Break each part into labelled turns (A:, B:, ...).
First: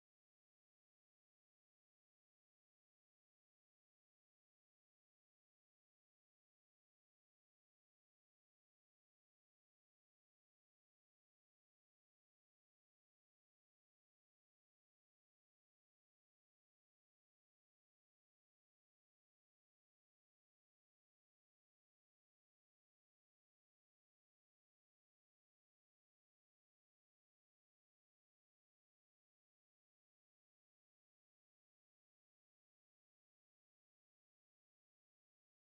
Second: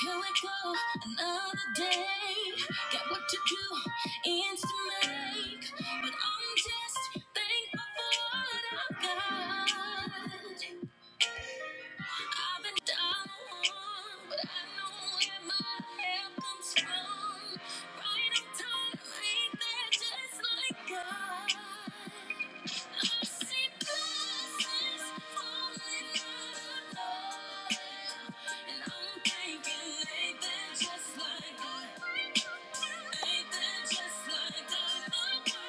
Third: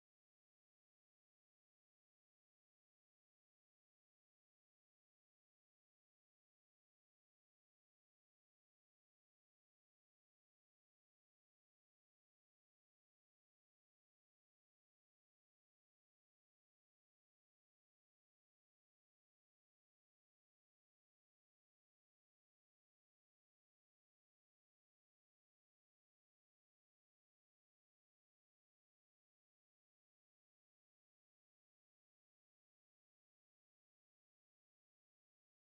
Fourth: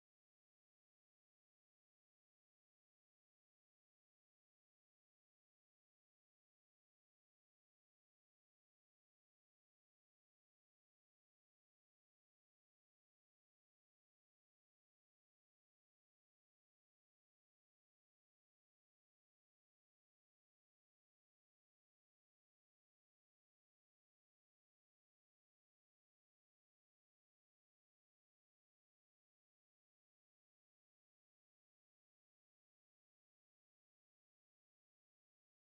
A: Here we go, another day. Got work to do, ends to make. But I'm just thankful for what I've got. I've been down, but I know where my help comes from. Right on time, ain't that just like God? I see blessings falling out of and I'm thinking, ain't that just like God? Ain't that just like God?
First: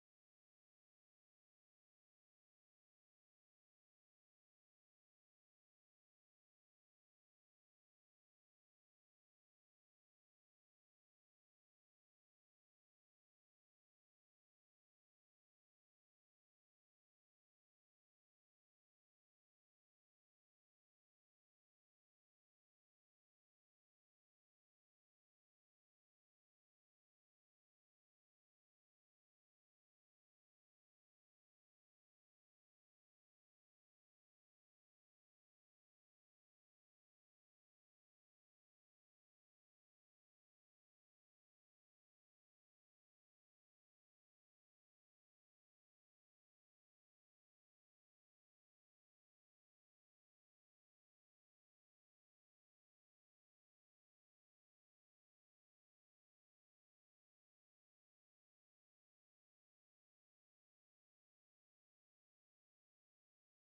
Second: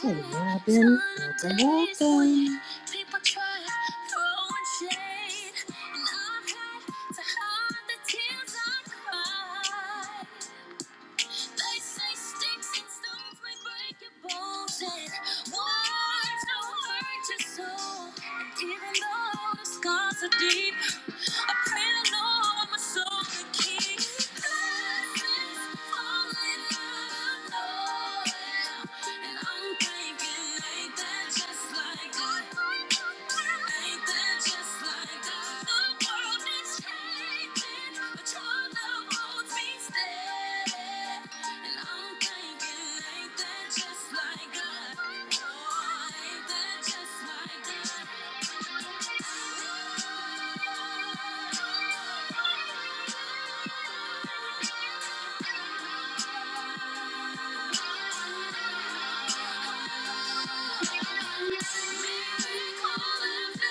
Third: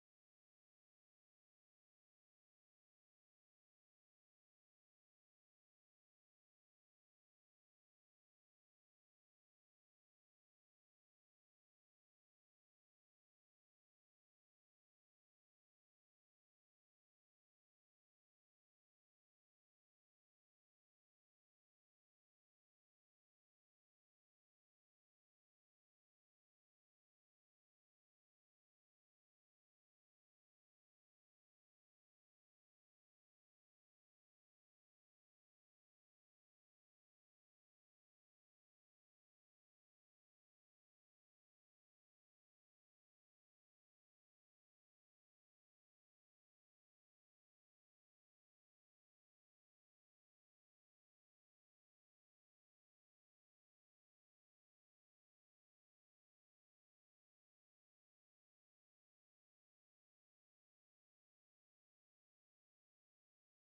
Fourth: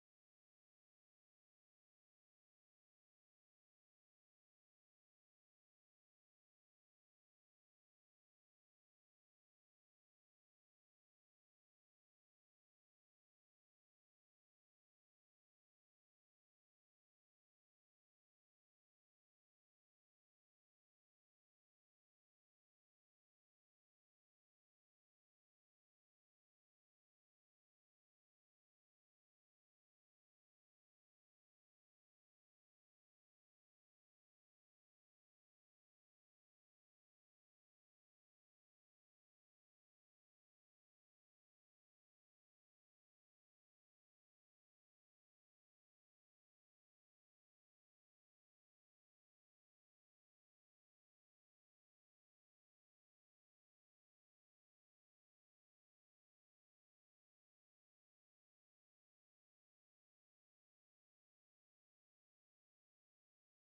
A: Hey, Robin. Welcome, welcome. People try throwing shade, and I've had to hide the tears I cried. They say sticks and stones may break your bones, and words don't hurt your soul. And even though the scars are deep, I pray the Lord my soul can keep. Blessings falling out of nowhere, and I'm just like that. Calling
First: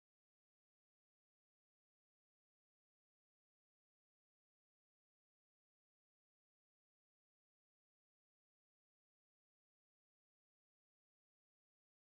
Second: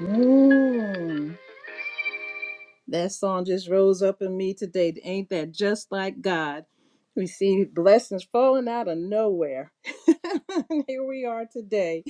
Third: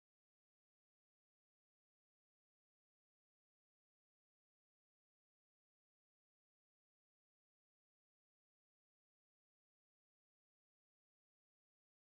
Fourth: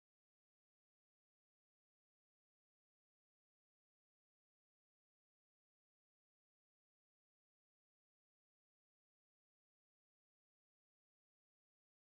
A: Mm. That song just rose up in me today. Ain't that just like God? We see blessings falling out of nowhere. Here we are today.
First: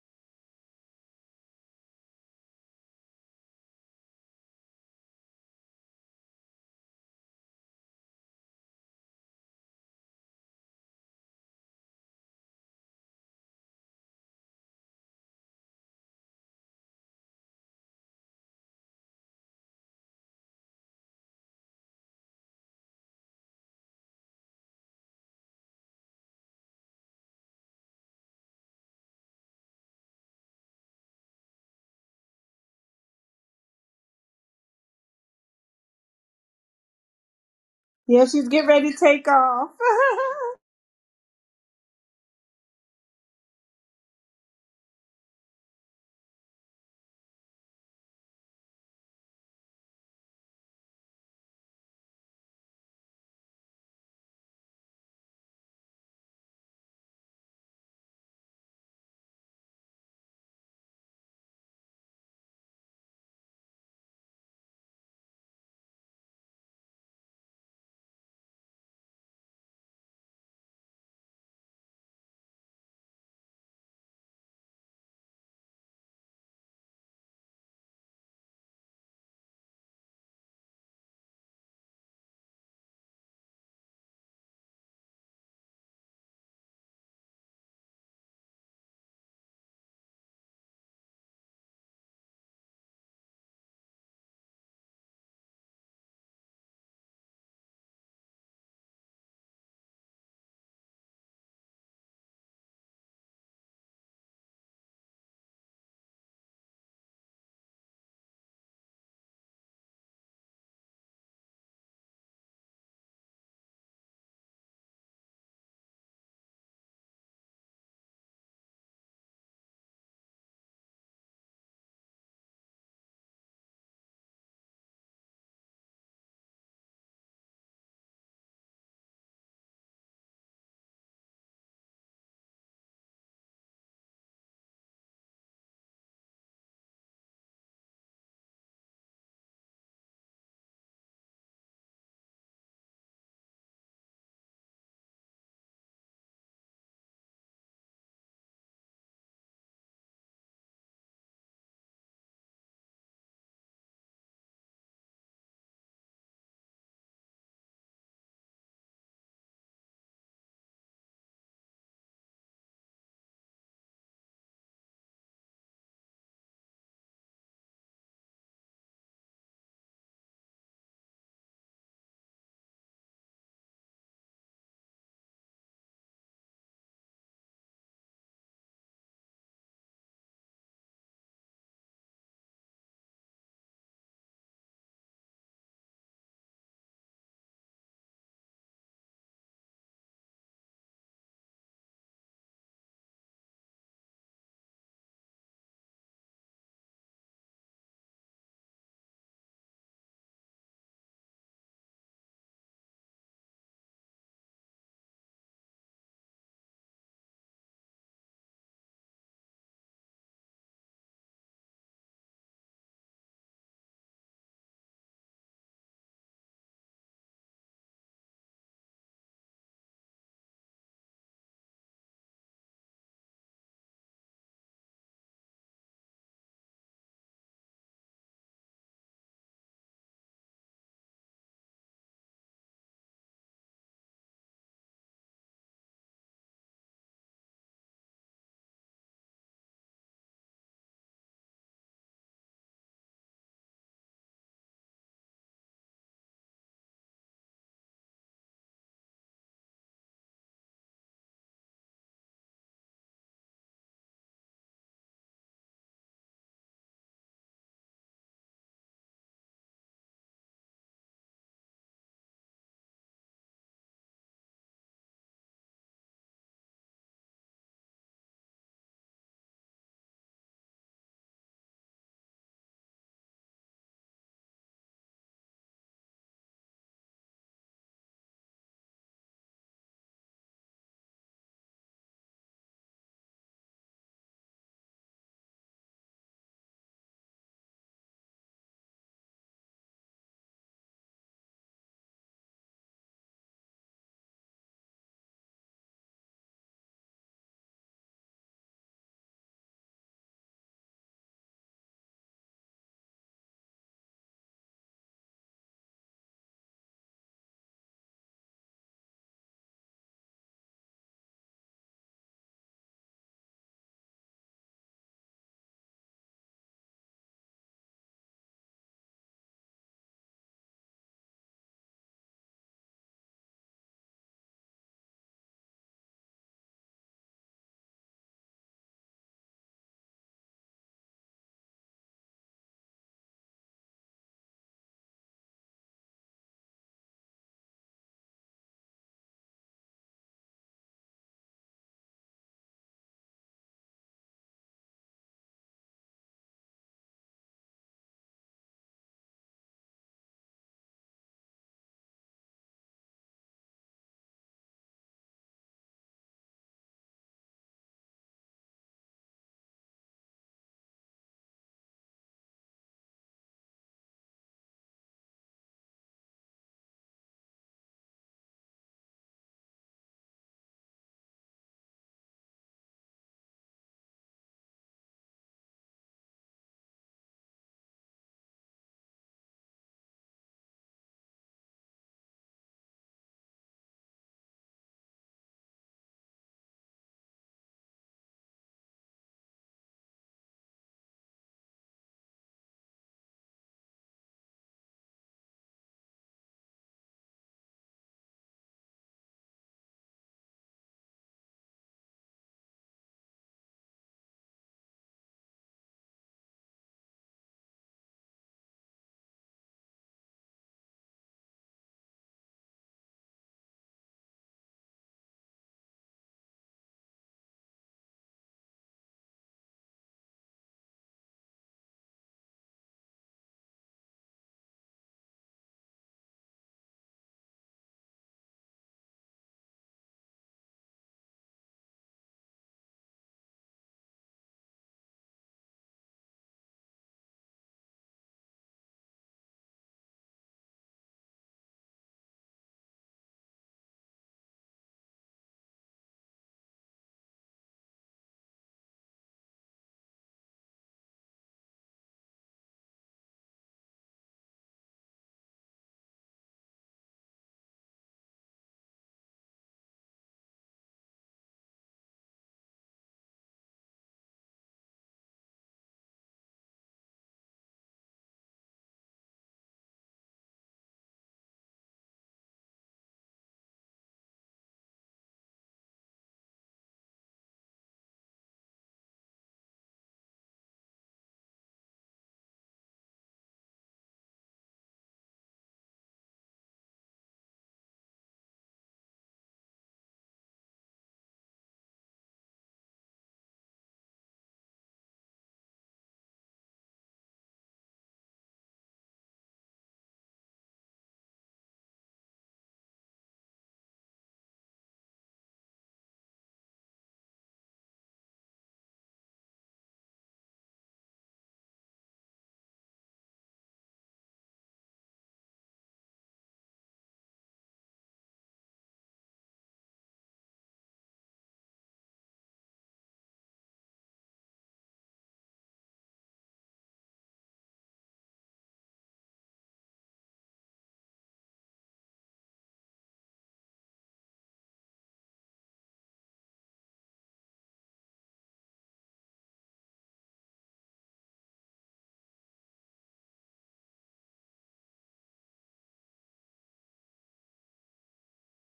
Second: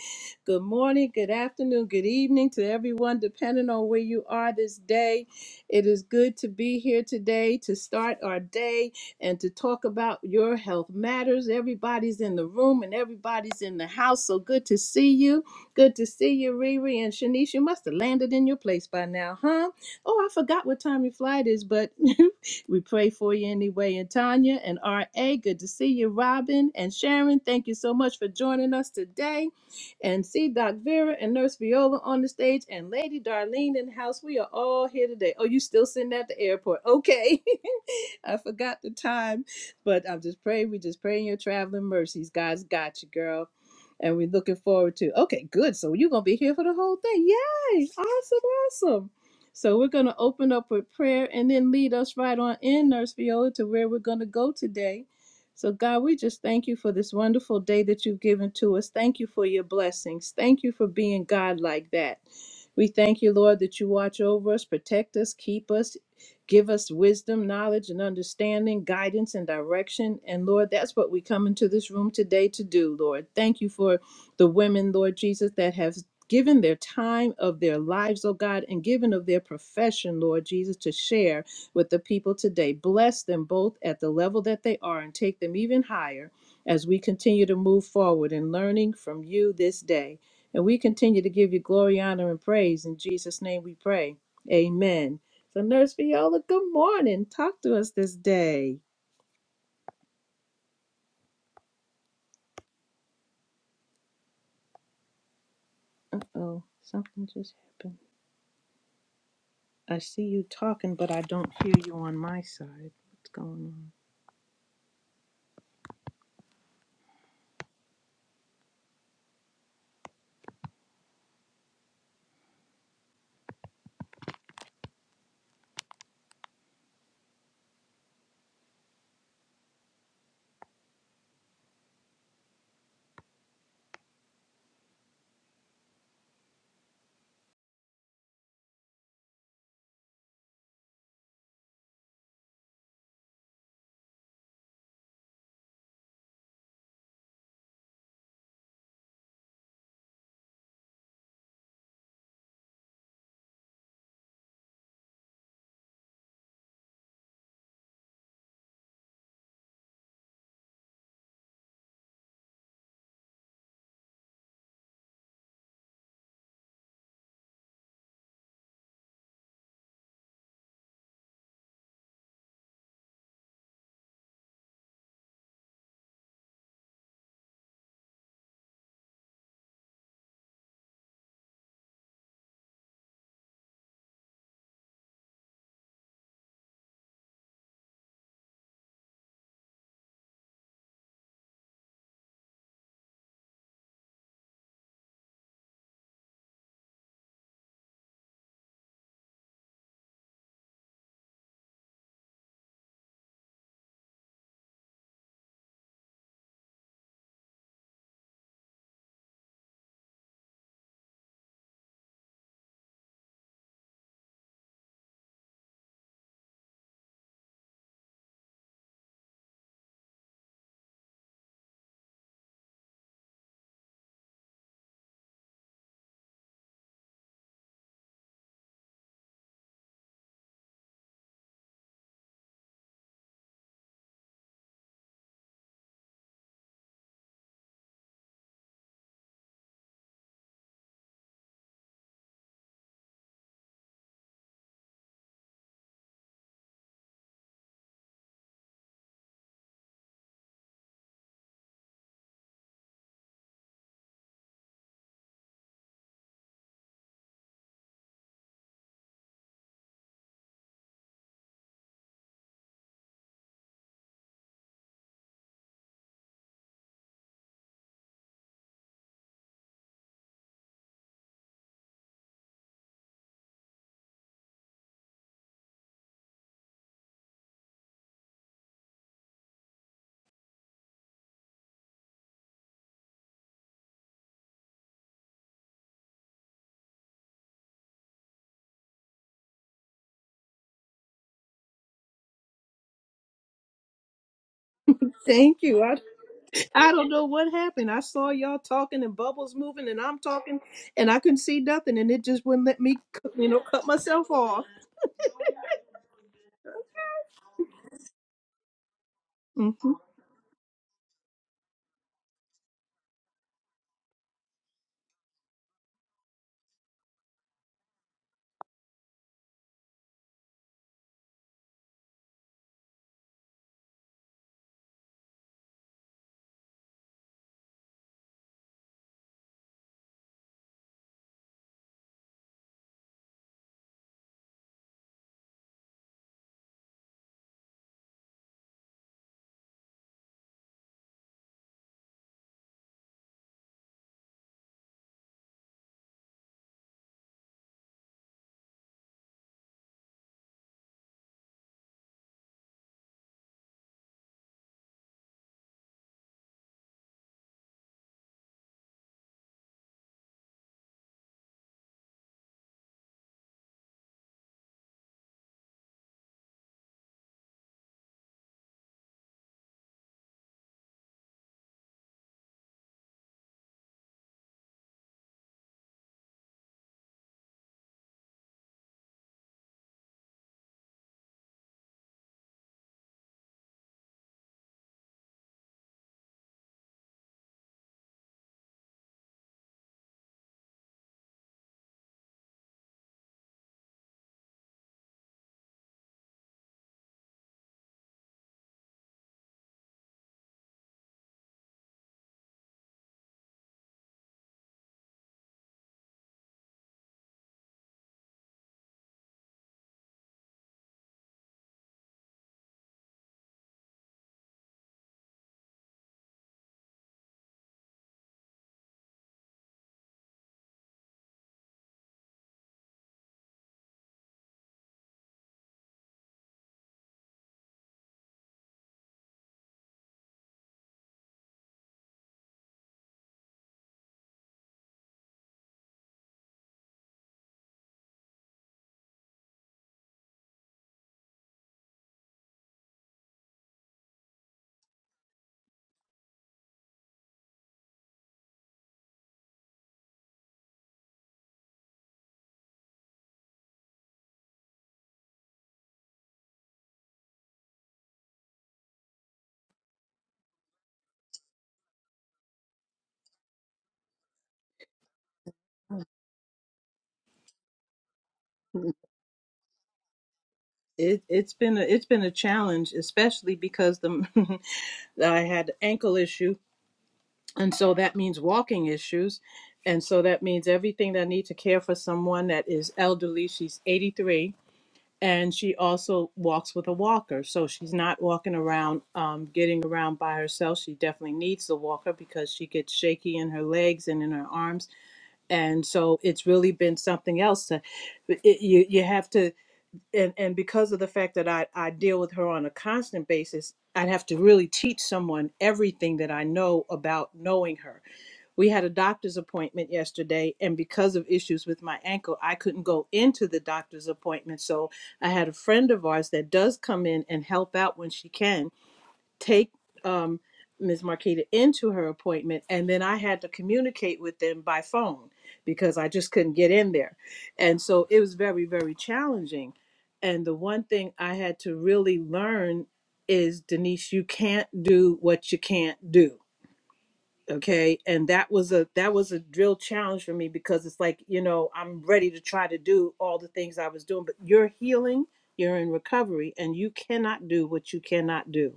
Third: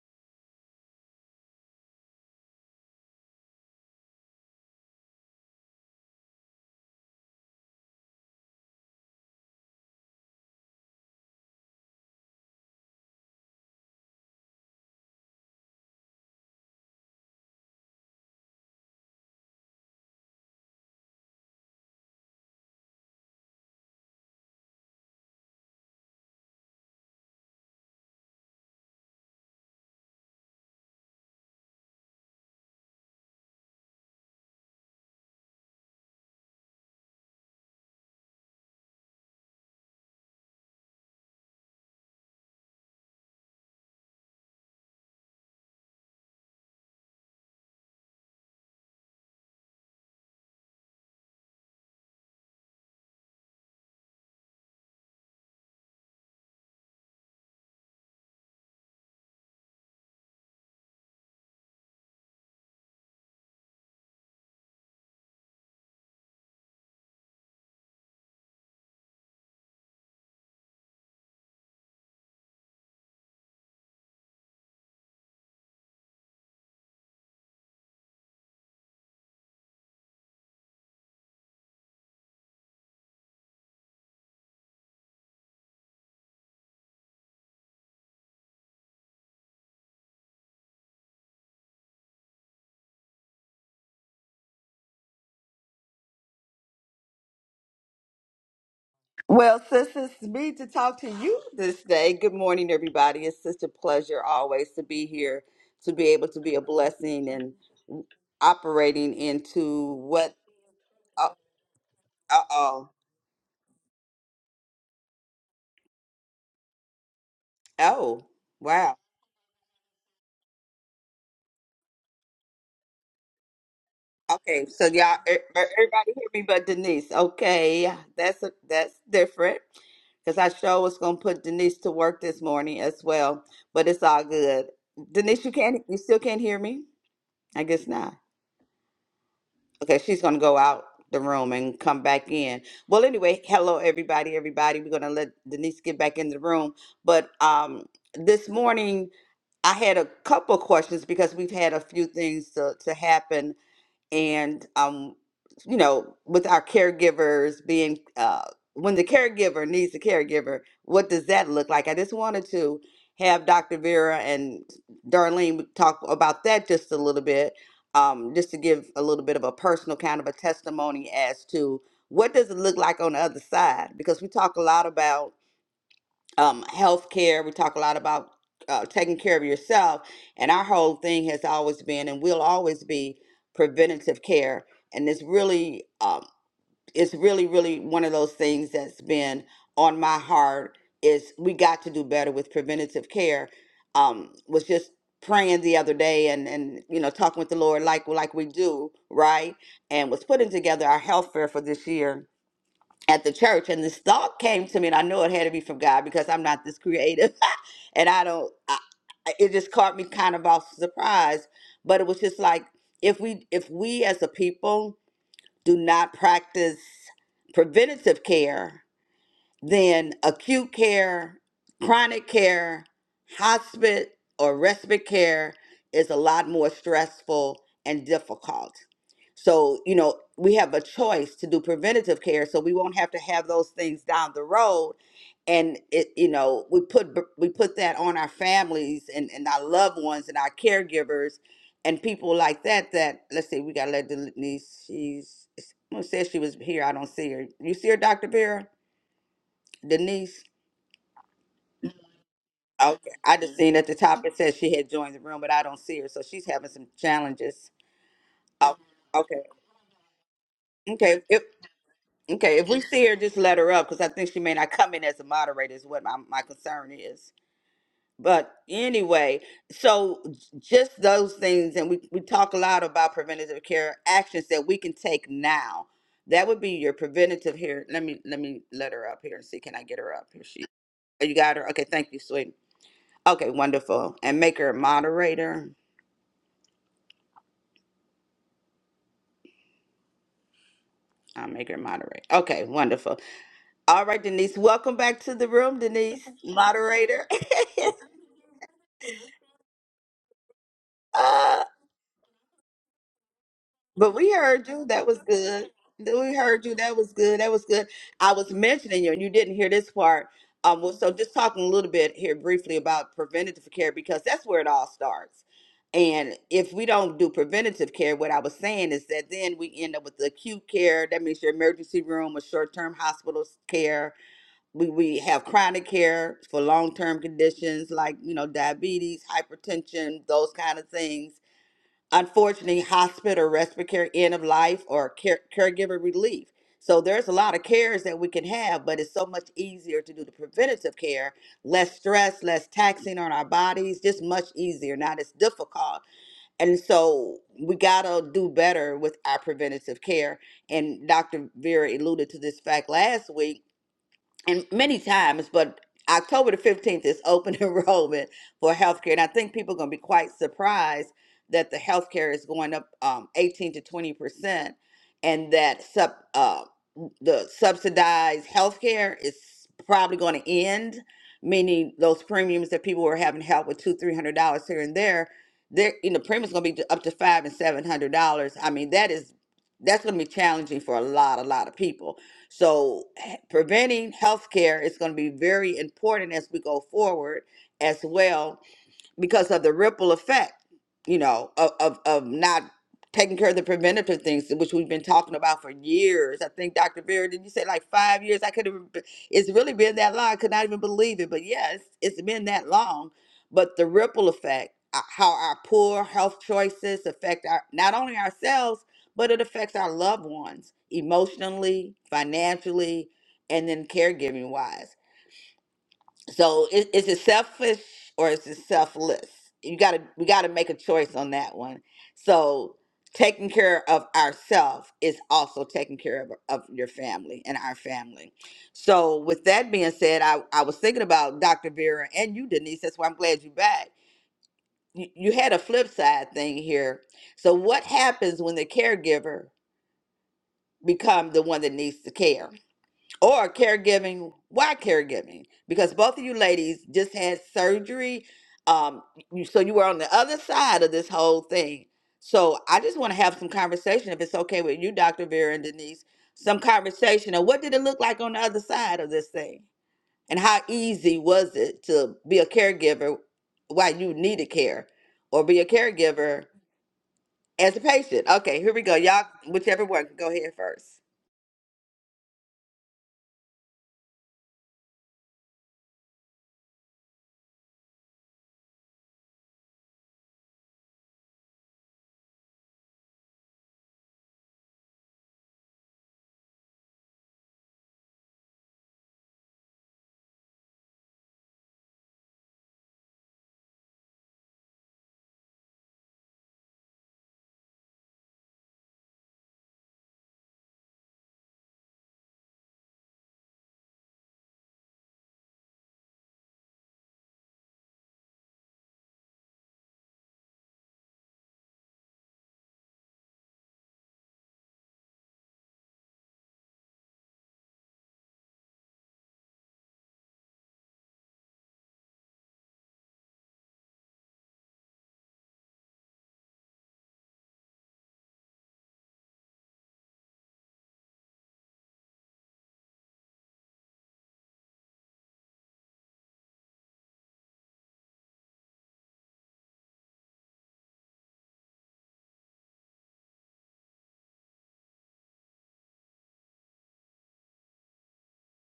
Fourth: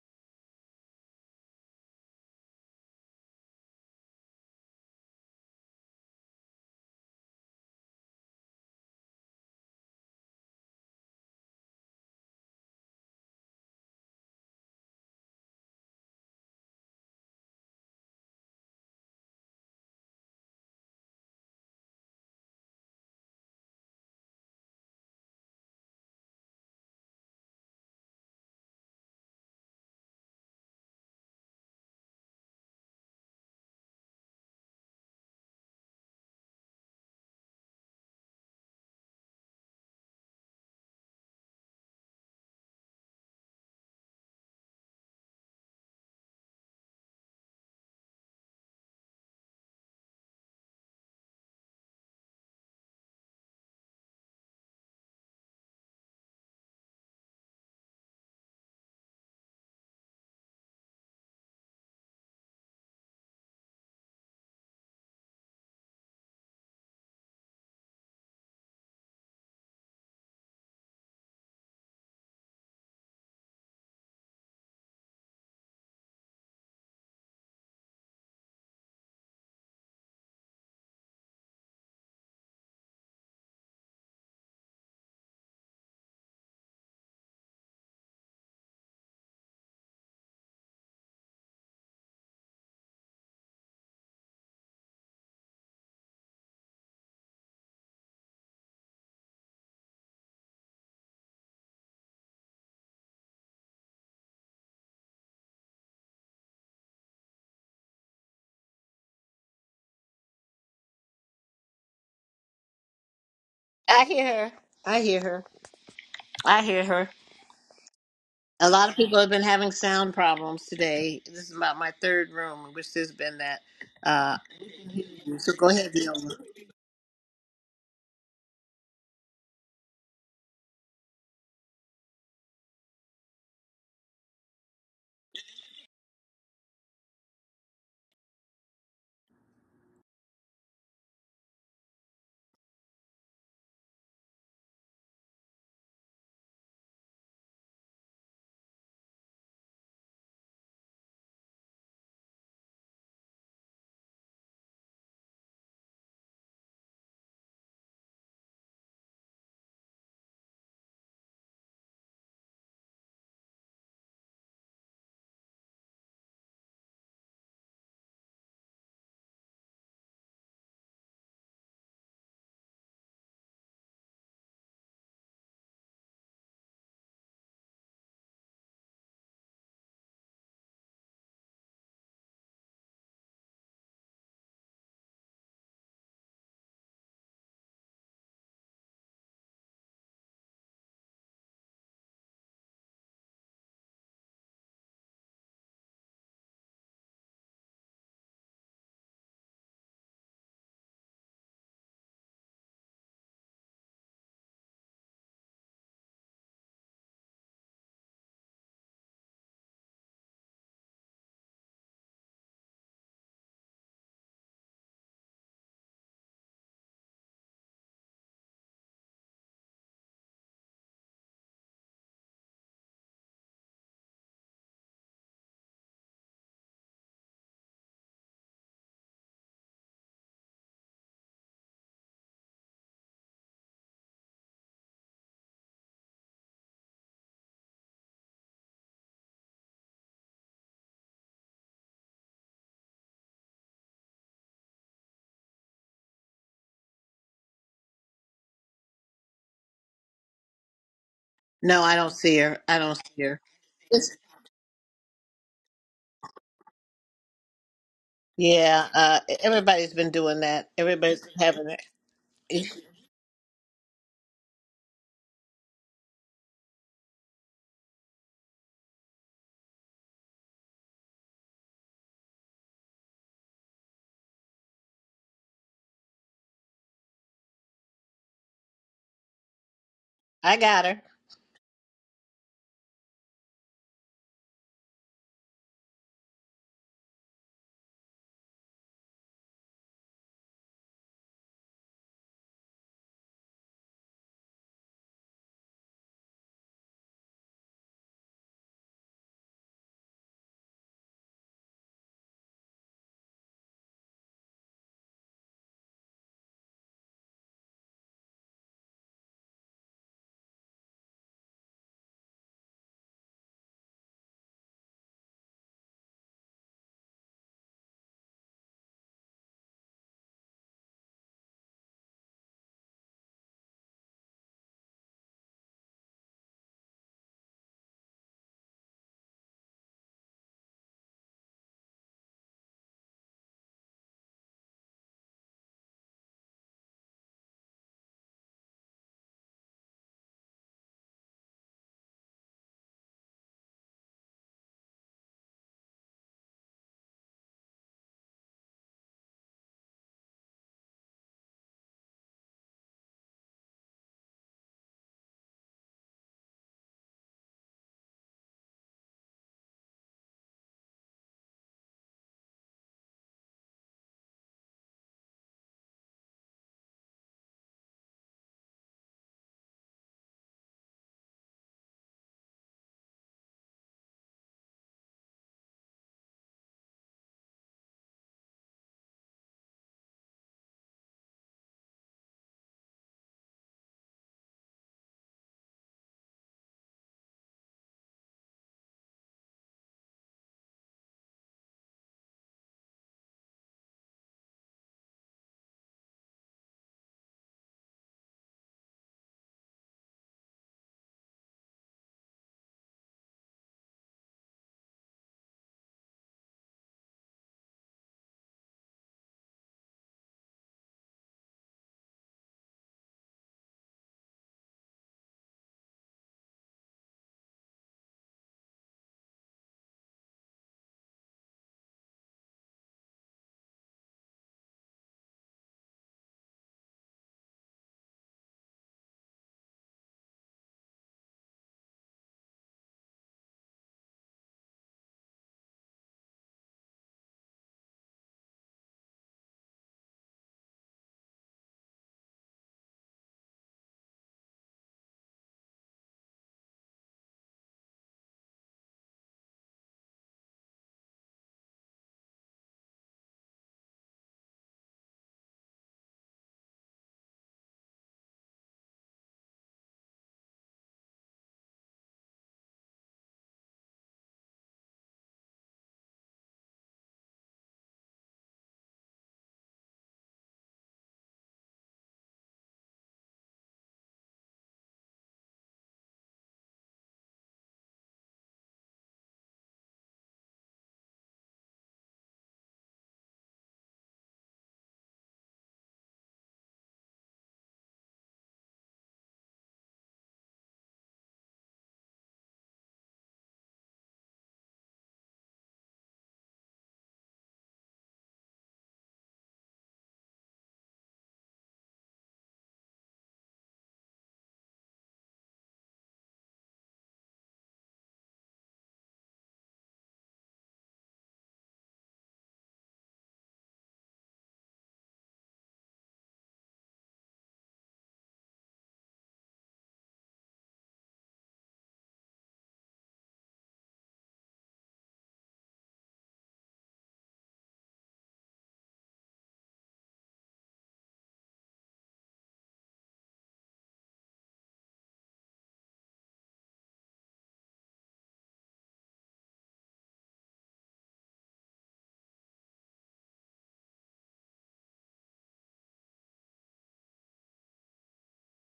A: Good morning, good afternoon, good evening to everyone, depending on where you are this day. It is good to be here today to start our day and to talk about your health matters. Everybody's in the room and everybody's in the house. So good to see you. Good to see you, Riri and Shanice. You must have landed in your place by now, huh? oh, I forgot what time your flight is, but we pray for you anyway. And Tanya and RA, good to see you. Robin and Sharon, thank you so much for joining us today. And see Doc Vera and Nurse Viola on the stage and Lady Darlene in the house. We are all here today. Oh, you still sitting at the airport. Okay.
B: Yeah,
A: I
B: she's getting
A: forgot the
B: ready to take
A: time,
B: off.
A: but I'm just praying. We just praying your traveling mercies. God's got you, girl. And we're looking forward to. Okay, good. So you're gonna be here for the whole thing. Yay! Awesome, awesome. So we're going to open up with prayer and then lead us right on in, Nurse Viola, to where we're going to go today. So, God, we just thank you for this wonderful day that you've given to us. Thank you for your blessings. Thank you for being God like that. We thank you, Lord, that you watch over us, protect us, keep us, give us wisdom, knowledge, and understanding, guidance, and direction. And Lord, that's what we come into this room today to do, Lord. Thank you for the women, Lord Jesus, that have given their time of their lives, oh God, and given of their profession, Lord Jesus, to share with the people today. Bless them both at the level that they are and take them even higher as we continue to move forward in learning from you this day. And we continue to give you glory, honor, and praise. In Jesus' name we pray. Amen. So, Nurse Viola, good morning. Talk to us this day.
C: Well, sis, it's me to talk to you this day. Good morning, everybody. It's such a pleasure always to be here, to be
A: Uh
C: able to be a
A: oh, something
C: blessing
A: just happened.
C: and operating into
A: I see
C: what.
A: you talking, but I
C: Uh
A: don't hear you on my
C: oh.
A: side. What's going on?
D: I hear her. I hear her. I hear her.
C: Oh,
D: A lot
C: wow.
D: of people have been having sound problems today. This is about my third room, which has been that. Uh,
C: Okay, so y'all, e- e-,
D: so go ahead,
C: everybody hear
D: Viola.
C: me, but Denise. Okay, that's a, that's different because I sure was gonna put Denise to work this morning as well. But it's all good. Denise, you can't, you still can't hear me? I guess not. Okay, she's gonna go out the room and come back in. Well, anyway, hello everybody, everybody. We're gonna let Denise get back in the room. But um this morning I had a couple questions because we've had a few things to, to happen and um, you know, with our caregivers being uh, when the caregiver needs a caregiver, what does that look like? I just wanted to have Dr. Vera and Darlene talk about that just a little bit, um, just to give a little bit of a personal kind of a testimony as to what does it look like on the other side, because we talk a lot about um, health care. We talk a lot about uh, taking care of yourself. And our whole thing has always been and will always be preventative care. And it's really, um, it's really, really one of those things that's been on my heart is we got to do better with preventative care. Um, was just praying the other day and, and you know talking with the Lord like like we do, right? And was putting together our health fair for this year at the church and this thought came to me and i know it had to be from god because i'm not this creative and i don't I, I- it just caught me kind of off surprise but it was just like if we if we as a people do not practice preventative care then acute care, chronic care, hospice, or respite care is a lot more stressful and difficult. So, you know, we have a choice to do preventative care so we won't have to have those things down the road. And it, you know, we put b- we put that on our families and, and our loved ones and our caregivers and people like that that let's see, we gotta let Denise she's someone said she was here. I don't see her. You see her, Dr. Vera? Denise.
D: No, I don't see her. I don't
C: Okay.
D: see
C: I
D: her.
C: just seen at the
D: It's-
C: top it says she had joined the room, but I don't see her, so she's having some challenges. Oh,
D: yeah, uh, e-,
C: okay.
D: everybody's been doing that.
C: Okay.
D: Everybody's been
C: If,
D: having that.
C: okay. If we
D: issue.
C: see her, just let her up because I think she may not come in as a moderator. Is what my, my concern is. But anyway, so j- just those things, and we we talk a lot about preventative care actions that we can take now. That would be your preventative here. Let me let me let her up here and see. Can I get her up? Here
D: I
C: she.
D: got her.
C: Oh, you got her. Okay. Thank you, sweetie. Okay, wonderful. And make her a moderator. I'll make her a moderator. Okay, wonderful. All right, Denise, welcome back to the
A: Thank
C: room,
A: you. I,
C: Denise,
A: I don't know
C: moderator.
A: what happened. I saw y'all talking and bubbles moving, and I'm talking, and I couldn't see nothing, and it just wouldn't let me, cu- you know, cut
C: But
A: myself
C: we
A: off.
C: heard you. That was good. Th- We heard you. That was good. That was good. I was mentioning you, and you didn't hear
A: hmm
C: this part. Um, well, so just talking a little bit here briefly about preventative care because that's where it all starts. And if we don't do preventative care, what I was saying is that then we end up with the acute care. That means your emergency room or short-term hospital care. We we have chronic care for long-term conditions like you know diabetes, hypertension, those kind of things unfortunately hospital respiratory care end of life or care, caregiver relief so there's a lot of cares that we can have but it's so much easier to do the preventative care less stress less taxing on our bodies just much easier not as difficult and so we gotta do better with our preventative care and dr vera alluded to this fact last week and many times, but October the 15th is open enrollment for healthcare. And I think people are going to be quite surprised that the healthcare is going up um, 18 to 20%, and that sub, uh, the subsidized healthcare is probably going to end, meaning those premiums that people were having help with two, three hundred dollars here and there, there, you know, premiums going to be up to five and seven hundred dollars. I mean, that is that's going to be challenging for a lot, a lot of people so, h- preventing healthcare is going to be very important as we go forward as well because of the ripple effect, you know, of, of, of not taking care of the preventative things, which we've been talking about for years. I think Dr. Vera, did you say like five years? I could have, it's really been that long. I could not even believe it, but yes, it's it's been that long. But the ripple effect, uh, how our poor health choices affect our, not only ourselves, but it affects our loved ones emotionally, financially, and then caregiving wise. So is, is it selfish or is it selfless? You gotta we gotta make a choice on that one. So taking care of ourselves is also taking care of, of your family and our family. So with that being said, I, I was thinking about Dr. Vera and you, Denise. That's why I'm glad you're back. You, you had a flip side thing here. So what happens when the caregiver become the one that needs the care? or caregiving. Why caregiving? Because both of you ladies just had surgery. Um, you, so you were on the other side of this whole thing. So I just want to have some conversation, if it's okay with you, Dr. Vera and Denise, some conversation of what did it look like on the other side of this thing? And how easy was it to be a caregiver while you needed care or be a caregiver as a patient? Okay, here we go. Y'all, whichever one, go ahead first.
A: It it's been a, it's been a challenge, especially because the I had ankle issue, and so that means walking issues, and so that means everything that I need to care for someone that is elderly. She's 83 and she also walks with a walker so she's not walking around um, getting around by herself she definitely needs the walker because she gets shaky in her legs and in her arms and so it's really been something else to it, you, you have to and, and because of the fact that I, I deal with her on a constant basis i'd have to really teach someone everything that i know about knowing her we had a doctor's appointment yesterday, and because of issues with my ankle, I couldn't go into the doctor's appointment. So I had a friend of ours that does come in and help out when she can take um, Ms. Marquita into her appointment. And then I had to communicate with them by phone because I just couldn't get in there. And so it was very, very challenging. And the one thing I had to really learn is Denise, you can't do what you can't do okay and that was a that was a real challenge for me because it's like you know i'm ready to try to do all the things i was doing but you're healing you're in recovery and you cannot do what you cannot do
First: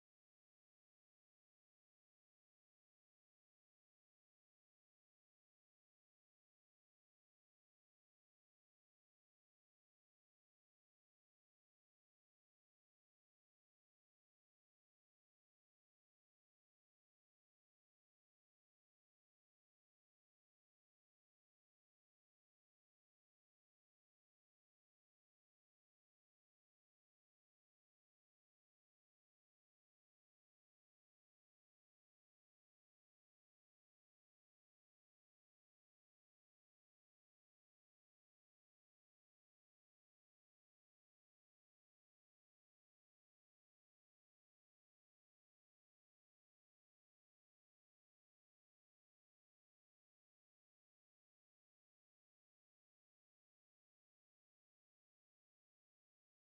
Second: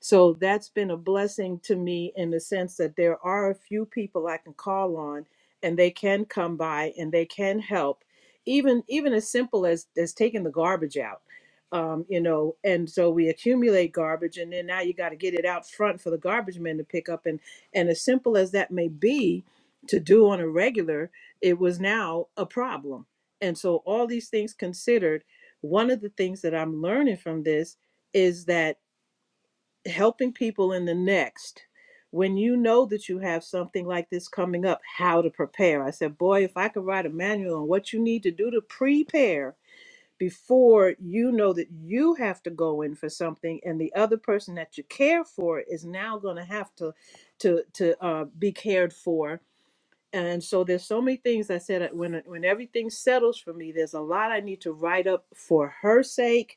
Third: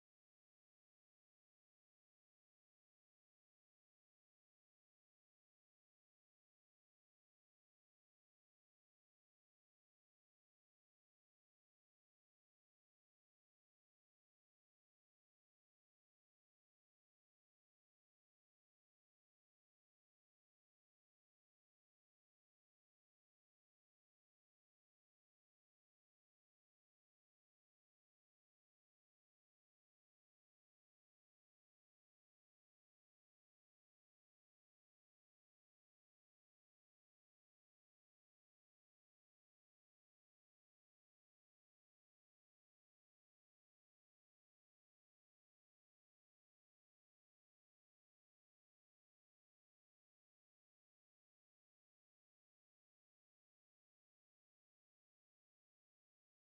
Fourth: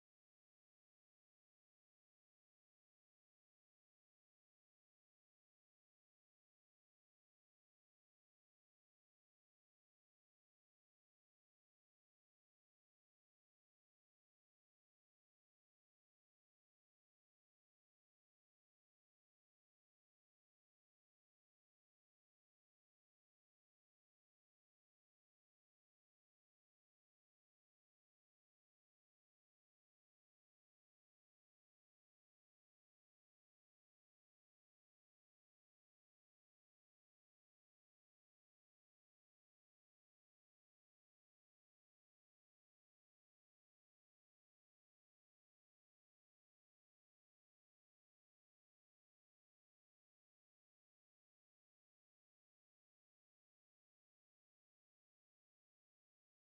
A: so that's been a blessing to me in the sense that there are a few people I can call on and they can come by and they can help. Even even as simple as as taking the garbage out. Um, you know, and so we accumulate garbage and then now you got to get it out front for the garbage men to pick up and and as simple as that may be to do on a regular, it was now a problem. And so all these things considered, one of the things that I'm learning from this is that helping people in the next when you know that you have something like this coming up how to prepare i said boy if i could write a manual on what you need to do to prepare before you know that you have to go in for something and the other person that you care for is now going to have to to to uh, be cared for and so there's so many things i said uh, when uh, when everything settles for me there's a lot i need to write up for her sake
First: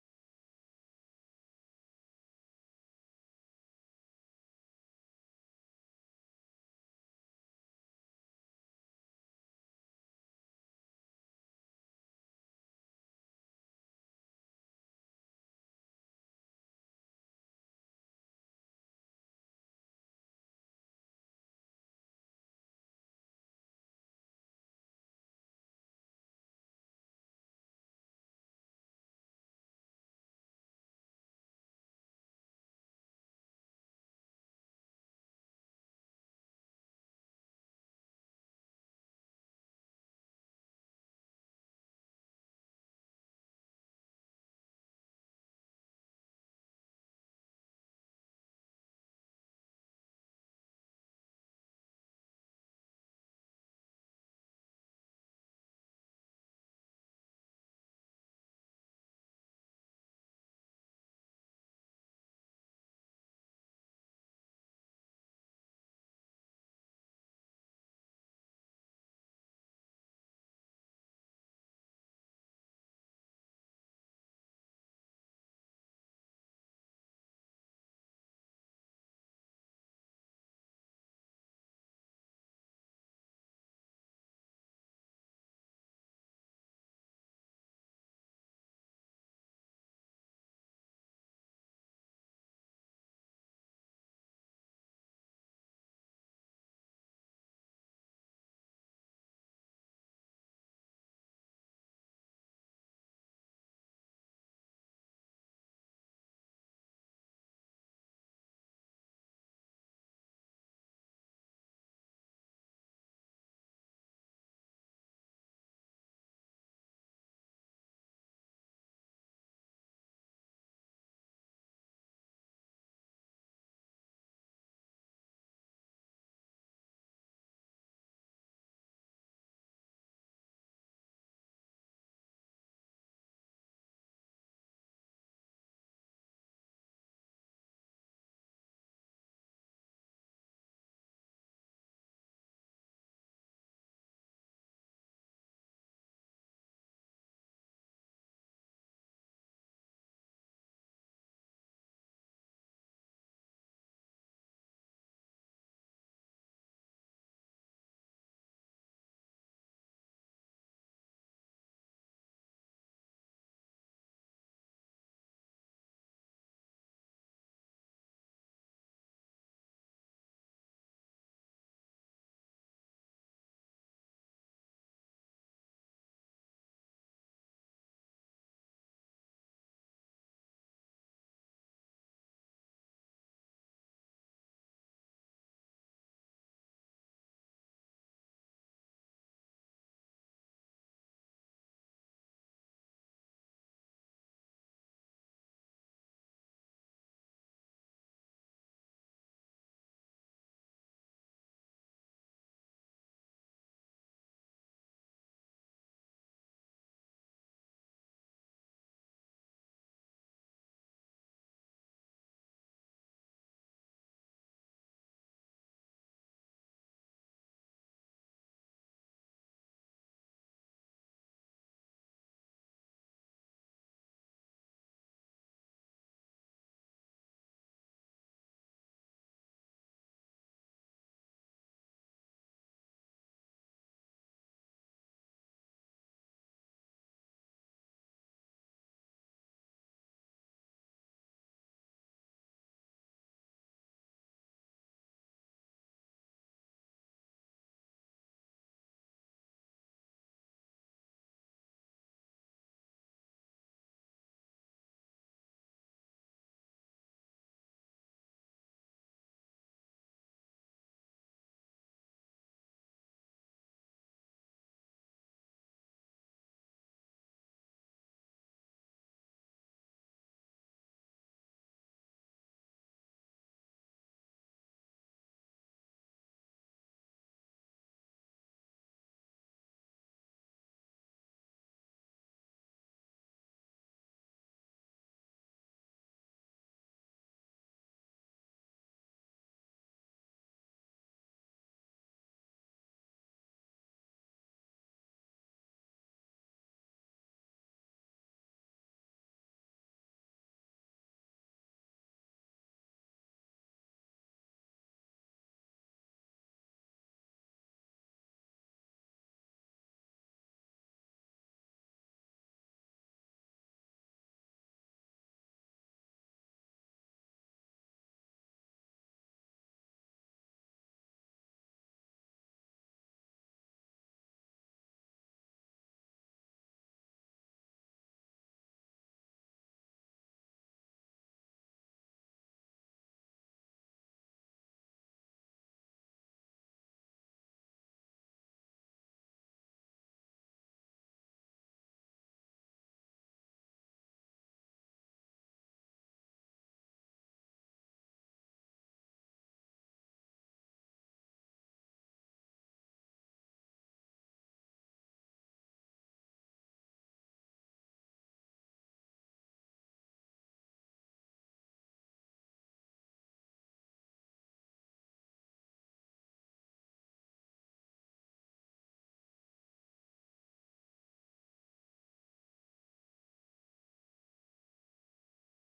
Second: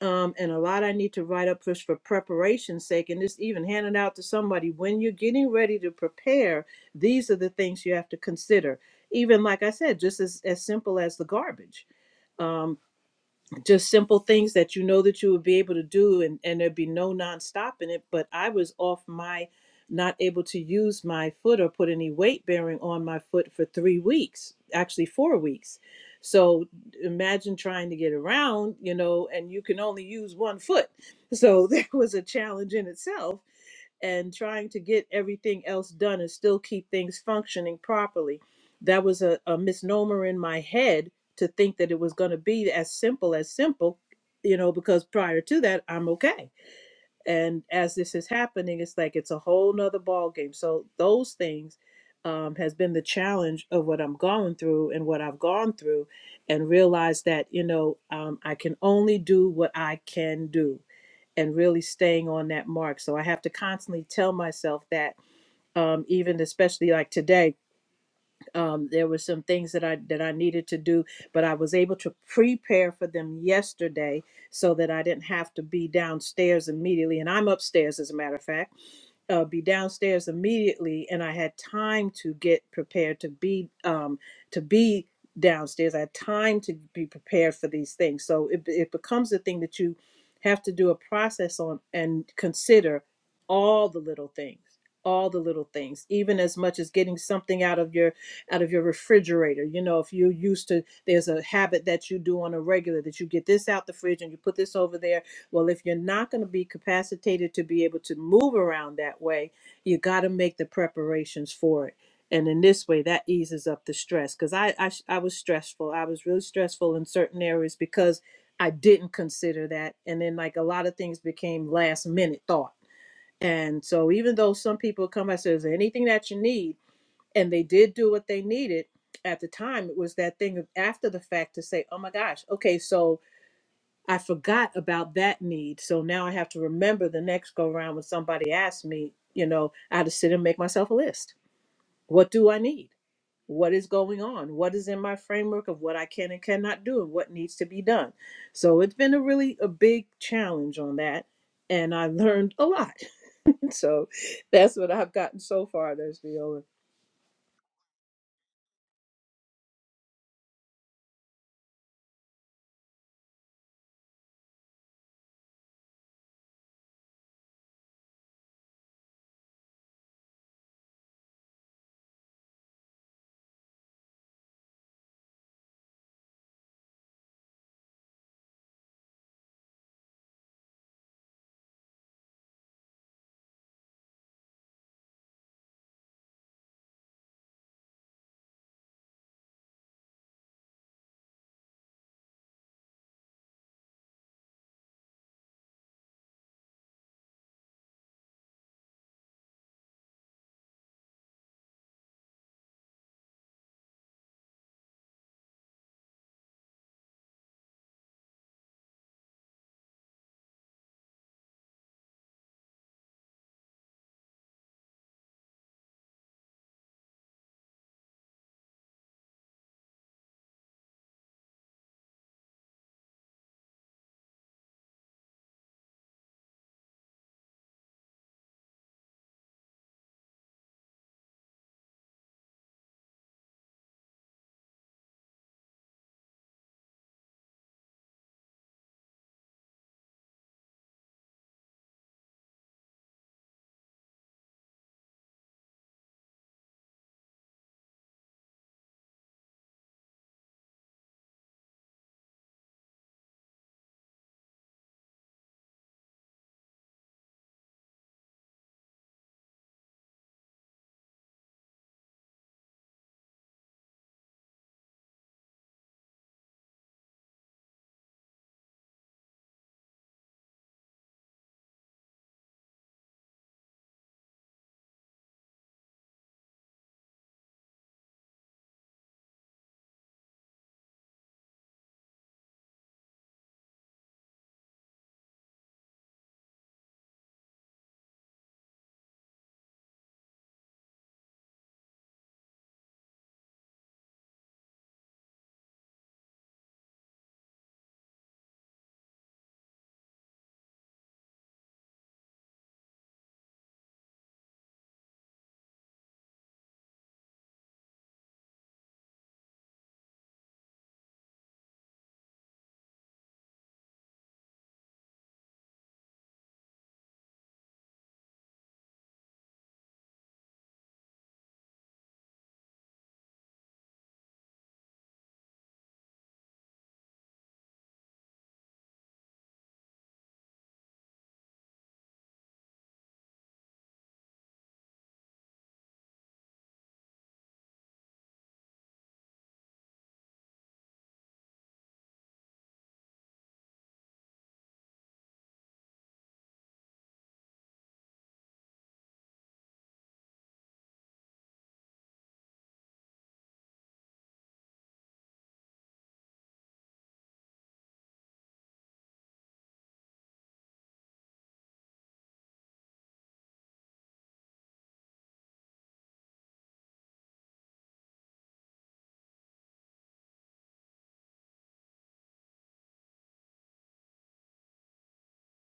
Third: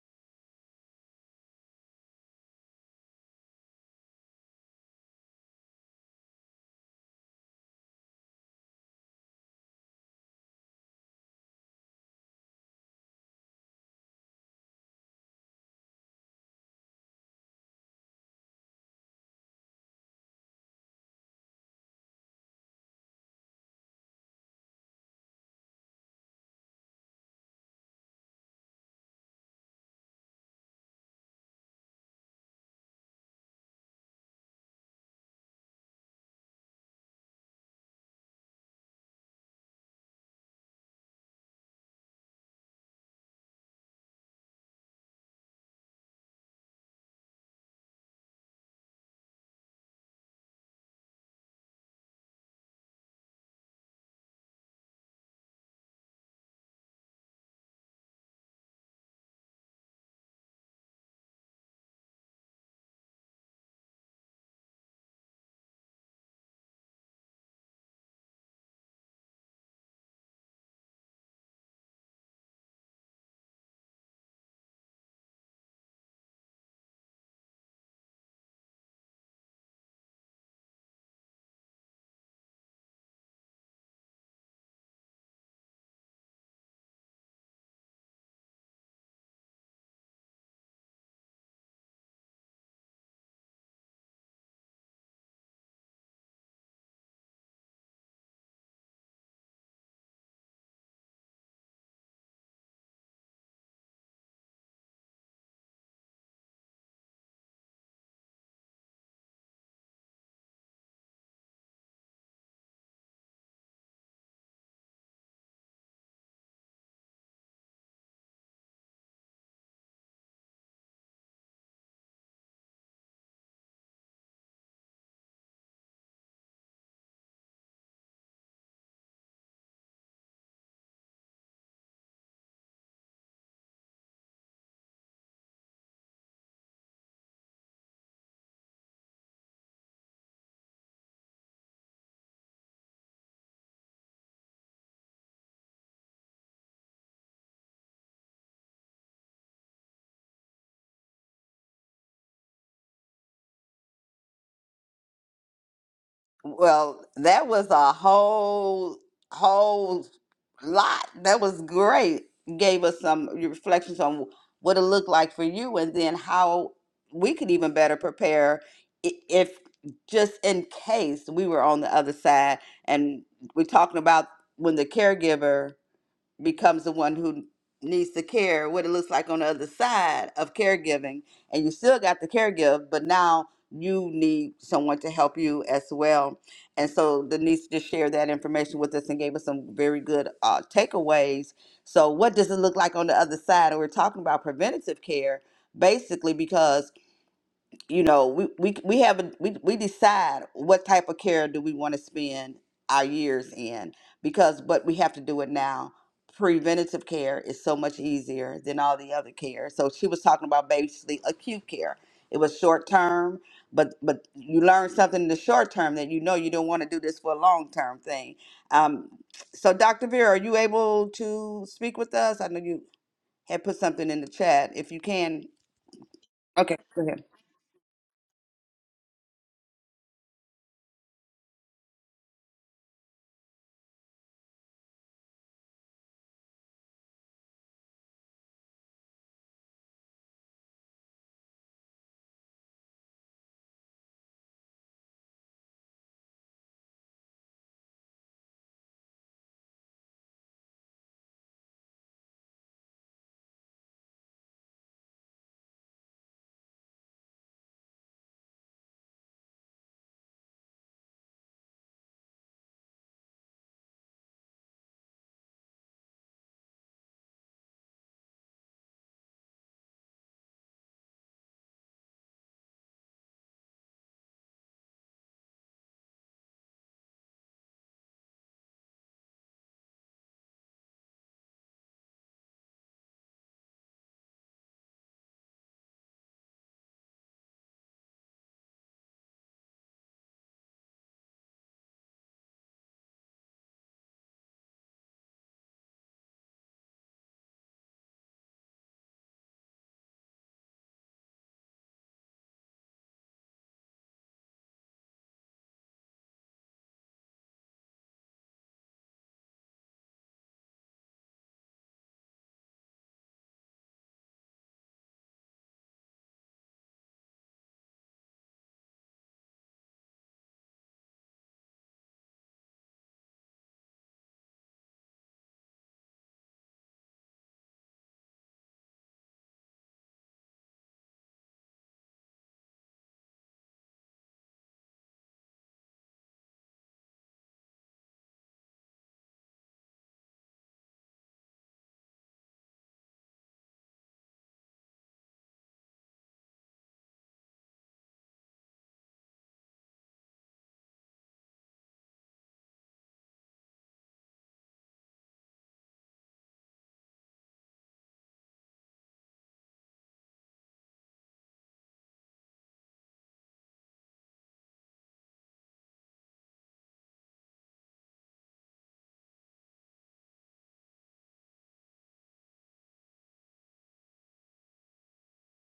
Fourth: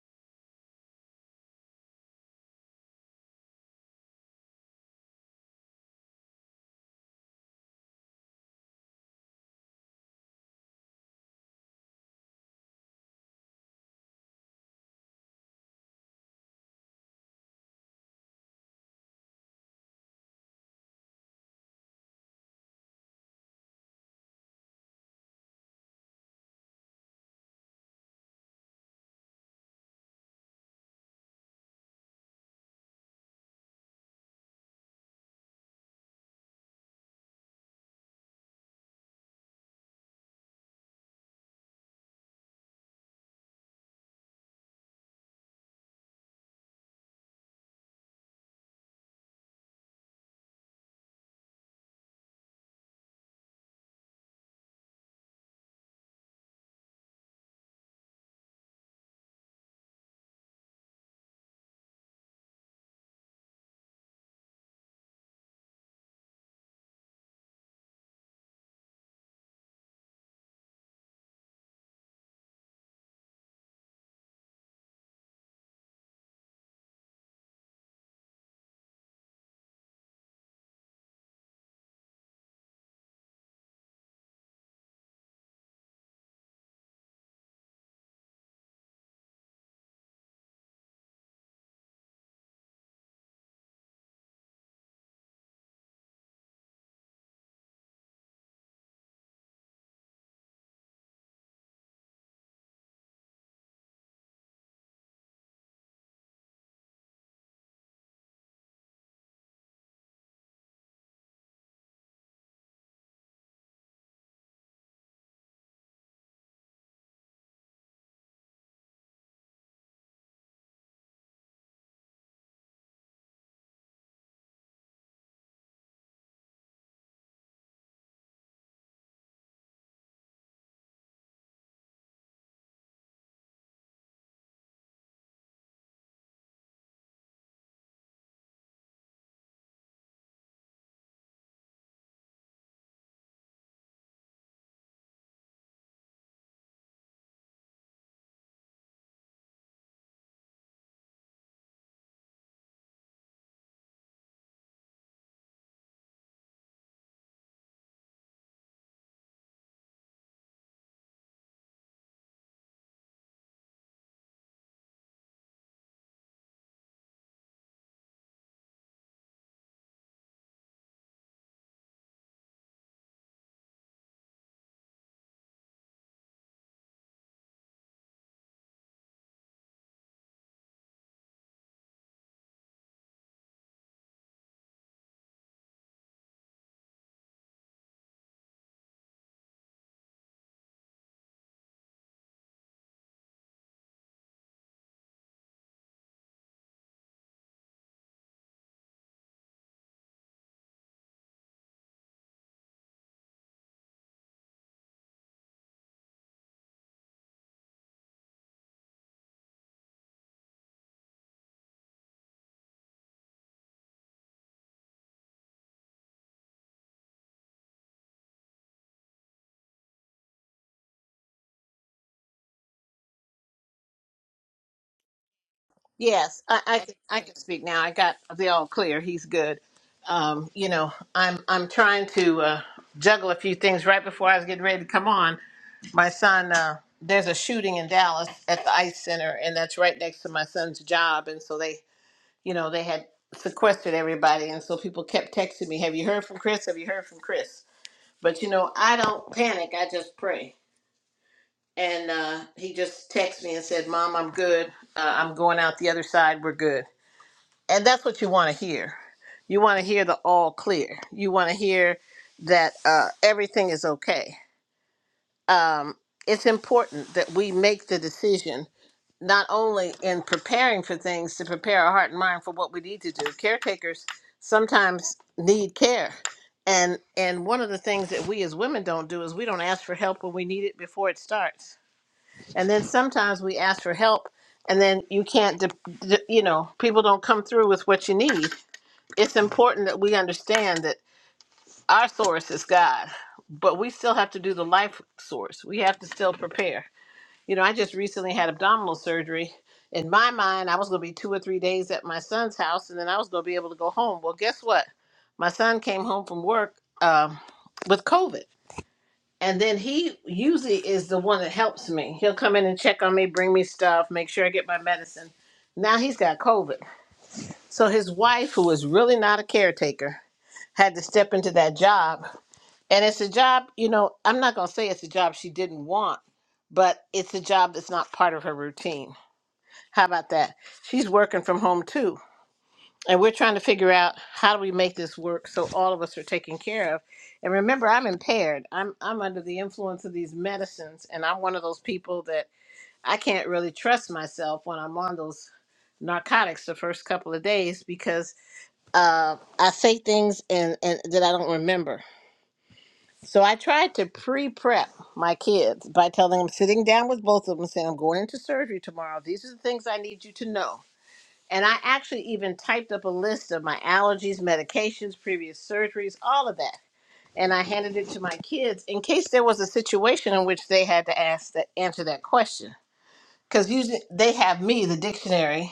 A: um, and a lot I need to write up just for preparation's sake, and just even hand it out to somebody. When you're getting ready to prepare, these are the things you have to consider. Even like I said, just as, as simple as the garbage. Um, just simple things that you know that you would be able to do and, and there'd be no non-stopping it but i was off my not able to use my foot or put any weight bearing on my foot for three weeks actually four weeks so imagine trying to get around you know and you can only use one foot so that was a challenge in itself and trying to get everything else done and still keep things functioning properly. That was a, a misnomer in my head to think that it was going to be as simple as simple, you know, because prior to that, I'm okay. And as this is happening, it's like it's a whole nother ballgame. So those things um, has been the challenge of what I'm going through and what I've gone through, and realize that you know um, I can only do what I can do and really staying on that mark. So I have to constantly tell myself that, um, even especially like today, um, there were some things that I that I needed to do, but I was able to prepare for them yesterday so that I didn't have to be downstairs immediately. And I'm upstairs, as a matter of fact uh, be downstairs immediately, and I had time to get prepared to be um, to be downstairs. I had time to be prepared for these things. So it it becomes a thing that you have to do a process on and consider all the little things, all the little things, even as much as getting something out of your out of your refrigerator. You know, if you're used to there's a habit that you do on a regular that you get this out the fridge and you put this over there well, if you're not going to be capacitated to be able to move around that way, you got to make the preparations for it. And in this way, that eases up the stress because I, I sh- I was stressful. I was really stressful in certain areas because I didn't consider that. And then like a lot of things became last minute thought. And so even though some people come I say, is there anything that you need? And they did do what they needed at the time. It was that thing of after the fact to say, oh my gosh, okay, so I forgot about that need. So now I have to remember the next go round when somebody asks me, you know, I had to sit and make myself a list. What do I need? What is going on? What is in my framework of what I can and cannot do and what needs to be done? So it's been a really a big challenge on that. And I learned a lot. So that's what I've gotten so far, there's Viola.
C: Well, that was a whole whole lot. That was great. Gave us some reflections on what it looked like for you and then how we could even better prepare i- if just in case we were on the other side and we're talking about when the caregiver becomes the one who needs to care what it looks like on the other side of caregiving and you still got the caregive but now you need someone to help you as well and so denise just shared that information with us and gave us some very good uh, takeaways so what does it look like on the other side and we're talking about preventative care basically because you know we we we have a, we we decide what type of care do we want to spend our years in because but we have to do it now preventative care is so much easier than all the other care so she was talking about basically acute care it was short term but but you learn something in the short term that you know you don't want to do this for a long term thing um so dr vera are you able to speak with us i know you had put something in the chat if you can
D: Yes, I,
C: okay
D: I can-
C: go ahead
D: I can speak now. I got the all clear. He's good. Um, you know, I'm I'm trying to uh, juggle a few things right before I was getting ready to come on My son, uh, there's a shooting in Dallas at the ICE Center, and that's right next to my son's job. And so they, you know, they had sequestered everybody. And so people kept texting me, Have you heard from Chris? Have you heard from Chris? But, you know, I don't panic, I just pray. And uh, he just texted me and said, Mom, I'm good. Uh, I'm going out the other side. We're good. And that's what you want to hear. You want to hear the all clear. You want to hear that uh, everything is okay. Um, it's important that we make the decision not only in preparing for things to prepare our heart and mind for what we need to do caretakers sometimes need care and and one of the things that we as women don't do is we don't ask for help when we need it before it starts and then sometimes we ask for help and then you can't de- de- you know people don't come through with what you need it's important that we understand that our source is god but we still have to do the life source we have to still prepare you know, I just recently had abdominal surgery. In my mind, I was going to be two or three days at my son's house, and then I was going to be able to go home. Well, guess what? My son came home from work um, with COVID, and then he usually is the one that helps me. He'll come in and check on me, bring me stuff, make sure I get my medicine. Now he's got COVID, so his wife, who is really not a caretaker, had to step into that job, and it's a job. You know, I'm not going to say it's a job she didn't want, but it's a job that's not part of her routine. How about that? She's working from home too. And we're trying to figure out how do we make this work so all of us are taken care of. And remember, I'm impaired. I'm I'm under the influence of these medicines and I'm one of those people that I can't really trust myself when I'm on those narcotics the first couple of days because uh, I say things and, and that I don't remember. So I tried to pre-prep my kids by telling them sitting down with both of them saying I'm going into surgery tomorrow. These are the things I need you to know and I actually even typed up a list of my allergies, medications, previous surgeries, all of that. And I handed it to my kids in case there was a situation in which they had to ask that answer that question. Because usually they have me, the dictionary,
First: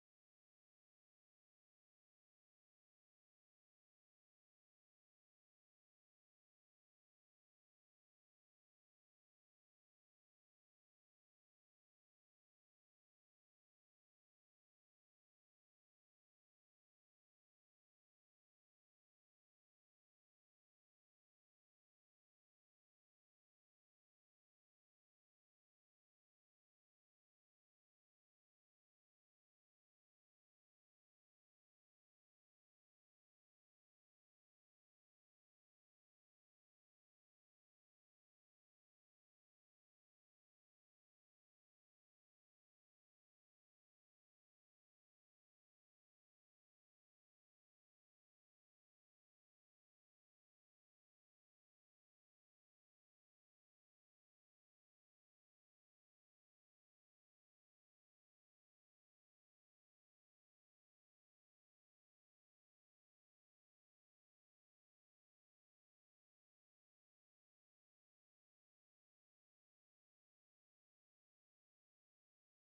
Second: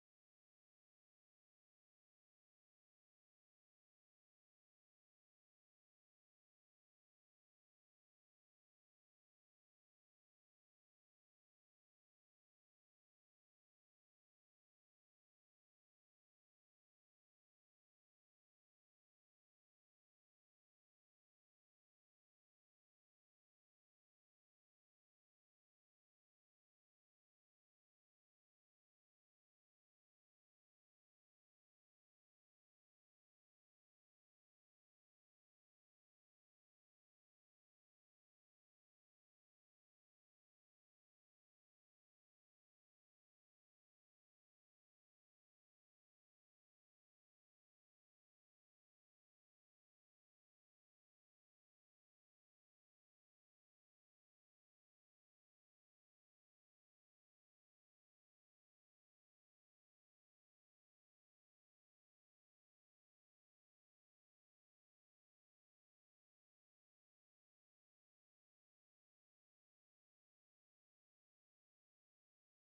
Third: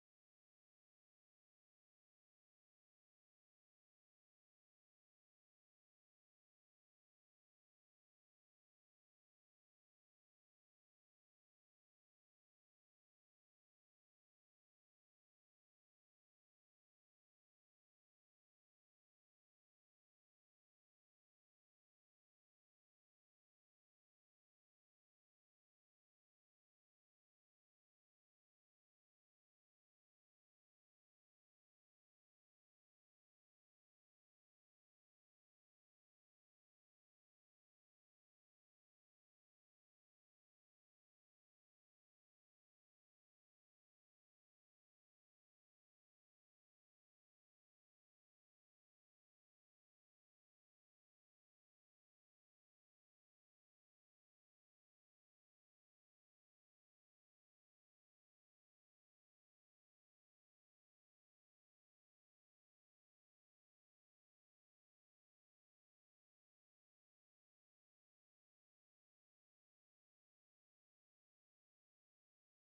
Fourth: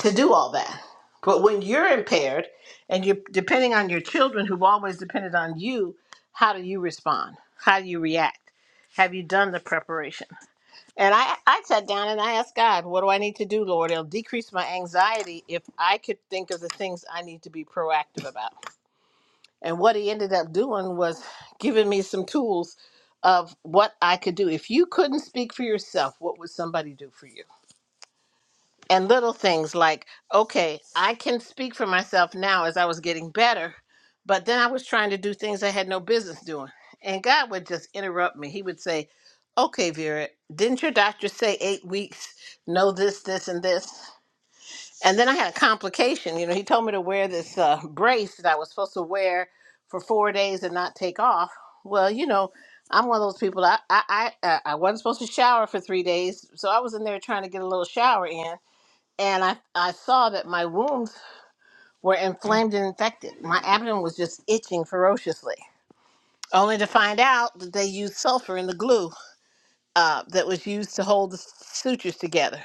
D: to do all that. But when you're impaired and you're depending on your children who've always depended on you, how do you respond? How do you react? Have you done the preparation? And I, I sat down and I asked God, what do I need to do, Lord? It'll decrease my anxiety if I could think of the things I need to be proactive about. And what he ended up doing was giving me some tools of what I could do. If you couldn't speak for yourself, what would somebody do for you? and little things like okay i can speak for myself now as i was getting better but then i was trying to do things i had no business doing and god would just interrupt me he would say okay vera didn't your doctor say eight weeks no this this and this and then i had a complication you know he told me to wear this uh, brace that i was supposed to wear for four days and not take off well you know i'm one of those people i i i, uh, I wasn't supposed to shower for three days so i was in there trying to get a little shower in and I, I saw that my wounds were inflamed and infected. My abdomen was just itching ferociously, only to find out that they used sulfur in the glue uh, that was used to hold the sutures together.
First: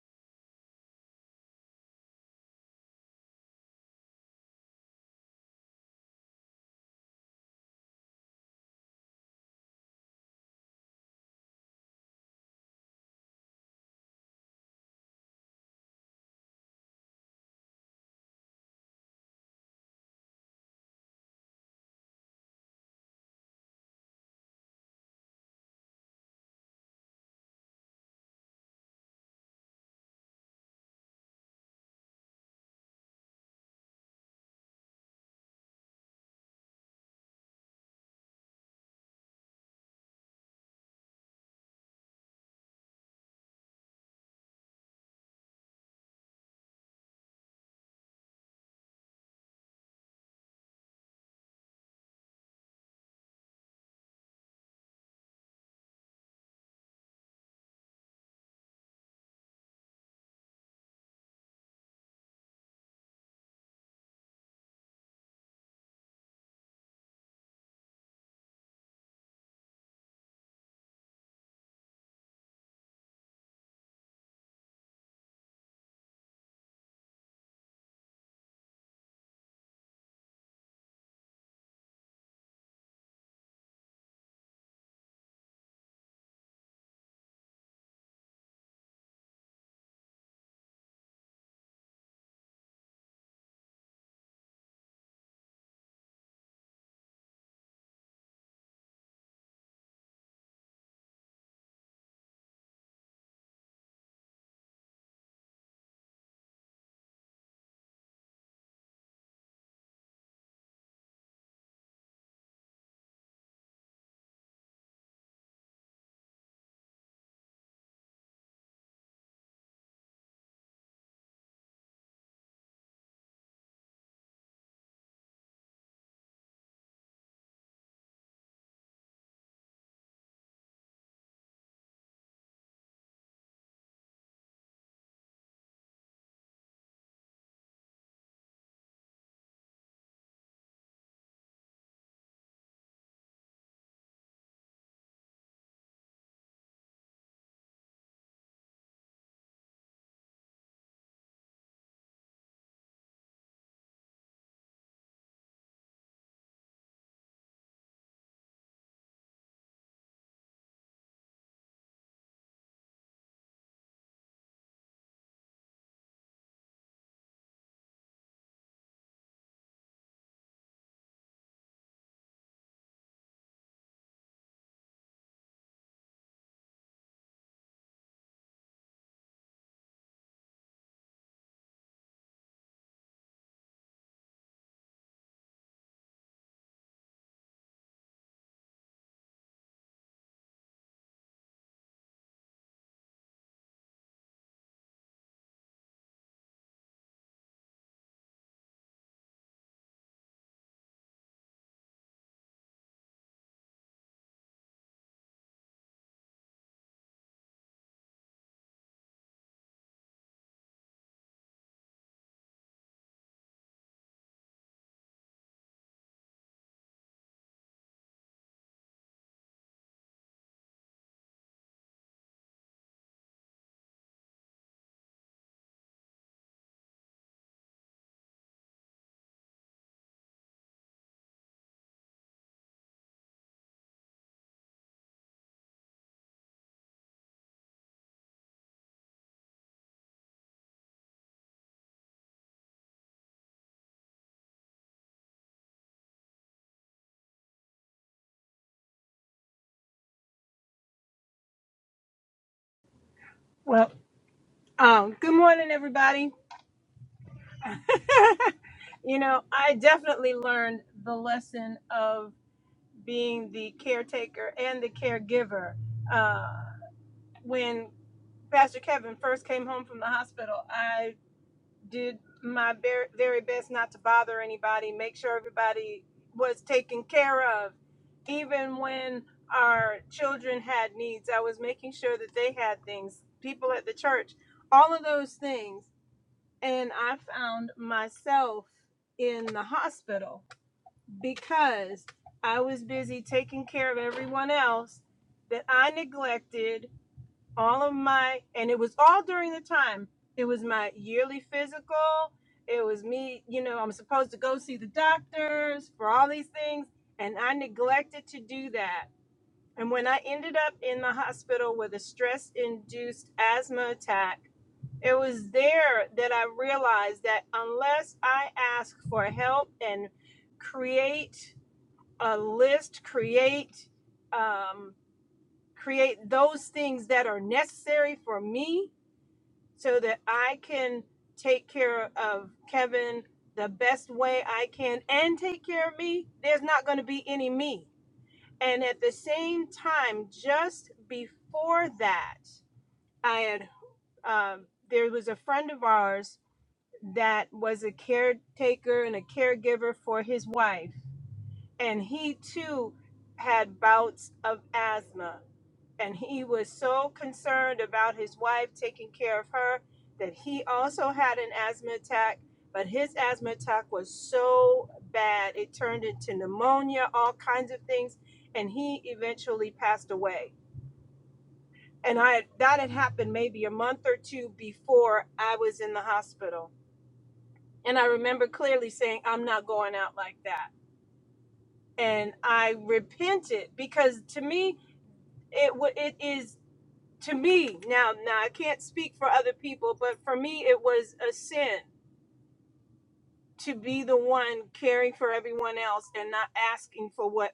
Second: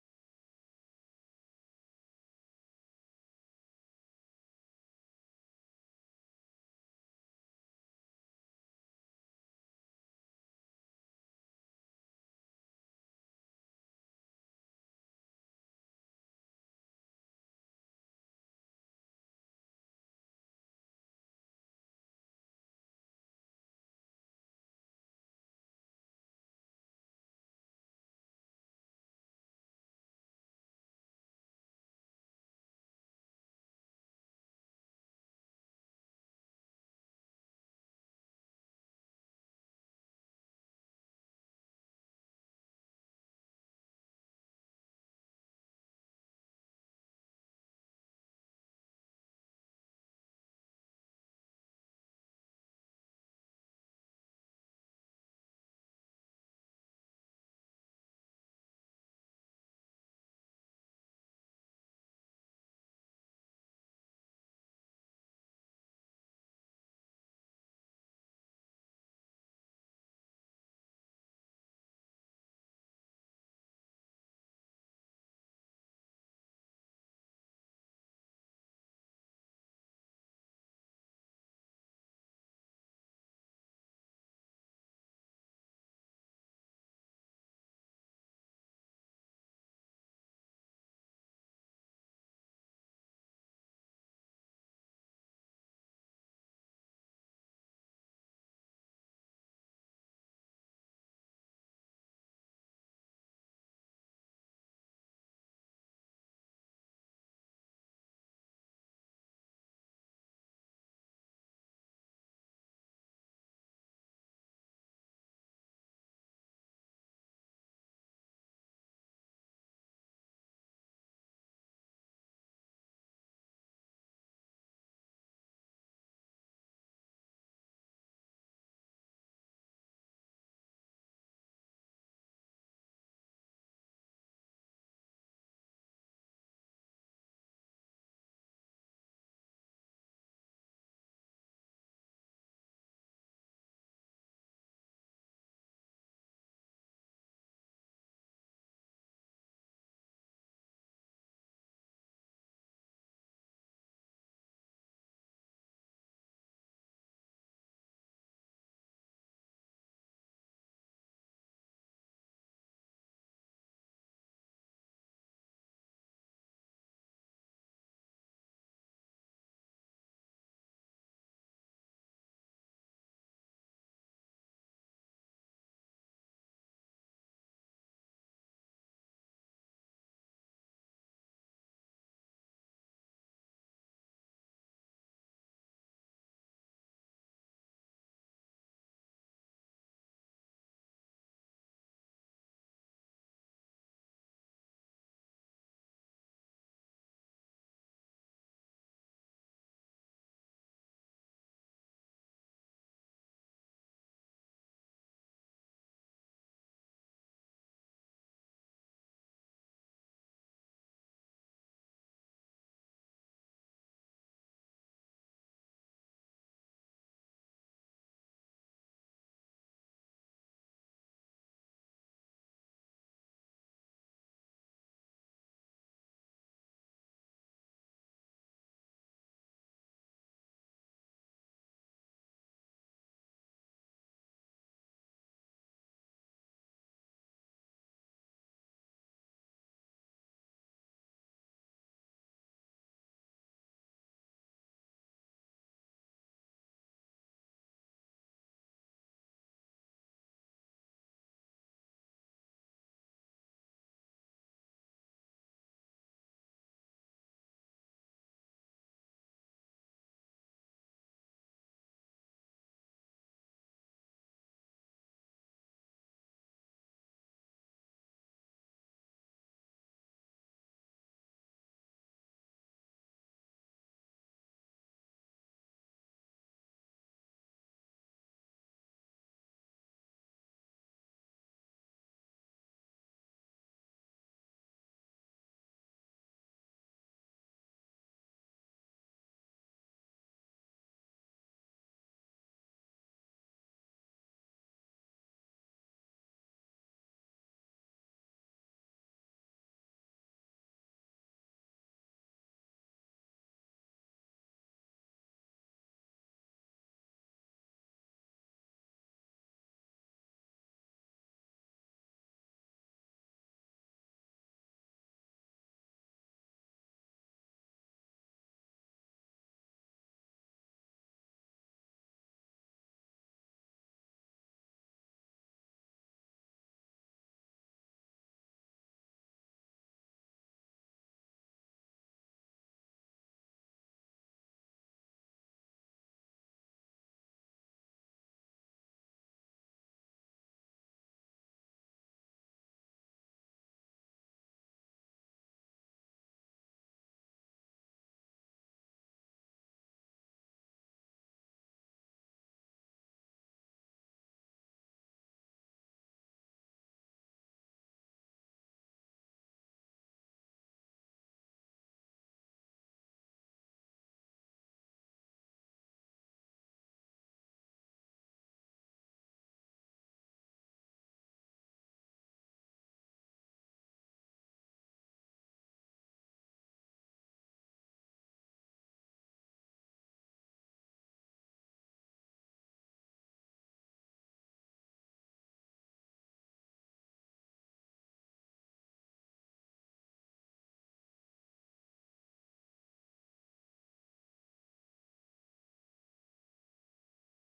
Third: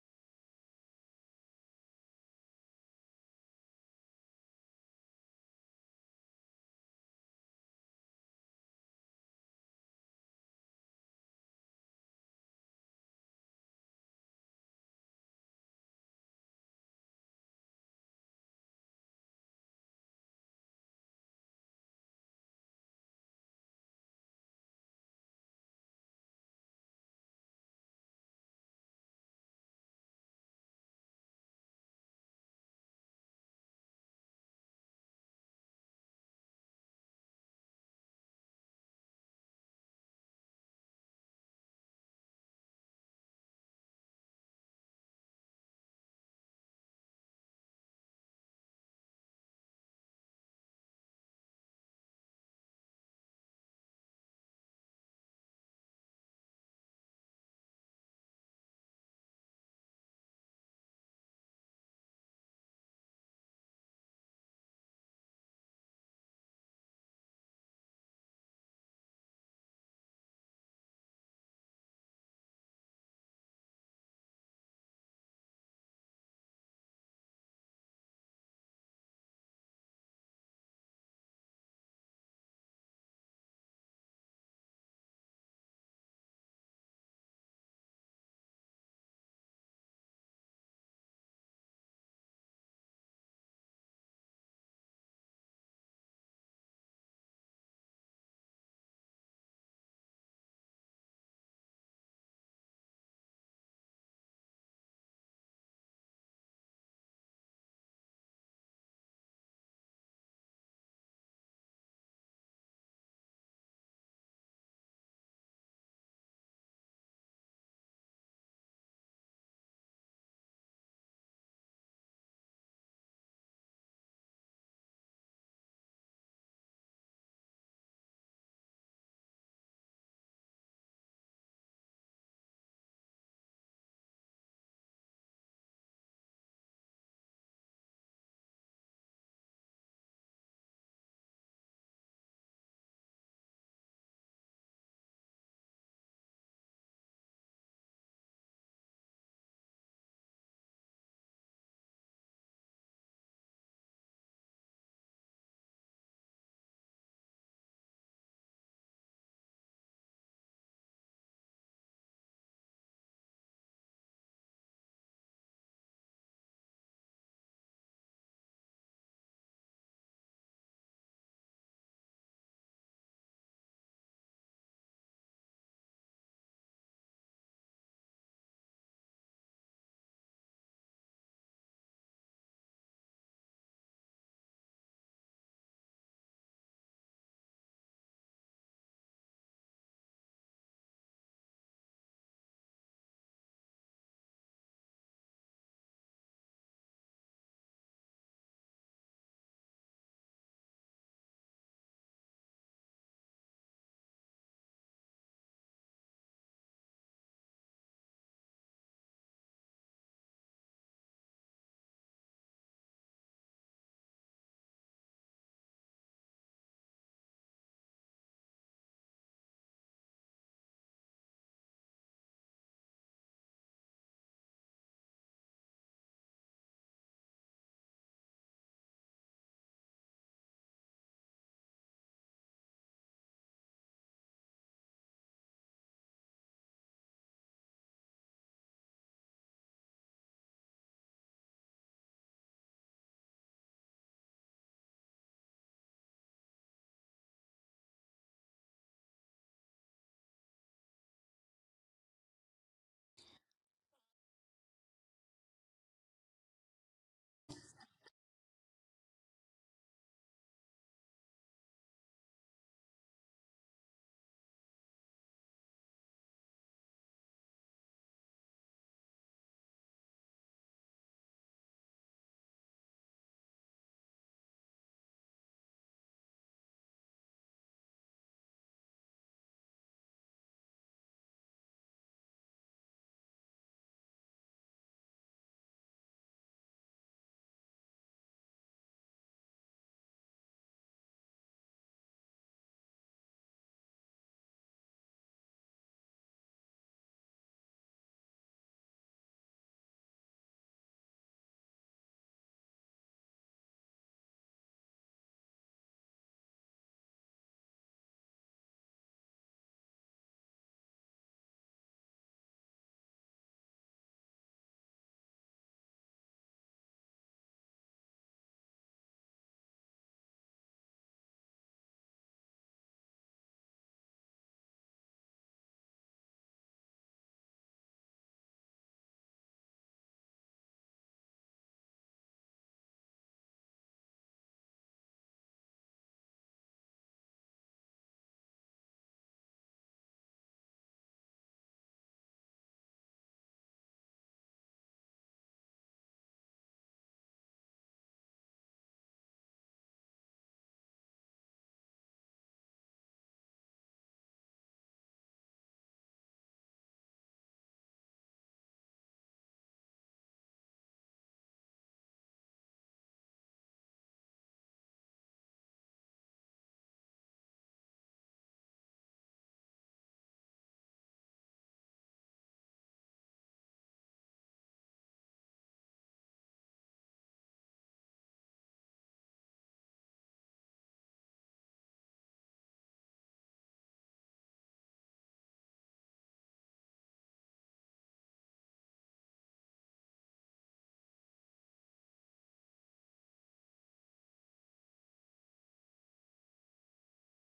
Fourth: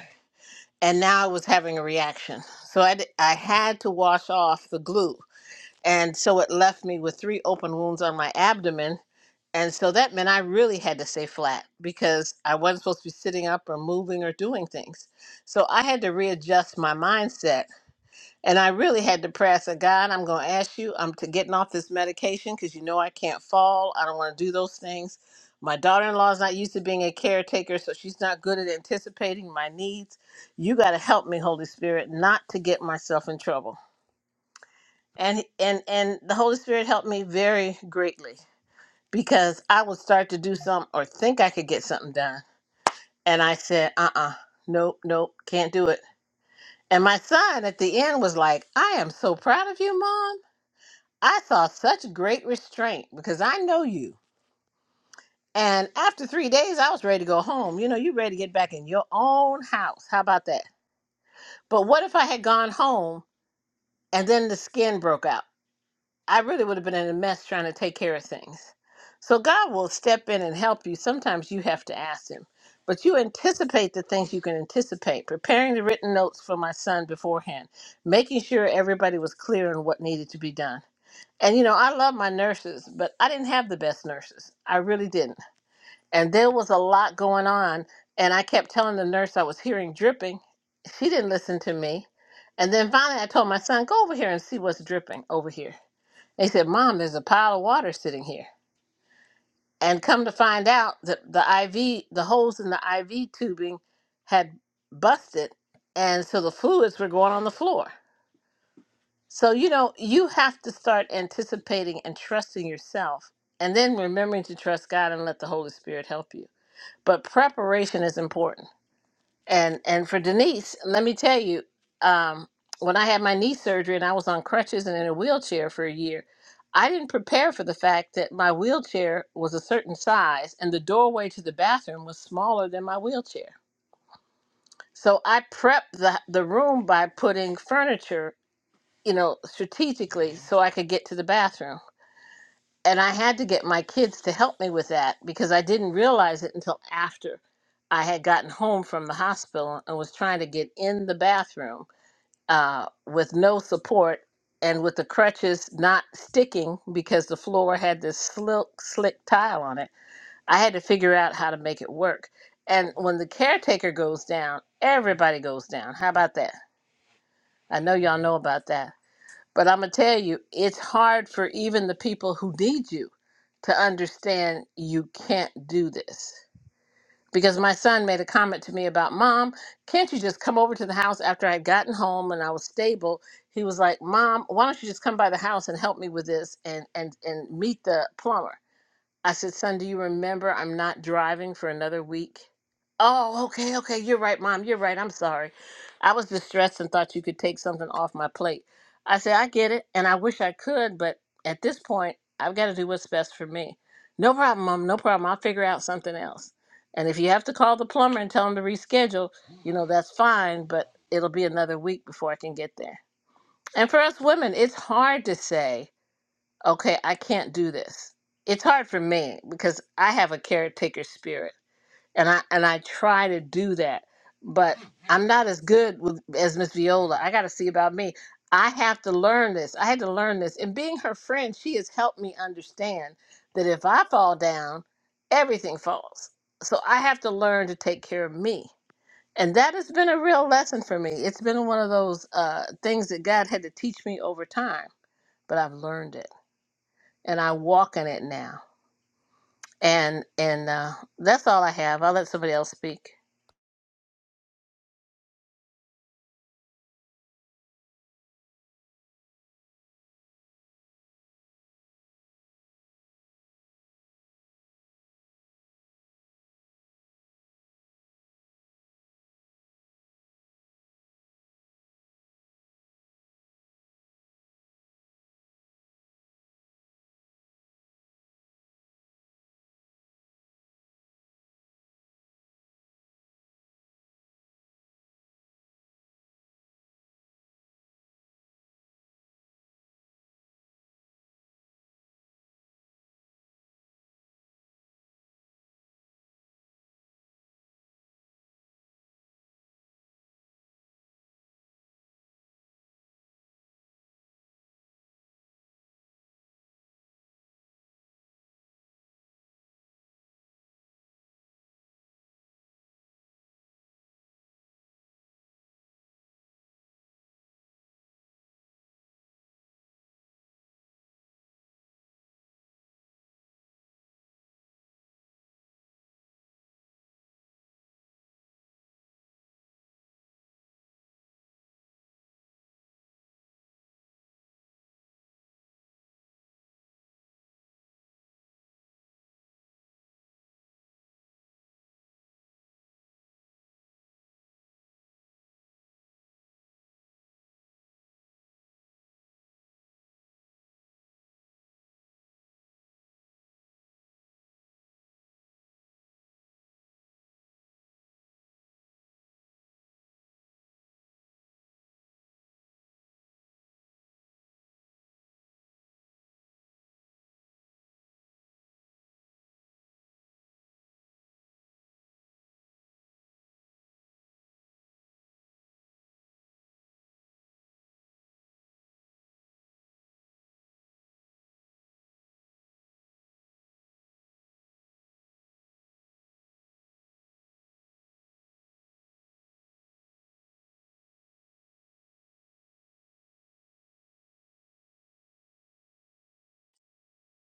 D: And now I was having a reaction. So I, d- I had to wash off the glue. And so it left me with three open wounds on my abdomen. And so that meant I really had to stay flat because I wasn't supposed to be sitting up or moving or doing things. So I had to readjust my mindset And I really had to pray. I said, God, I'm going to ask you. I'm to getting off this medication because you know I can't fall. I don't want to do those things. My daughter in law is not used to being a caretaker, so she's not good at anticipating my needs. You got to help me, Holy Spirit, not to get myself in trouble. And and and the Holy Spirit helped me very greatly because I would start to do something or think I could get something done, and I said, uh-uh, nope, nope, can't do it. And my son at the end was like, I am so proud of you, Mom. I saw such great restraint because I know you. And after three days, I was ready to go home. You know, you ready to get back in your own house. How about that? But what if I had gone home and then the skin broke out? I really would have been in a mess trying to take care of things. So God will step in and help you. Sometimes you have to ask Him, but you anticipate the things you can anticipate. Preparing the written notes for my son beforehand, making sure everybody was clear on what needed to be done And you know, I love my nurses, but I didn't have the best nurses. I really didn't. And there was a lot going on. And I kept telling the nurse I was hearing dripping. She didn't listen to me. And then finally, I told my son, go over here and see what's dripping over here. And he said, Mom, there's a pile of water sitting here. And come to find out that the IV, the holes in the IV tubing had busted. And so the fluids were going on the floor. So, you know, you have to start anticipating and trusting yourself and then remembering to trust God and let the Holy Spirit help you. But preparation is important. And and for Denise, let me tell you, um, when I had my knee surgery and I was on crutches and in a wheelchair for a year, I didn't prepare for the fact that my wheelchair was a certain size and the doorway to the bathroom was smaller than my wheelchair. So I prepped the, the room by putting furniture you know, strategically so I could get to the bathroom. And I had to get my kids to help me with that because I didn't realize it until after I had gotten home from the hospital and was trying to get in the bathroom uh, with no support and with the crutches not sticking because the floor had this slick, slick tile on it. I had to figure out how to make it work. And when the caretaker goes down, everybody goes down. How about that? I know y'all know about that but I'm going to tell you, it's hard for even the people who need you to understand you can't do this. Because my son made a comment to me about, Mom, can't you just come over to the house after I would gotten home and I was stable? He was like, Mom, why don't you just come by the house and help me with this and, and, and meet the plumber? I said, Son, do you remember I'm not driving for another week? Oh, okay, okay. You're right, Mom. You're right. I'm sorry. I was distressed and thought you could take something off my plate. I said, I get it, and I wish I could, but at this point, I've got to do what's best for me. No problem, Mom. No problem. I'll figure out something else. And if you have to call the plumber and tell him to reschedule, you know, that's fine, but it'll be another week before I can get there. And for us women, it's hard to say okay, I can't do this. It's hard for me because I have a caretaker spirit and I and I try to do that, but I'm not as good with, as Miss Viola. I got to see about me. I have to learn this. I had to learn this. And being her friend, she has helped me understand that if I fall down, everything falls. So I have to learn to take care of me. And that has been a real lesson for me. It's been one of those uh, things that God had to teach me over time, but I've learned it and I walk in it now. And and uh, that's all I have. I'll let somebody else speak.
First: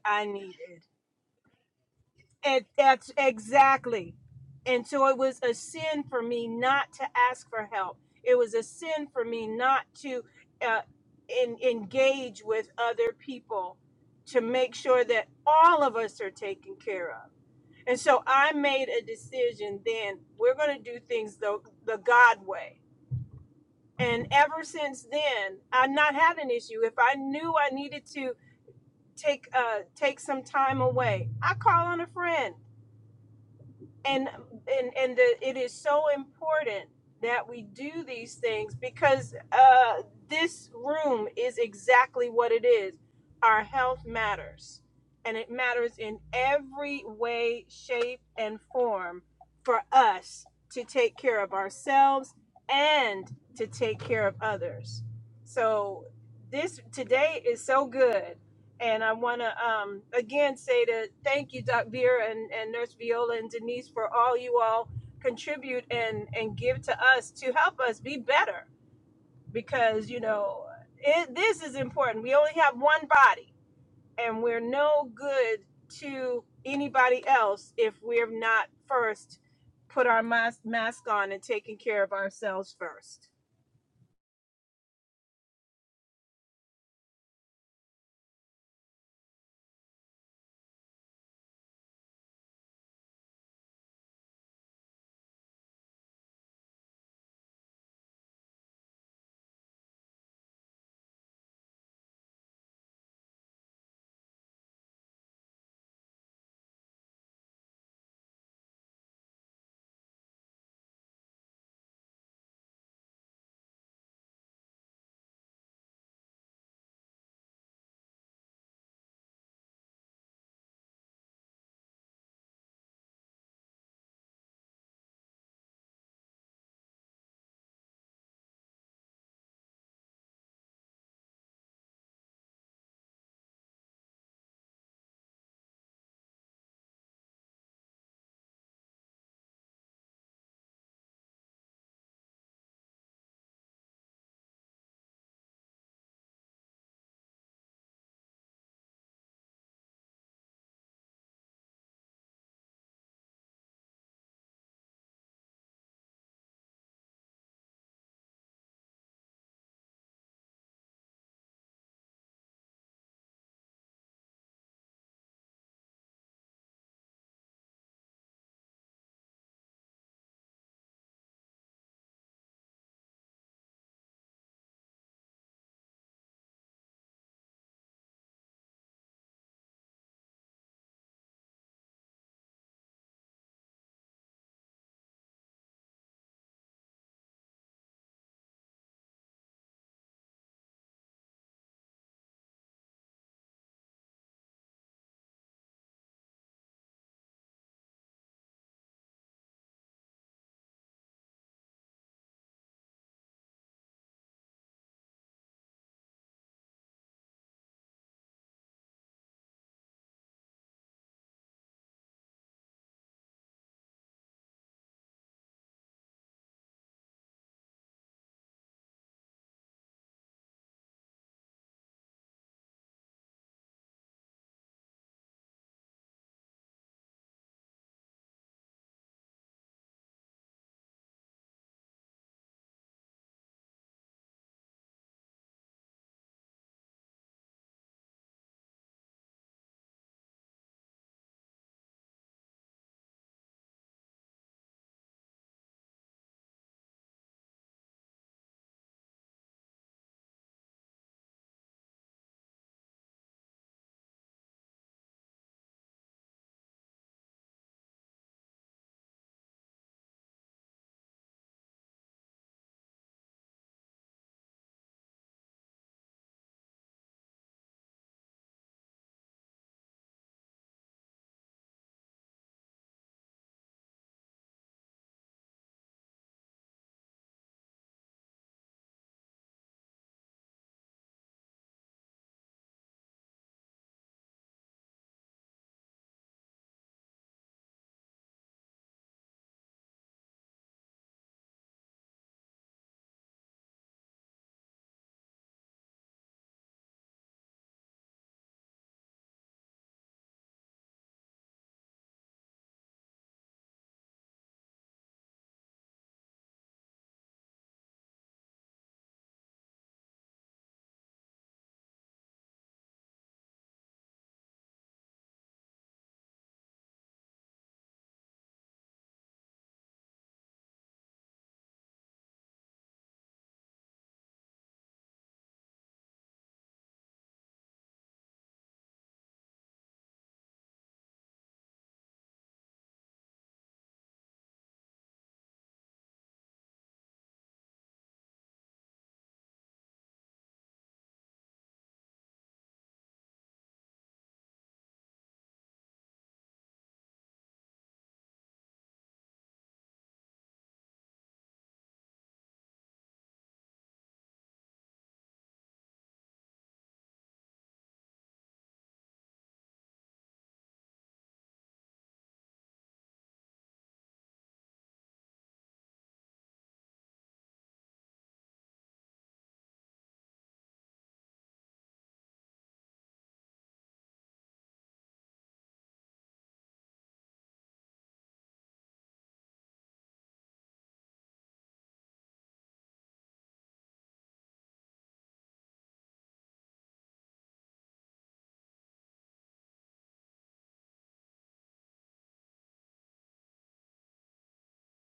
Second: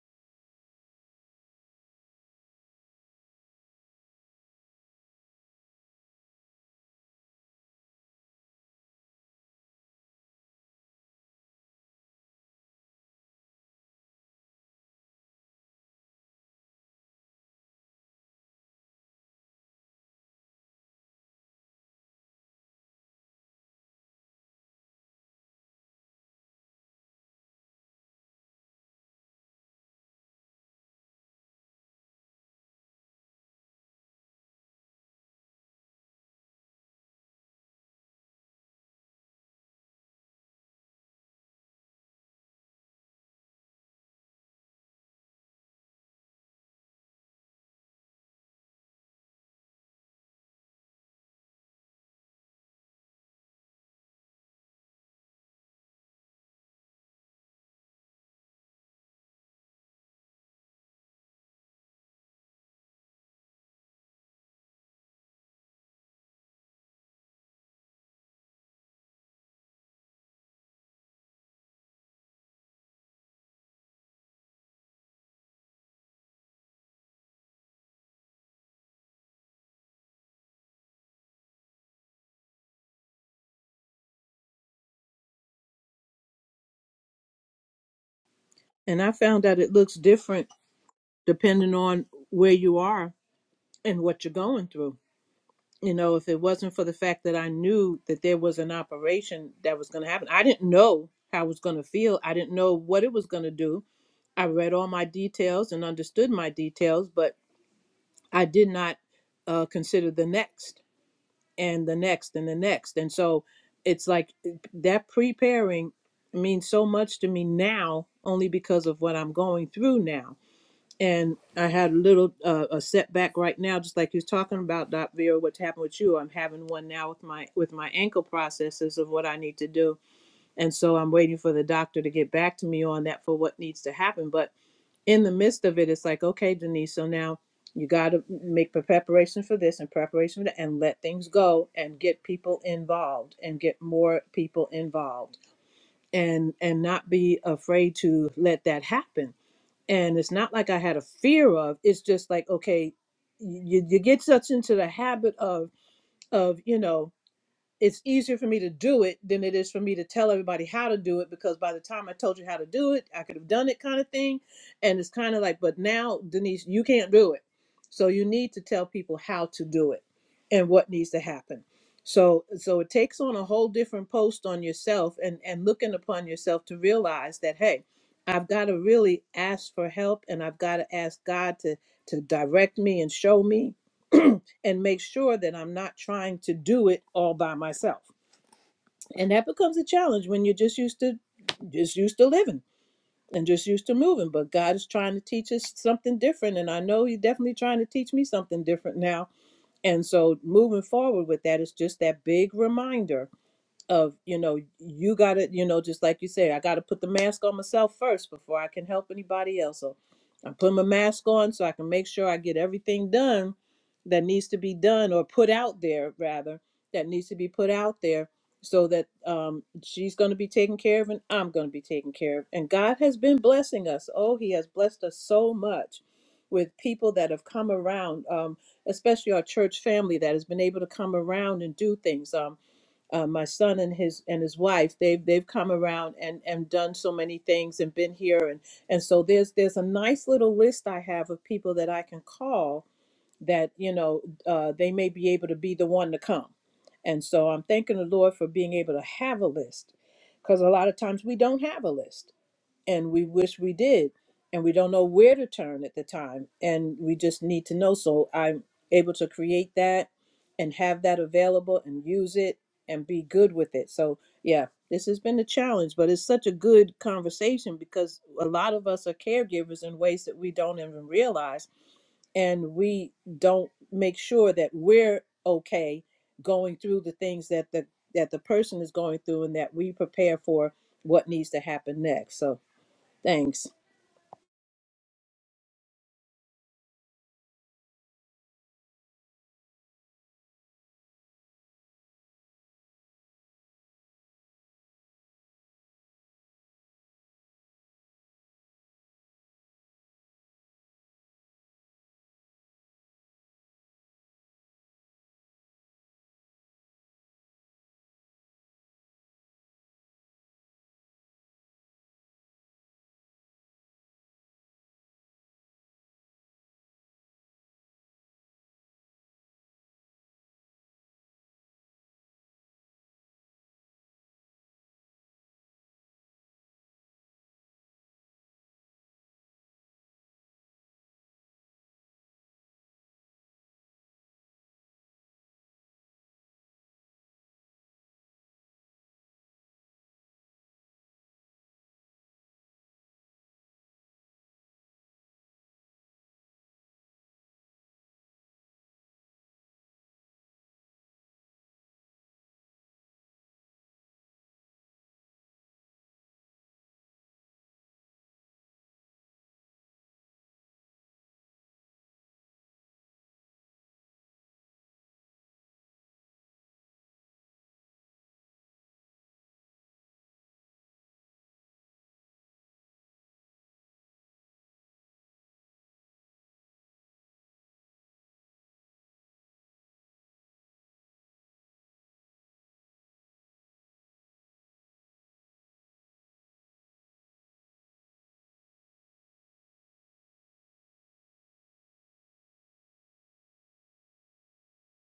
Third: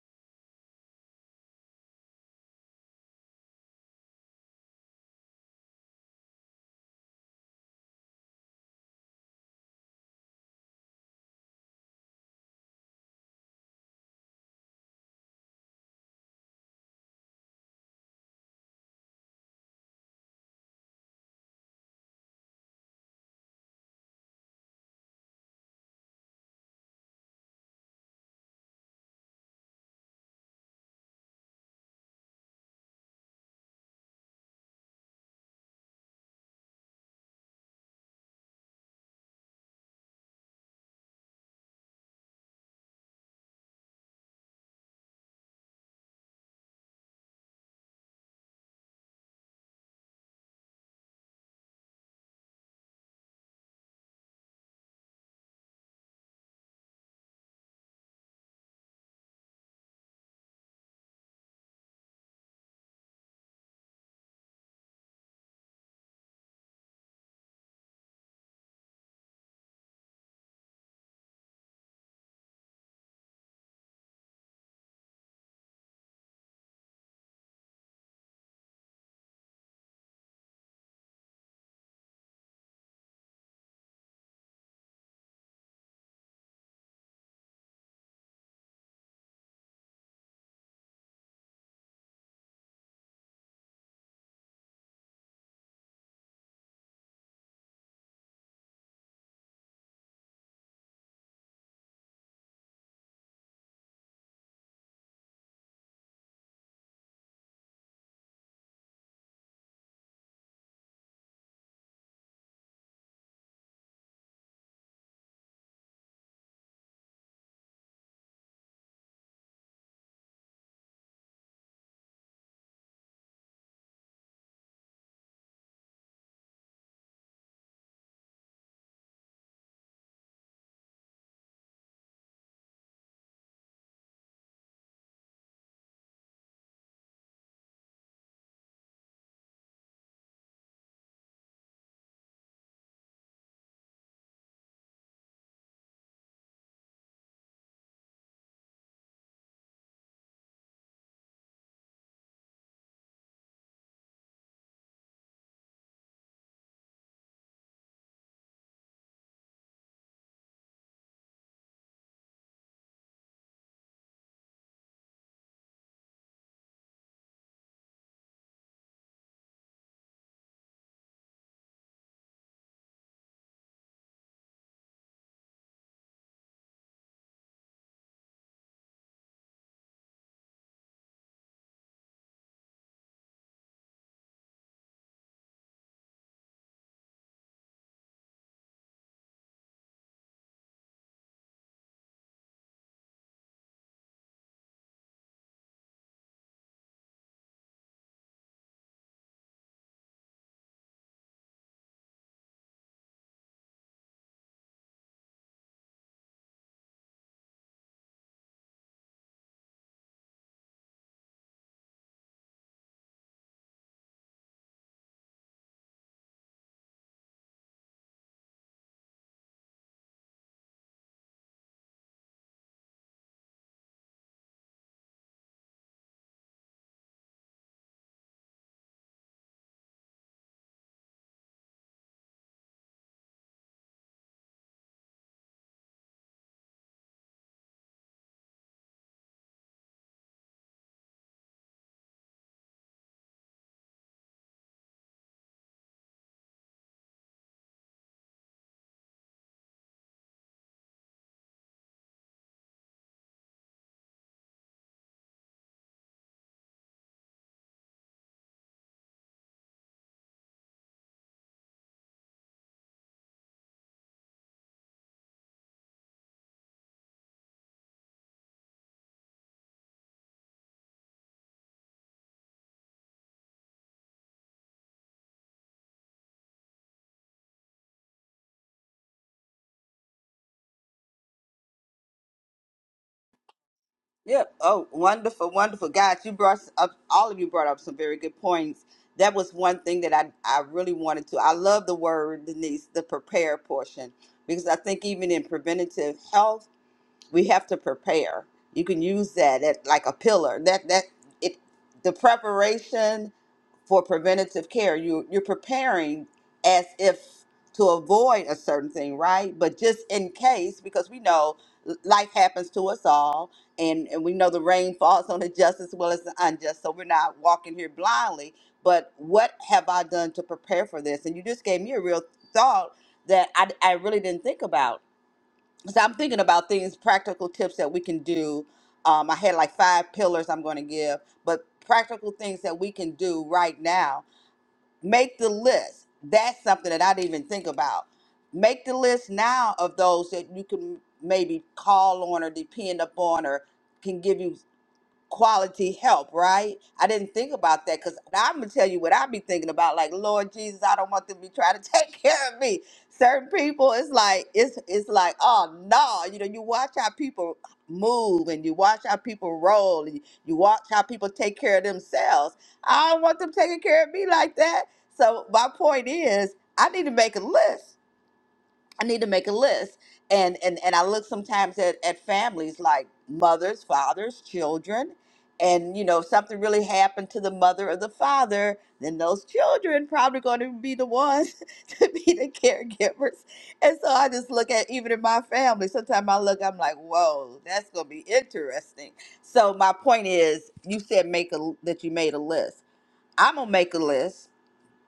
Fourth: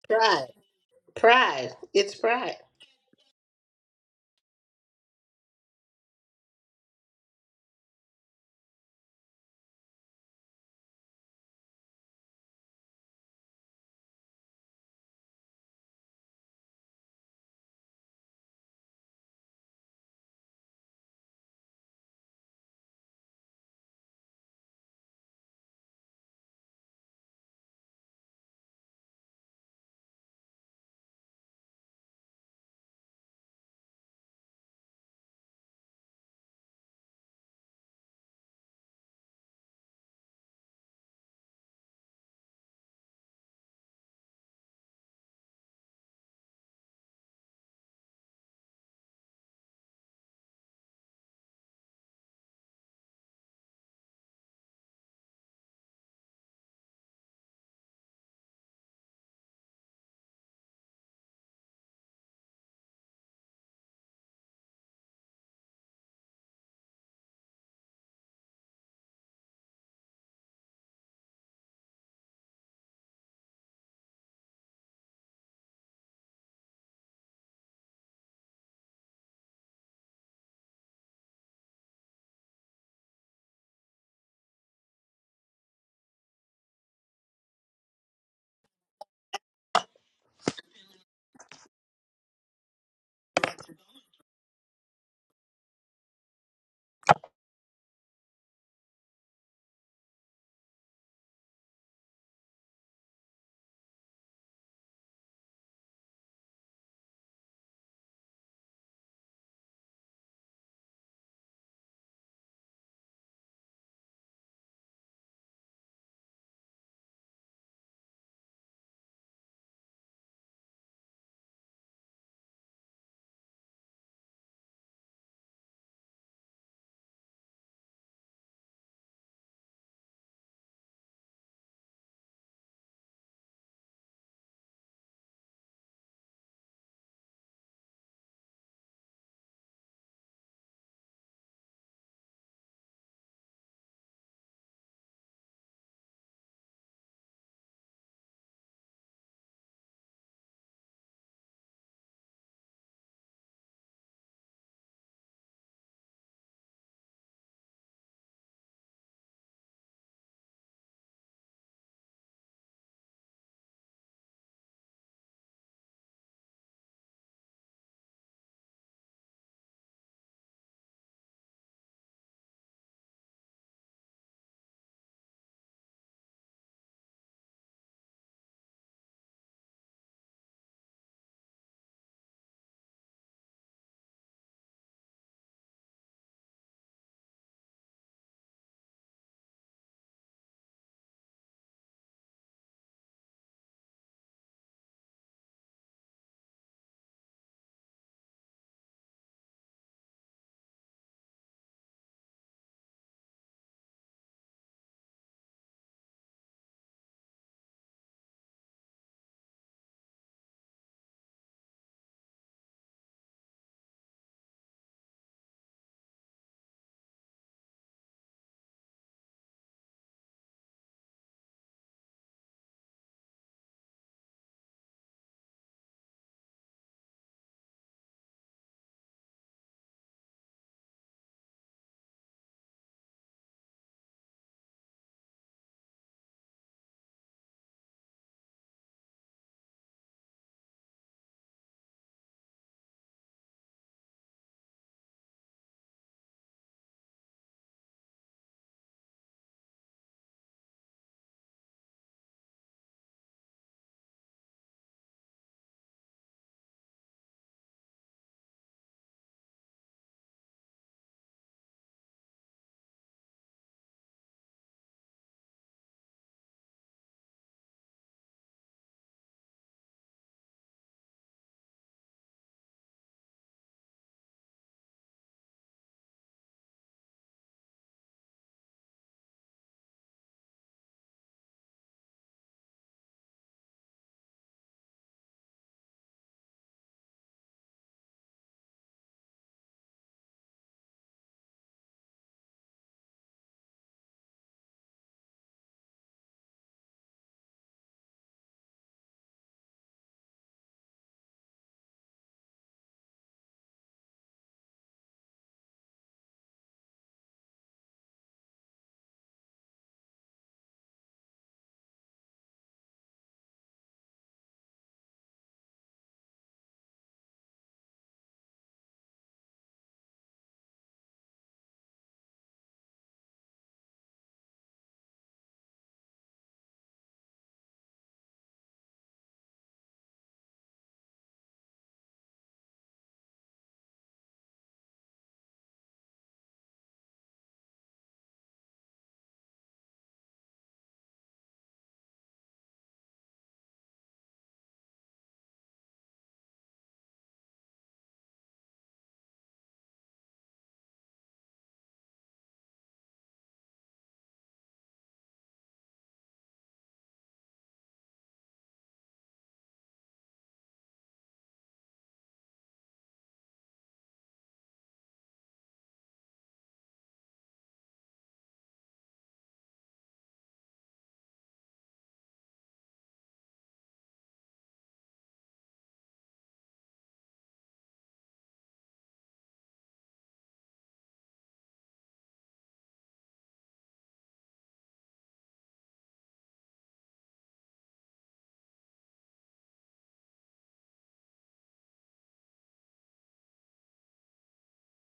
D: Pride. Pride. It's pride.
A: And I found out it looks different depending on where you are and what you're going through you know, if it wasn't for the fact that I knew that there was an operation that was going to happen, I didn't know how I was going to feel. I didn't know what it was going to do. I read all my details and understood my details, but I did not uh, consider the next and the next and the next. And so it's like that preparing means so much to me now only because of what I'm going through now and I had a little uh, a setback right now, just like you're talking about, Doc Vera. What's happened with you? I'm having one now with my with my ankle processes of what I need to do, and so I'm waiting for the doctor to get back to me on that for what needs to happen. But in the midst of it, it's like, okay, Denise, so now you got to make pre- preparation for this and preparation for that, and let things go and get people involved and get more people involved and and not be afraid to let that happen and it's not like I had a fear of. It's just like okay, you you get such into the habit of of you know it's easier for me to do it than it is for me to tell everybody how to do it because by the time I told you how to do it, I could have done it kind of thing. And it's kind of like, but now, Denise, you can't do it. So you need to tell people how to do it and what needs to happen. So so it takes on a whole different post on yourself and and looking upon yourself to realize that hey, I've got to really ask for help and I've got to ask God to to direct me and show me and make sure that I'm not trying to do it all by myself and that becomes a challenge when you're just used to just used to living and just used to moving but god is trying to teach us something different and i know he's definitely trying to teach me something different now and so moving forward with that is just that big reminder of you know you gotta you know just like you say i gotta put the mask on myself first before i can help anybody else so i'm putting my mask on so i can make sure i get everything done that needs to be done or put out there rather that needs to be put out there so that um, she's going to be taken care of and i'm going to be taken care of and god has been blessing us oh he has blessed us so much with people that have come around um, especially our church family that has been able to come around and do things. Um, uh, my son and his and his wife they've they've come around and and done so many things and been here and and so there's there's a nice little list i have of people that i can call that you know uh, they may be able to be the one to come and so i'm thanking the lord for being able to have a list because a lot of times we don't have a list and we wish we did and we don't know where to turn at the time and we just need to know so i'm able to create that and have that available and use it and be good with it so yeah this has been a challenge but it's such a good conversation because a lot of us are caregivers in ways that we don't even realize and we don't make sure that we're okay going through the things that the that the person is going through and that we prepare for what needs to happen next So. Thanks.
C: Yep. Oh, wonderful, wonderful. God, you brought up, all of you brought up some very good points. That was one thing that I, I really wanted to. I love the word, Denise, the prepare portion, because I think even in preventative health, we have to prepare. You can use that at, like a pillar. That, that, it, the preparation for preventative care. You you're preparing as if to avoid a certain thing, right? But just in case, because we know l- life happens to us all, and, and we know the rain falls on the just as well as the unjust. So we're not walking here blindly. But what have I done to prepare for this? And you just gave me a real thought that I, I really didn't think about. So I'm thinking about things, practical tips that we can do. Um, I had like five pillars I'm going to give, but practical things that we can do right now make the list. That's something that I didn't even think about. Make the list now of those that you can maybe call on or depend upon or can give you quality help, right? I didn't think about that because I'm gonna tell you what I be thinking about. Like, Lord Jesus, I don't want them to be trying to take care of me. Certain people, it's like it's it's like, oh no, you know, you watch how people move and you watch how people roll and you watch how people take care of themselves. I don't want them taking care of me like that. So my point is, I need to make a list. I need to make a list. And and and I look sometimes at, at families like mothers, fathers, children, and you know, if something really happened to the mother or the father, then those children probably gonna be the ones to be the caregivers. And so I just look at even in my family, sometimes I look, I'm like, whoa, that's gonna be interesting. So my point is you said make a that you made a list. I'm gonna make a list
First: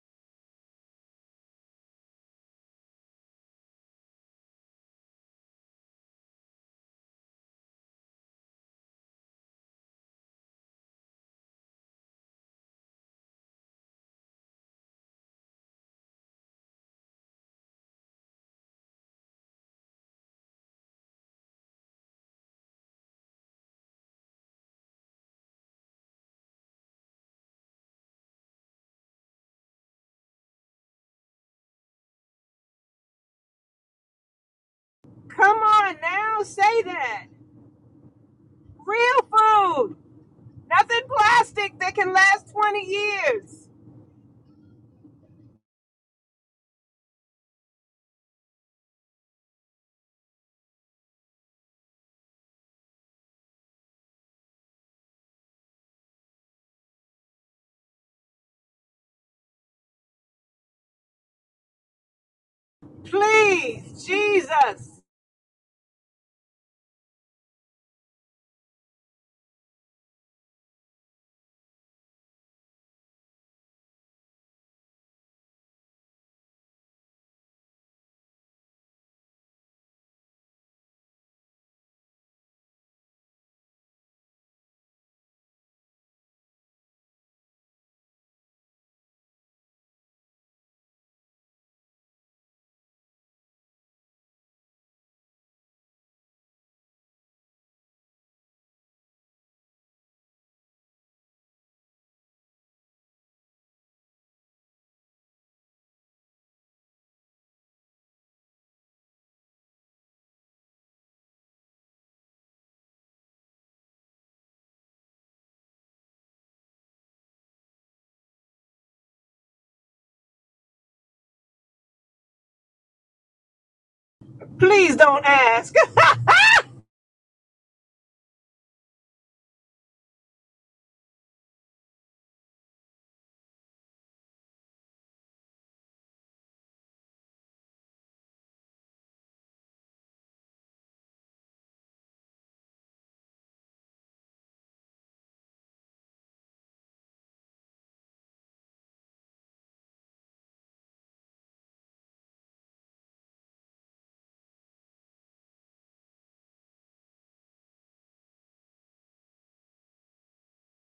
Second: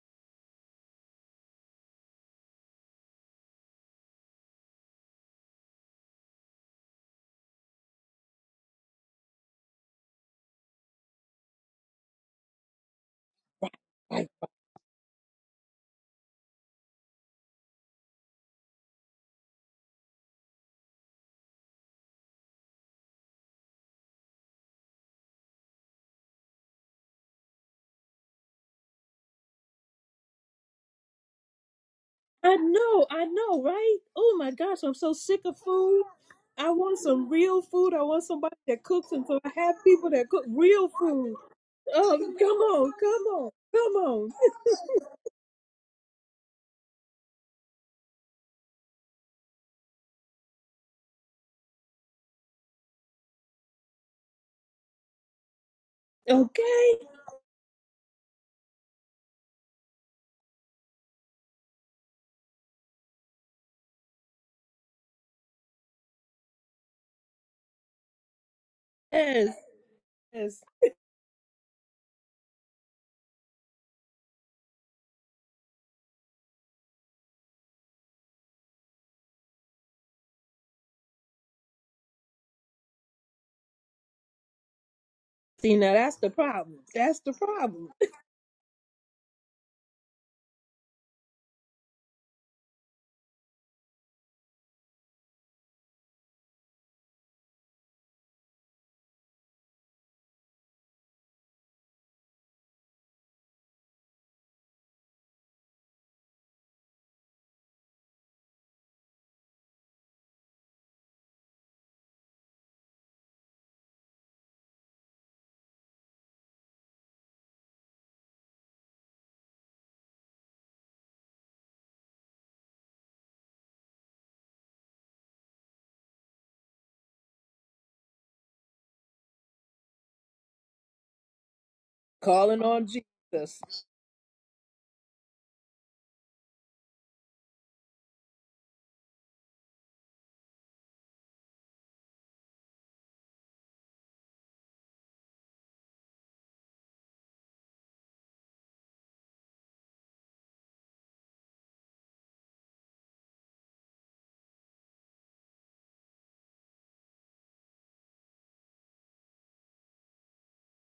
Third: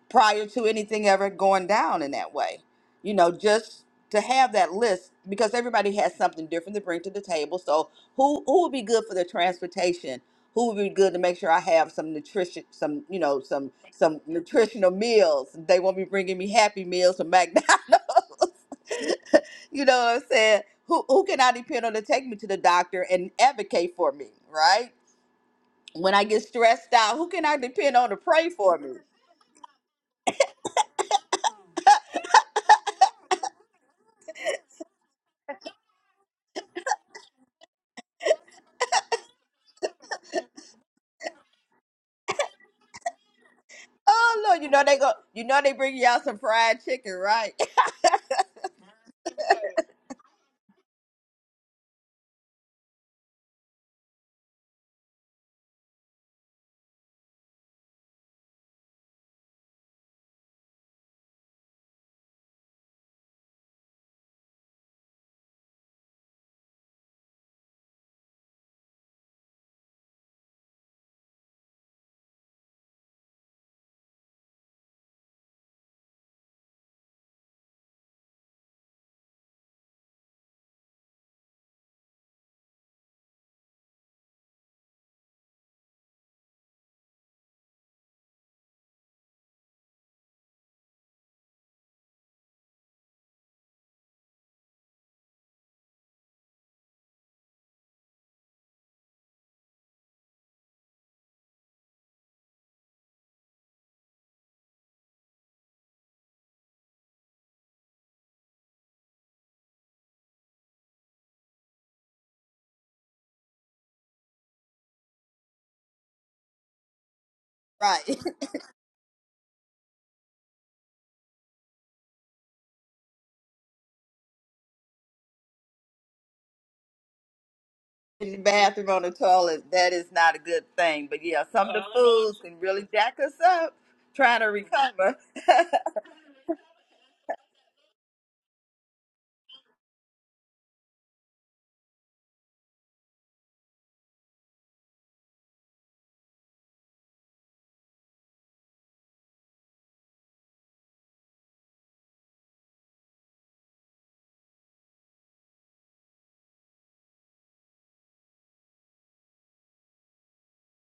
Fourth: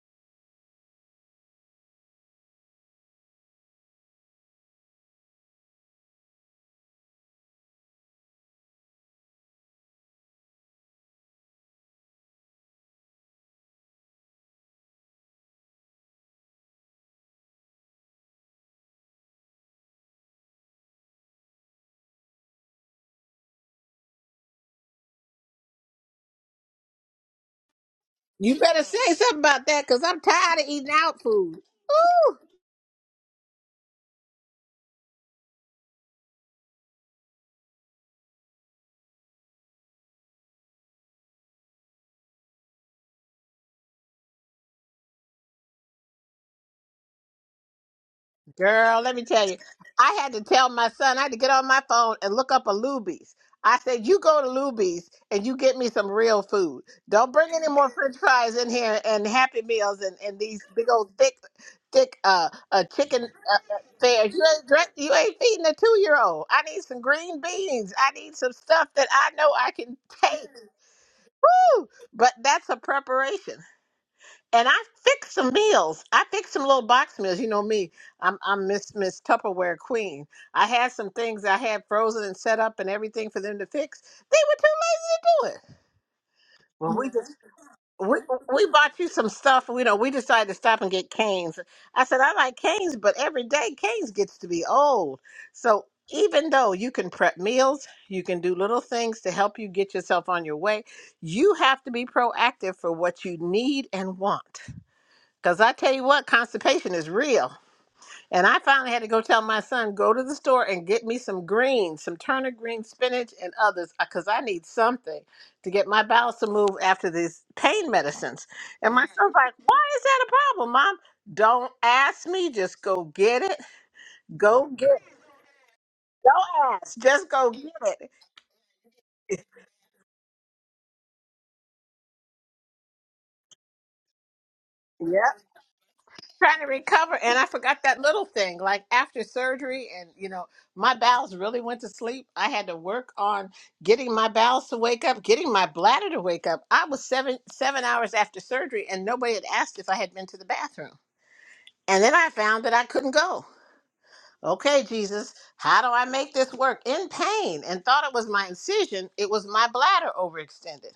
C: prior to anything ever going down in that way. You know, just to have that list because everybody has something different to bring to the table. So who who would be good for the transportation? Who would be good to make sure I have some nutrition, some you know, some some
A: I
C: nutritional meals? They won't be bringing me Happy Meals from McDonald's. you know what I'm saying? Who who can I depend on to take me to the doctor and advocate for me? Right? When I get stressed out, who can I depend on to pray
D: You
C: for
D: better
C: me?
D: say something about that because I'm tired of eating out food. Ooh.
A: I know, I know, right? Oh my gosh, I'm so sick of food. I want some real food. I want somebody that cooks, and so I have people that cook real food. Oh, come on, come on, come on.
C: Oh Lord, you know they go. You know they bring you out some fried chicken, right?
D: Girl, let me tell you, I had to tell my son, I had to get on my phone and look up a Luby's. I said, You go to Luby's and you get me some real food.
A: Okay,
D: Don't bring any more french fries in here and Happy Meals and, and these big old thick, thick uh, uh chicken uh, uh, fairs. You ain't, drink- you ain't feeding a two year old. I need some green beans. I need some stuff that I know
A: yes,
D: I can take.
A: yes.
D: Woo! But that's a preparation and I fix some meals. I fix some little box meals. You know me. I'm I'm Miss Miss Tupperware Queen. I had some things I had frozen and set up and everything for them to fix. They were too lazy to do
A: See,
D: it.
A: now that's the problem.
D: Well, we
A: That's
D: just
A: the problem.
D: we we bought you some stuff. You know, we decided to stop and get canes. I said I like canes, but every day canes gets to be old. So even though you can prep meals, you can do little things to help you get yourself on your way. You have to be proactive for what you need and want because I tell you what, constipation is real. And I finally had to go tell my son, go to the store and get me some greens, some turnip green spinach and others, because I need something to get my bowels to move after these pain
C: right.
D: medicines. And my son's like, why is that a problem, mom? Don't ask me, just go get it. Go get it. Don't ask, just go get it.
C: In the bathroom on the toilet, that is not a good thing. But yeah, some of the foods can
A: Calling on
C: really jack us
A: Jesus.
C: up trying to recover.
D: Yep. trying to recover and I forgot that little thing. Like after surgery and you know, my bowels really went to sleep. I had to work on getting my bowels to wake up, getting my bladder to wake up. I was seven seven hours after surgery and nobody had asked if I had been to the bathroom. And then I found that I couldn't go. Okay, Jesus, how do I make this work? In pain and thought it was my incision, it was my bladder overextended.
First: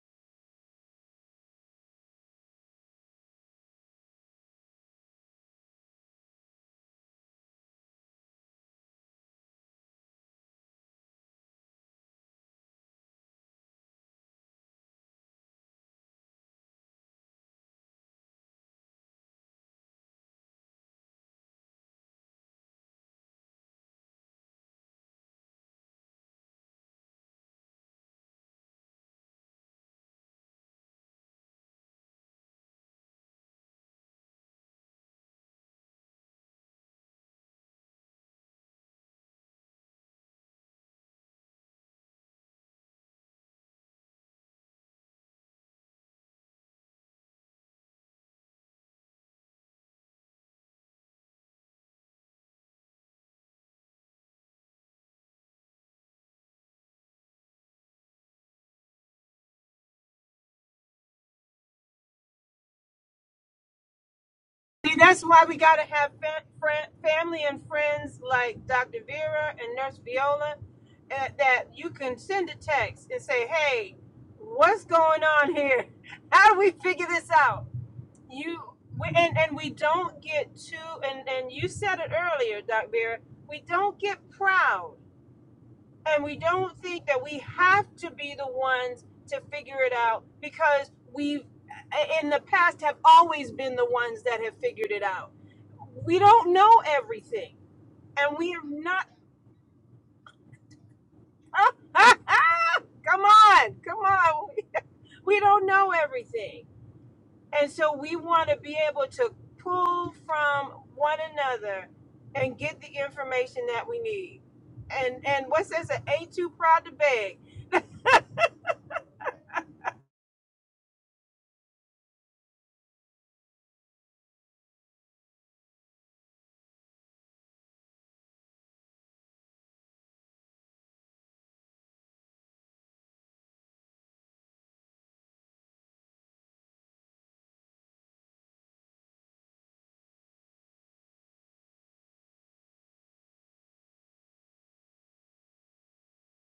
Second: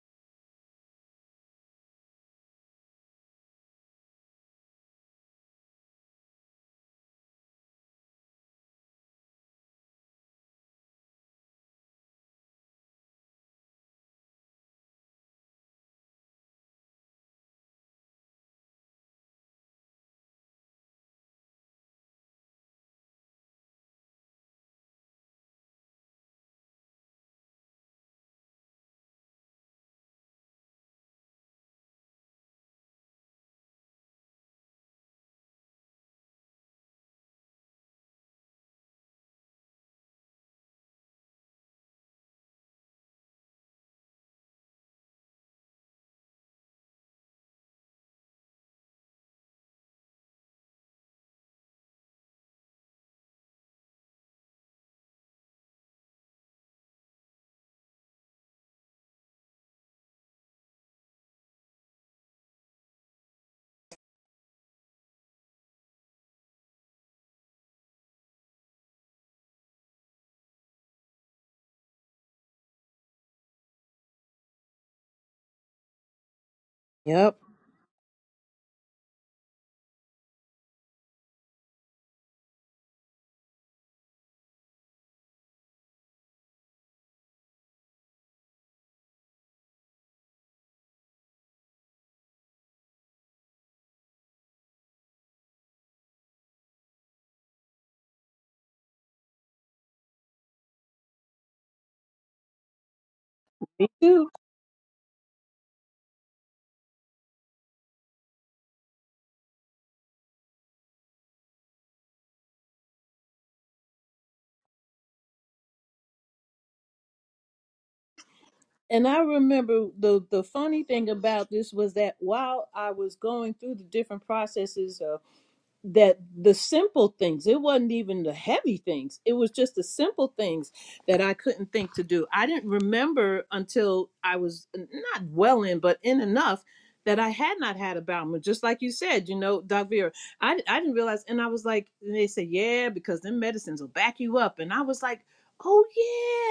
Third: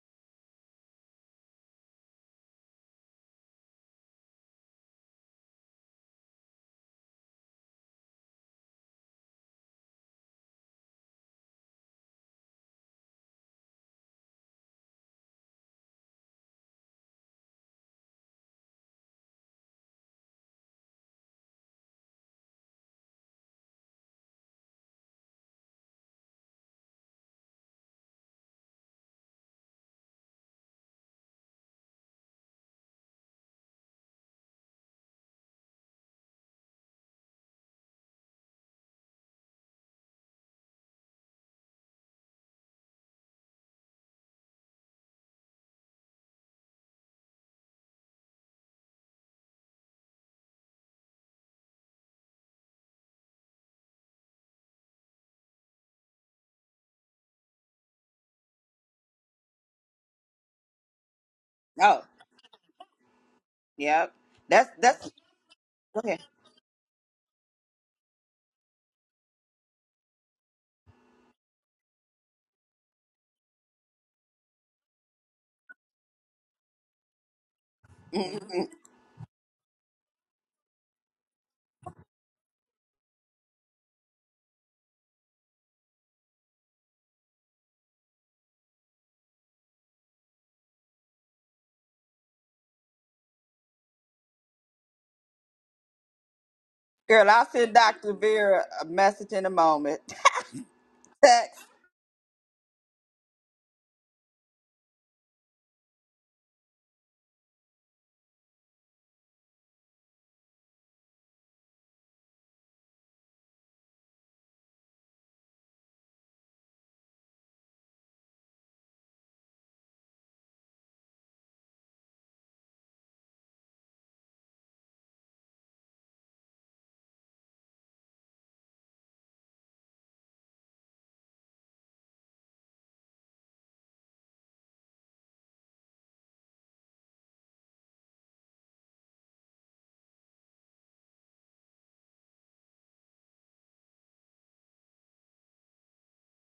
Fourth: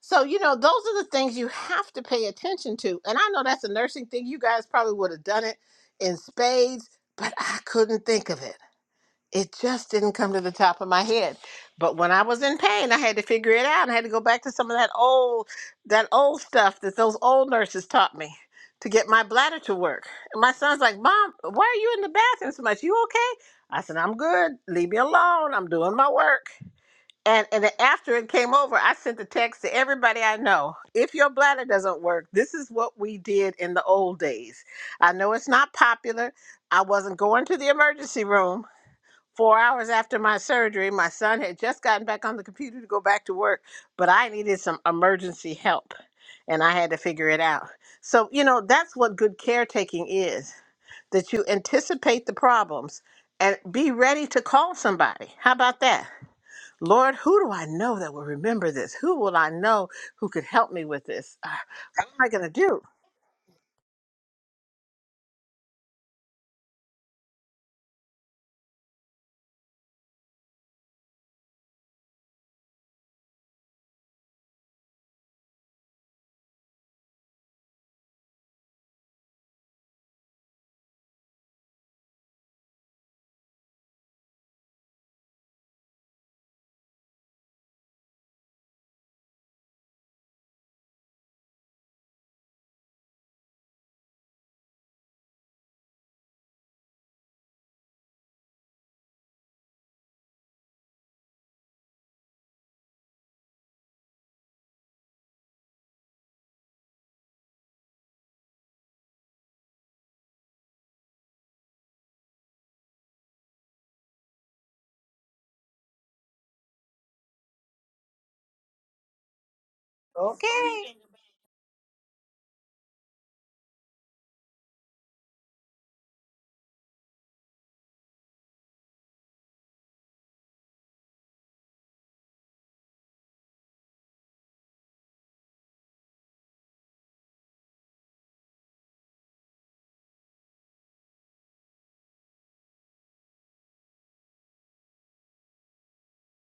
D: So, you know, those are the things you have to pay attention to. And I know that's a nursing thing. You guys probably would have done it in spades, but I couldn't think of it. It just didn't come to the top of my head. But when I was in pain, I had to figure it out. I had to go back to some of that old that old stuff that those old nurses taught me to get my bladder to work. And my son's like, Mom, why are you in the bathroom so much? You okay? I said, I'm good. Leave me alone. I'm doing my work. And and then after it came over, I sent a text to everybody I know. If your bladder doesn't work, this is what we did in the old days. I know it's not popular. I wasn't going to the emergency room. Four hours after my surgery, my son had just gotten back on the computer to go back to work, but I needed some emergency help and I had to figure it out. So, you know, that's what good caretaking is that you anticipate the problems and be ready to call somebody. How about that? Lord, who do I know that will remember this? Who will I know who could help me with this? Ah,
C: oh,
D: What am I going to do?
C: yep. That's that's. Okay.
A: Yep.
C: Mhm. Girl, I'll send Doctor Vera a message in a moment.
A: Too. And I remember the the funny
D: Okay.
A: thing about this was that while I was going through the different processes of that the simple things it wasn't even the heavy things it was just the simple things that i couldn't think to do i didn't remember until i was not well in but in enough that i had not had a bowel movement. just like you said you know doc vera I, I didn't realize and i was like and they said yeah because them medicines will back you up and i was like oh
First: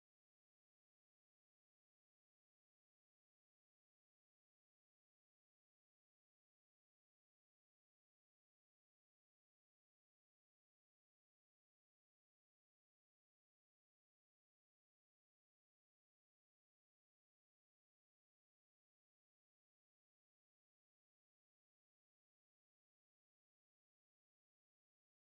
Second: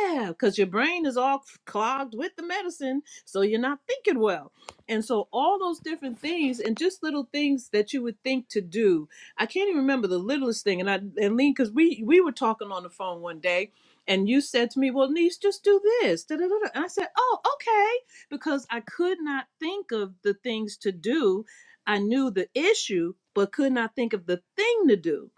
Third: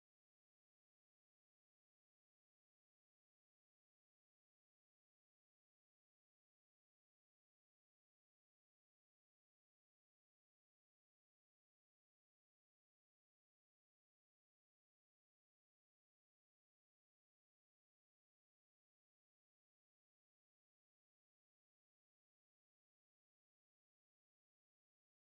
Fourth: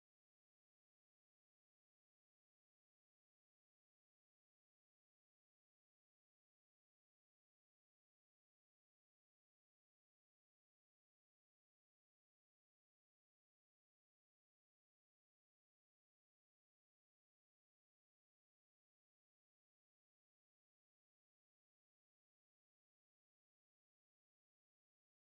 A: yeah because your brain is all clogged with the medicine so you're not thinking well and so all those different things and just little things that you would think to do I can't even remember the littlest thing. And I and Lean, because we we were talking on the phone one day, and you said to me, "Well, niece, just do this." da, da, da, da." And I said, "Oh, okay," because I could not think of the things to do. I knew the issue, but could not think of the thing to do.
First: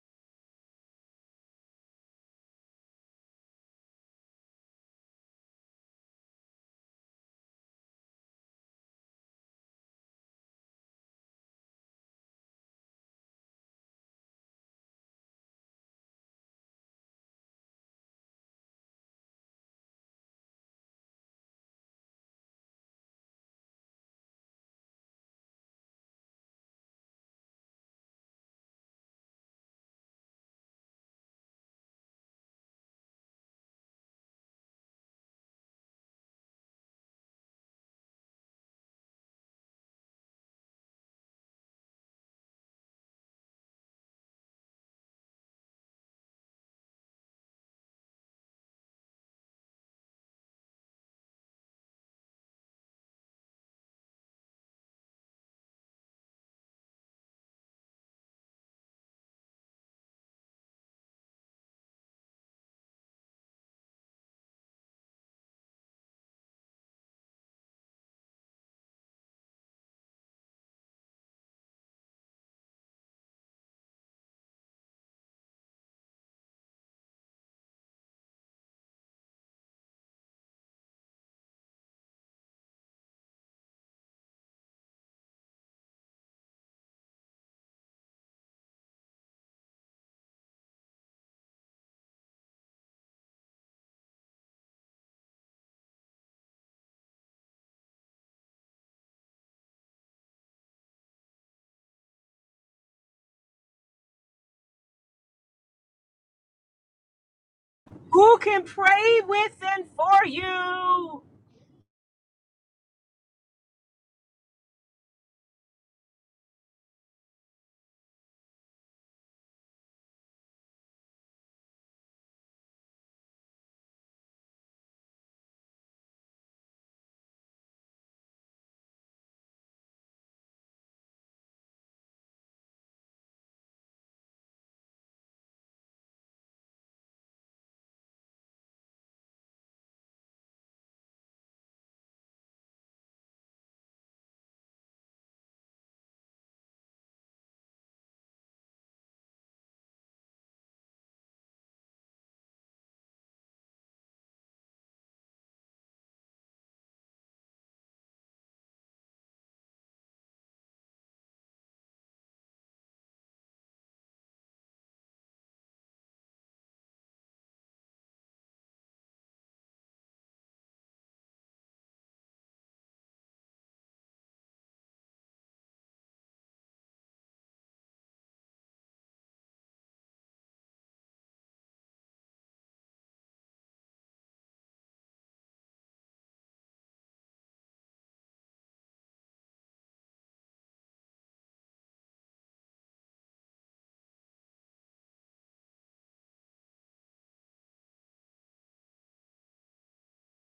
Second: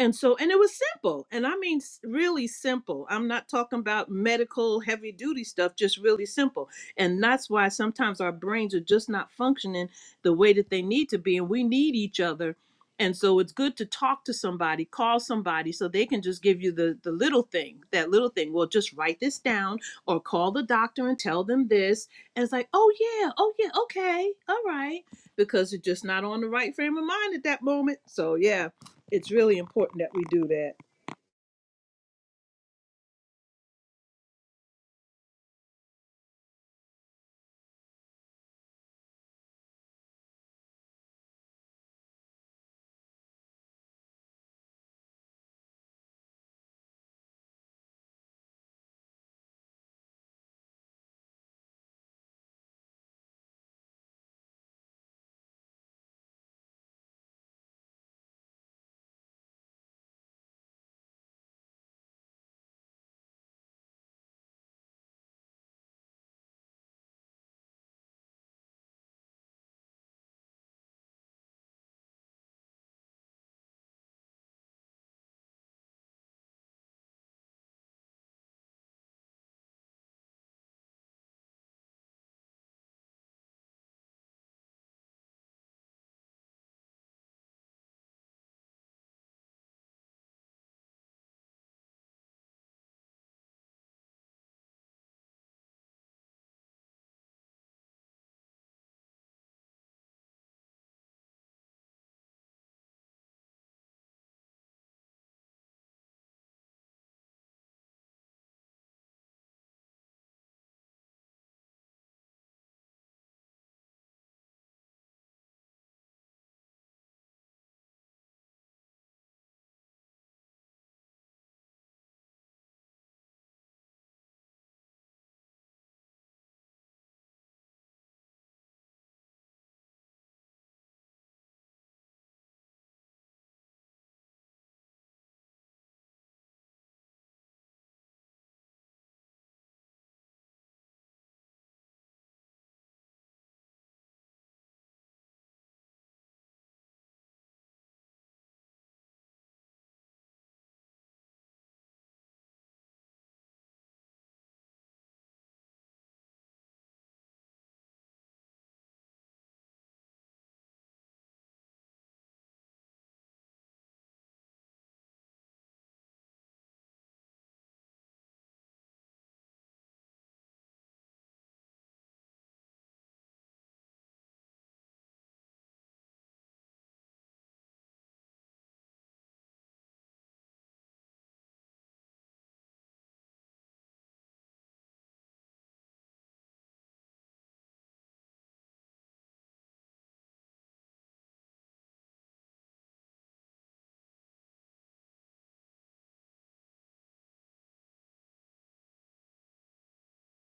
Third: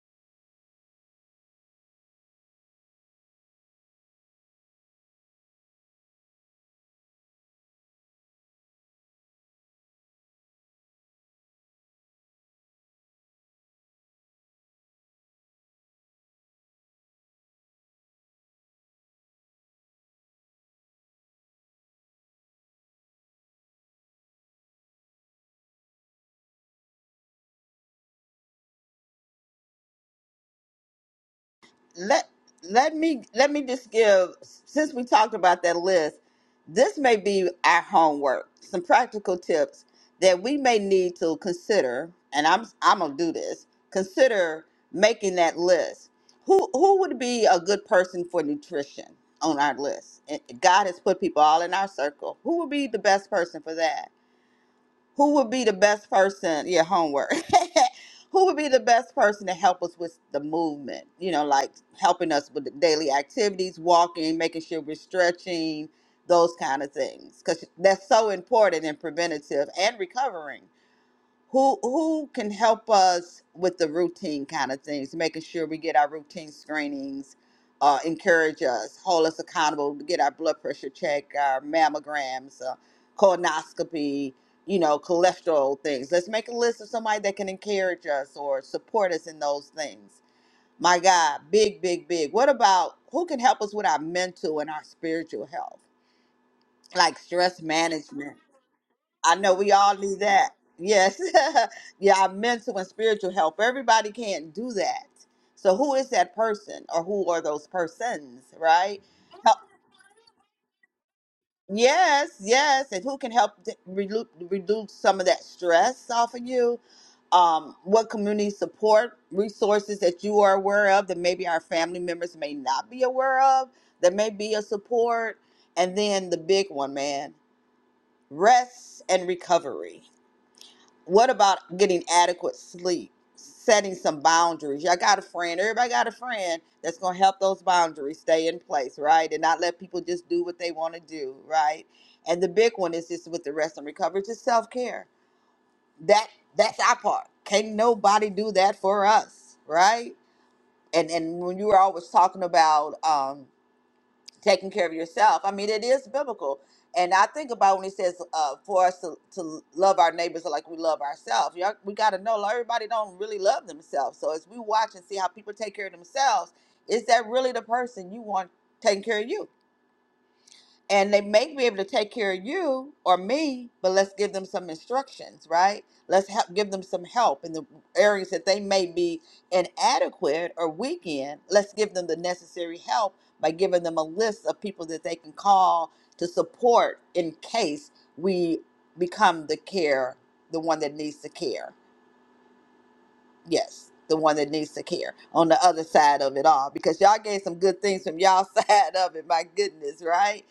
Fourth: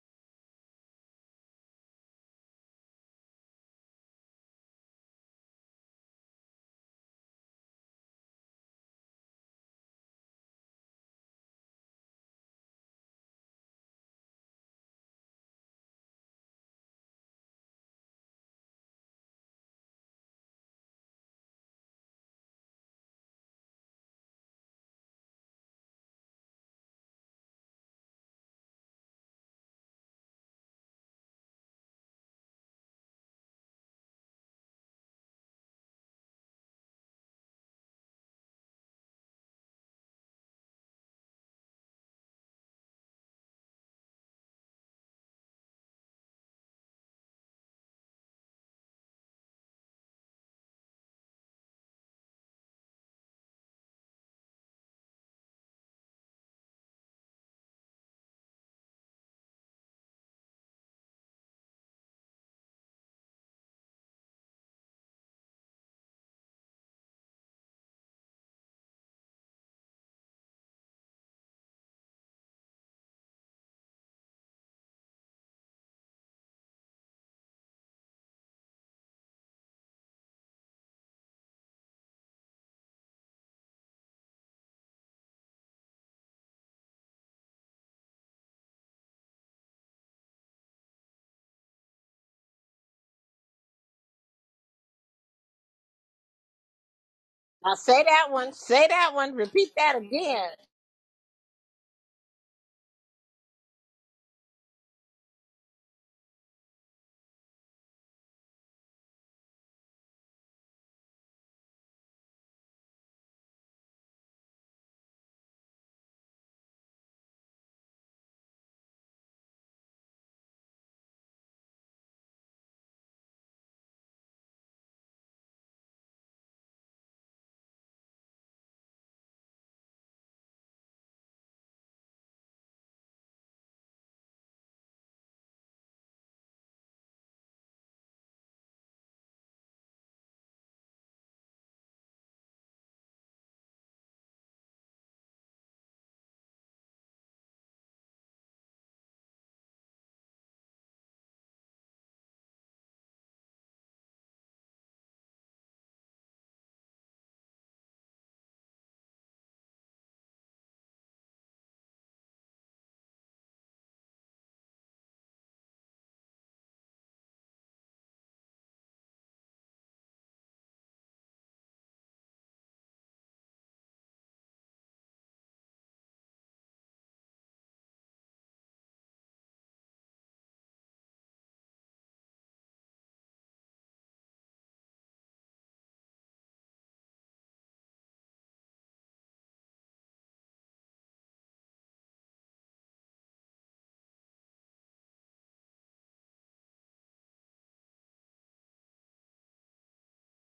A: And so, and it was simple. And I mean, s- really simple. I'm not talking about medical heavy duty stuff, just really simple. And that's why sometimes our brains are just not functioning the way that they need to be. And we need each other and so it's good to talk to somebody, call somebody so they can just give you the the little thing, that little thing. Well, just write this down or call the doctor and tell them this. And it's like, "Oh yeah, oh yeah, okay. All right." Because you're just not on the right frame of mind at that moment. So, yeah it's really important that we do that.
C: let let me let me just give since we talked about that list this may be our homework some practical tips that we may need to consider and i'm i'm gonna do this consider making that list who who would be a good person for nutrition on our list And god has put people all in our circle who would be the best person for that who would be the best person yeah homework who would be the best person to help us with the movement you know like helping us with the daily activities walking making sure we're stretching those kind of things because that's so important in preventative and recovering who who can help us with the routine kind of things making sure we get our routine screenings uh, encourage us hold us accountable to get our blood pressure checked our mammograms uh, colonoscopy you know cholesterol things let's make a list of somebody that can encourage us or support us in those things my god big big big what about who can help us with our mental and our spiritual health like stress
D: Now say
C: management
D: that one. Say that
C: I
D: one.
C: know
D: Repeat
C: we all
D: that
C: need
D: again.
C: that. Yes. yeah, our mental and spiritual help. Everybody can't do that. So who is that person or who are those persons, right? Help. Yes, yes. And who can help d- relu- reduce some of that stress off of you? Um, what community support resources that you are aware of that maybe our family members may not be aware of that may be a support? And then the big one, man, rest and recovery What about getting adequate sleep? Setting some boundaries. Y'all got a friend. Everybody got a friend that's going to help those boundaries stay in place, right? And not let people just do what they want to do, right? And the big one is just with the rest and recovery, just self care. That that's our part. Can't nobody do that for us, right? And and when you were always talking about um taking care of yourself. I mean, it is biblical. And I think about when he says uh, for us to, to love our neighbors like we love ourselves. Y'all, we got to know like, everybody don't really love themselves. So as we watch and see how people take care of themselves, is that really the person you want taking care of you? and they may be able to take care of you or me but let's give them some instructions right let's help give them some help in the areas that they may be inadequate or weak in let's give them the necessary help by giving them a list of people that they can call to support in case we become the care the one that needs to care yes the one that needs to care on the other side of it all because y'all gave some good things from y'all side of it my goodness right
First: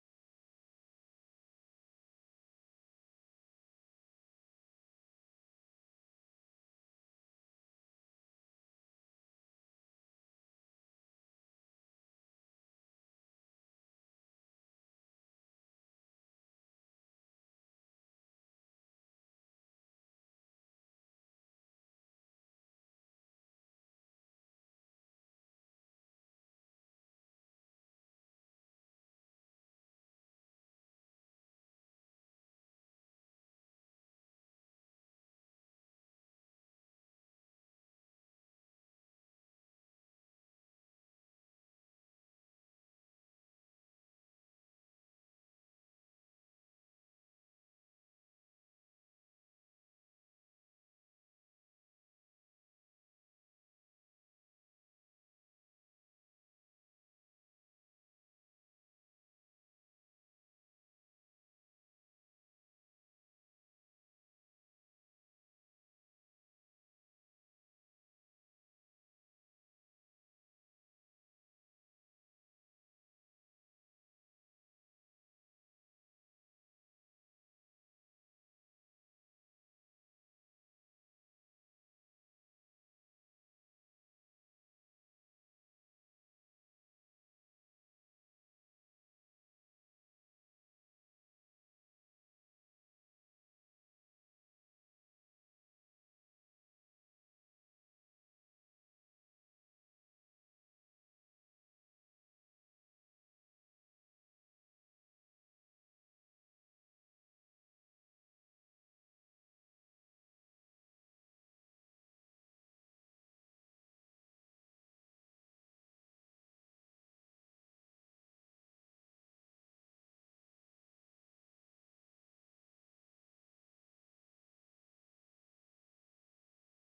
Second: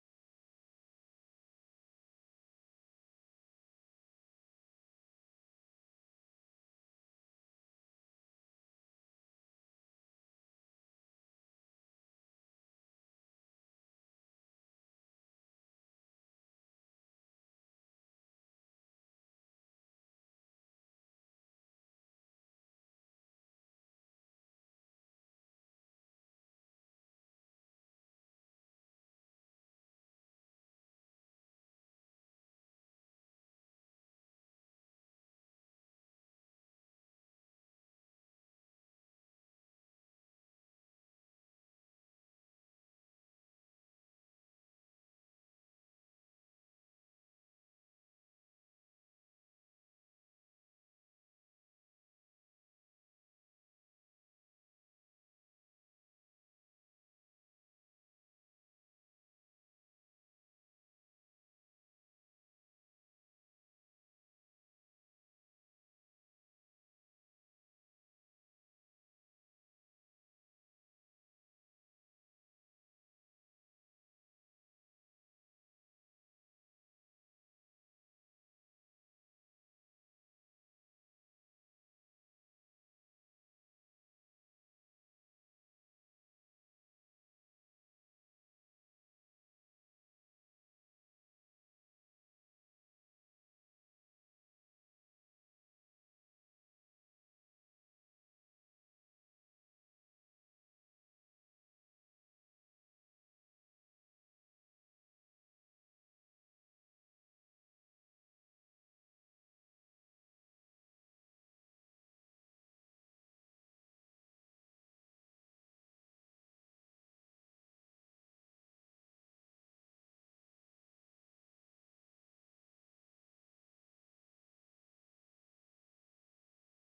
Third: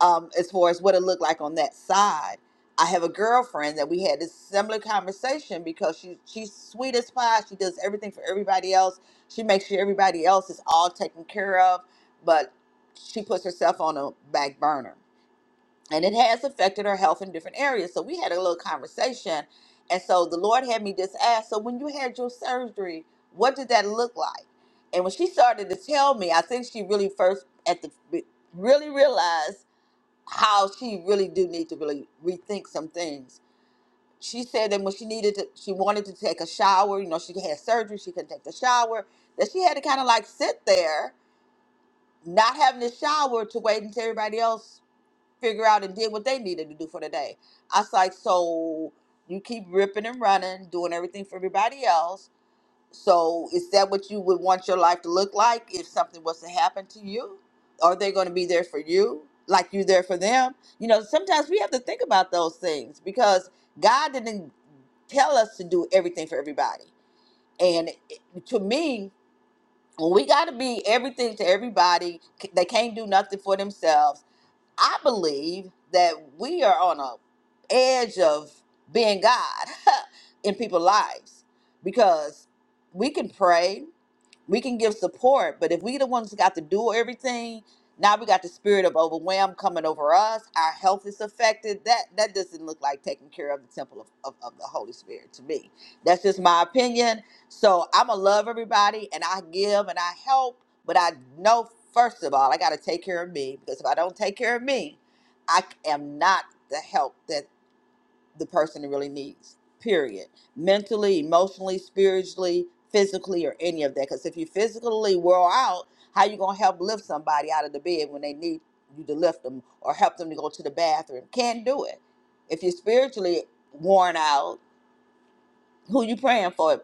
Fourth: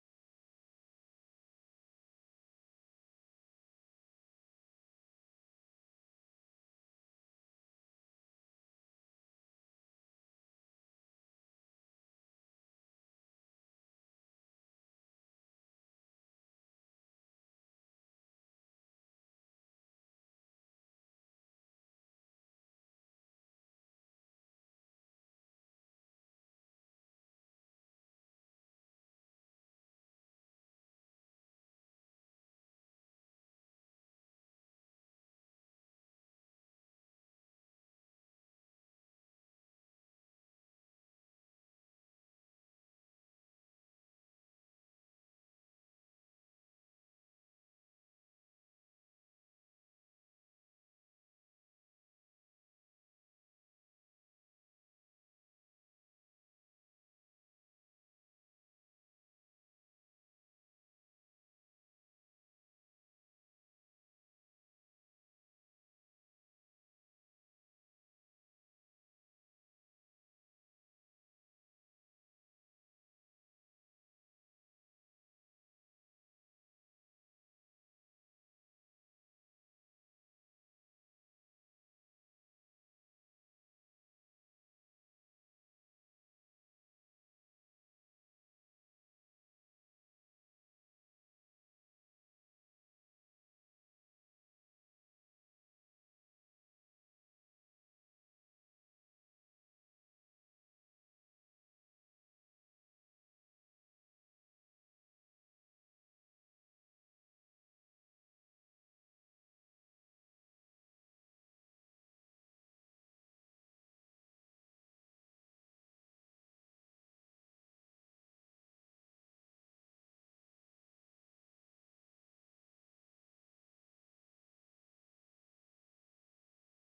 C: um, as far as what it looked like on that side. I have a girlfriend that we had this similar conversation because she she's sweet as pie. She does everything for everybody else. She makes sure everybody else is all taken care of, but she puts herself on a back burner. And it has affected her health in different areas. So we had a little conversation. And so the Lord had me just ask, so when you had your surgery, what did that look like? And when she started to tell me, I think she really first at the really realized how she really do need to really rethink some things. She said that when she needed to, she wanted to take a shower. You know, she had surgery, she couldn't take the shower. That she had to kind of like sit there, not having a shower, to wait until everybody else figure out and did what they needed to do for the day. I was like, so you keep ripping and running, doing everything for everybody else so, is that what you would want your life to look like if something was to happen to you? Are they going to be there for you like you're there for them? You know, sometimes we have to think about those things because God didn't tell us to do everything for everybody. And it- to me, when we got to be everything to everybody, c- they can't do nothing for themselves. I believe that we are on a edge of being God in people's lives because we can pray we can give support, but if we the ones that got to do everything, now we got the spirit of overwhelm coming over us. Our health is affected. That that doesn't look like taking care of the temple of, of, of the Holy Spirit to me. That's just my opinion. So I'ma love everybody and I give and I help, but I know first of all I gotta take care of me because if I don't take care of me, I am not the help that the person really needs period mentally emotionally spiritually physically or any of that because if you physically wore out how you gonna help lift somebody out of the bed when they need you to lift them or help them to go to the bathroom can't do it if you're spiritually worn out who you praying for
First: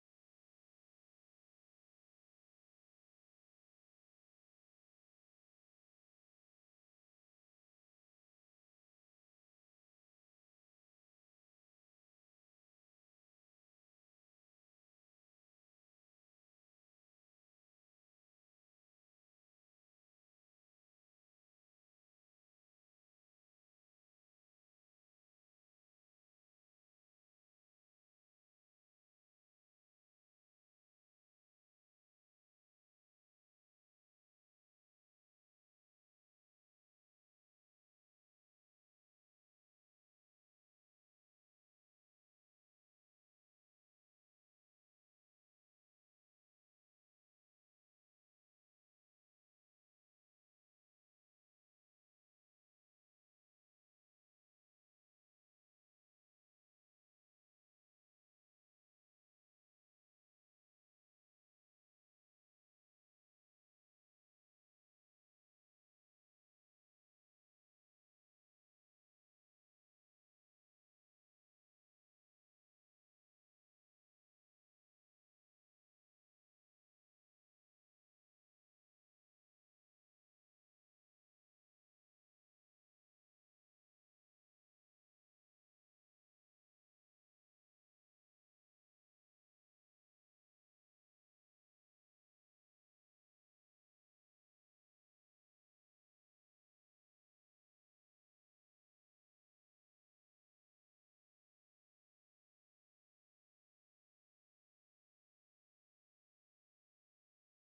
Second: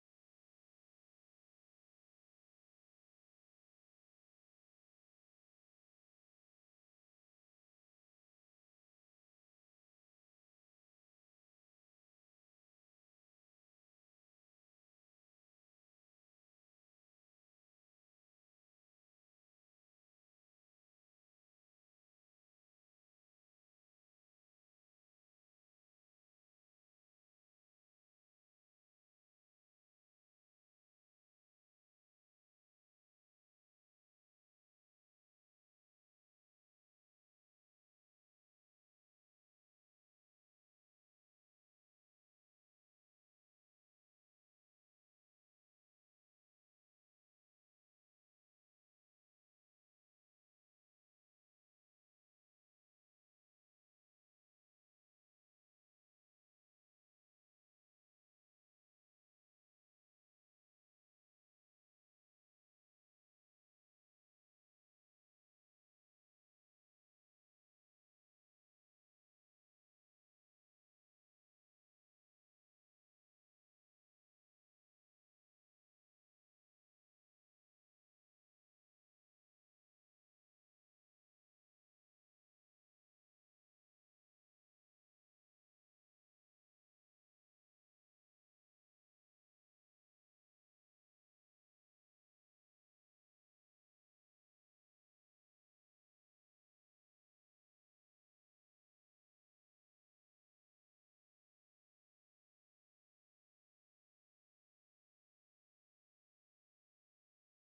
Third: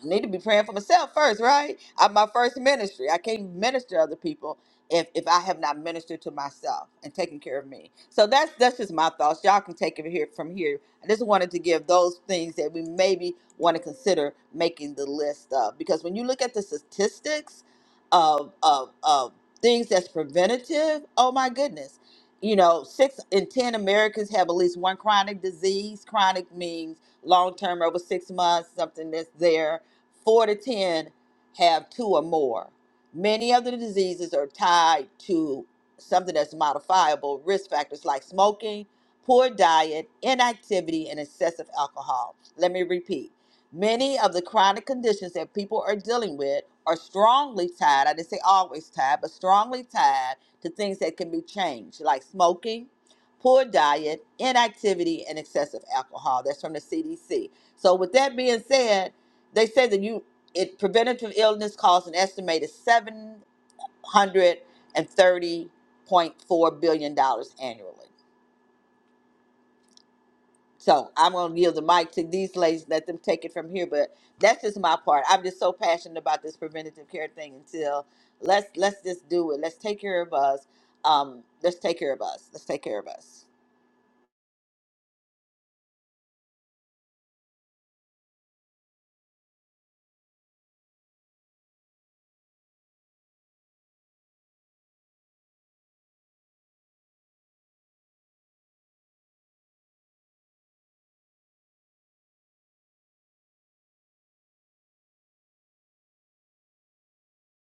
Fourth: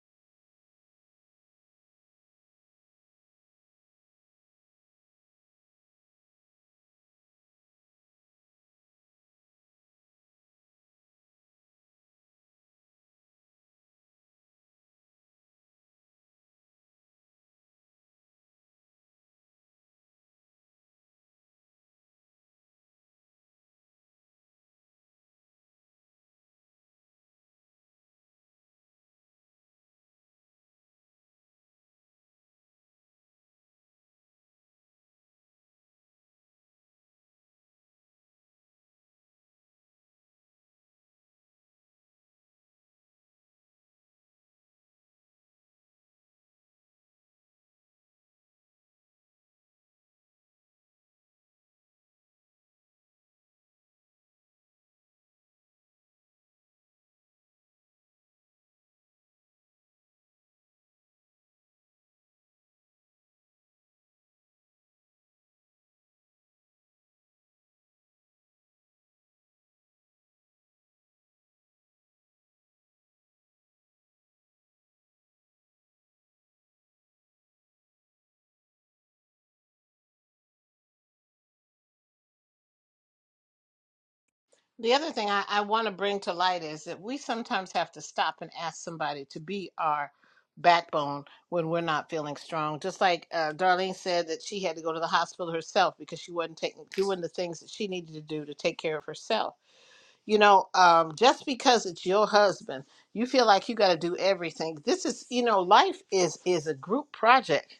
C: I need to be praying for myself first, right? I'm my first ministry. I can't minister to other people if, if I have not ministered to myself and taken care of me. So that's that's just my thoughts. Y'all can take it here from here. I just wanted to give those things that we maybe want to consider making the list of because when you look at the statistics of of of things that's preventative, oh my goodness. You know, six in ten Americans have at least one chronic disease. Chronic means long term over six months, something that's there Four to 10 have two or more. Many of the diseases are tied to something that's modifiable risk factors like smoking, poor diet, inactivity, and excessive alcohol. Let me repeat. Many of the chronic conditions that people are dealing with are strongly tied, I didn't say always tied, but strongly tied to things that can be changed, like smoking, poor diet, inactivity, and excessive alcohol. That's from the CDC. So, with that being said, they said that you it preventative illness costs an estimated seven hundred and thirty point four billion dollars annually. So I'm gonna yield the mic to these ladies, let them take it from here. But that's just my part. I'm just so passionate about this preventative care thing until let's let's just do it. Let's take care of us. Um, let's take care of us. Let's take care of us.
D: The other thing I, I want to bring to light is that we sometimes have to stop and ask somebody to be our backbone when we're not feeling strong. Just like uh, Darlene said that she had to go to the hospital herself because she wasn't taking doing the things that she needed to do to take care of herself you know um, just because it's your husband you feel like you got to do everything this is you know life is is a group project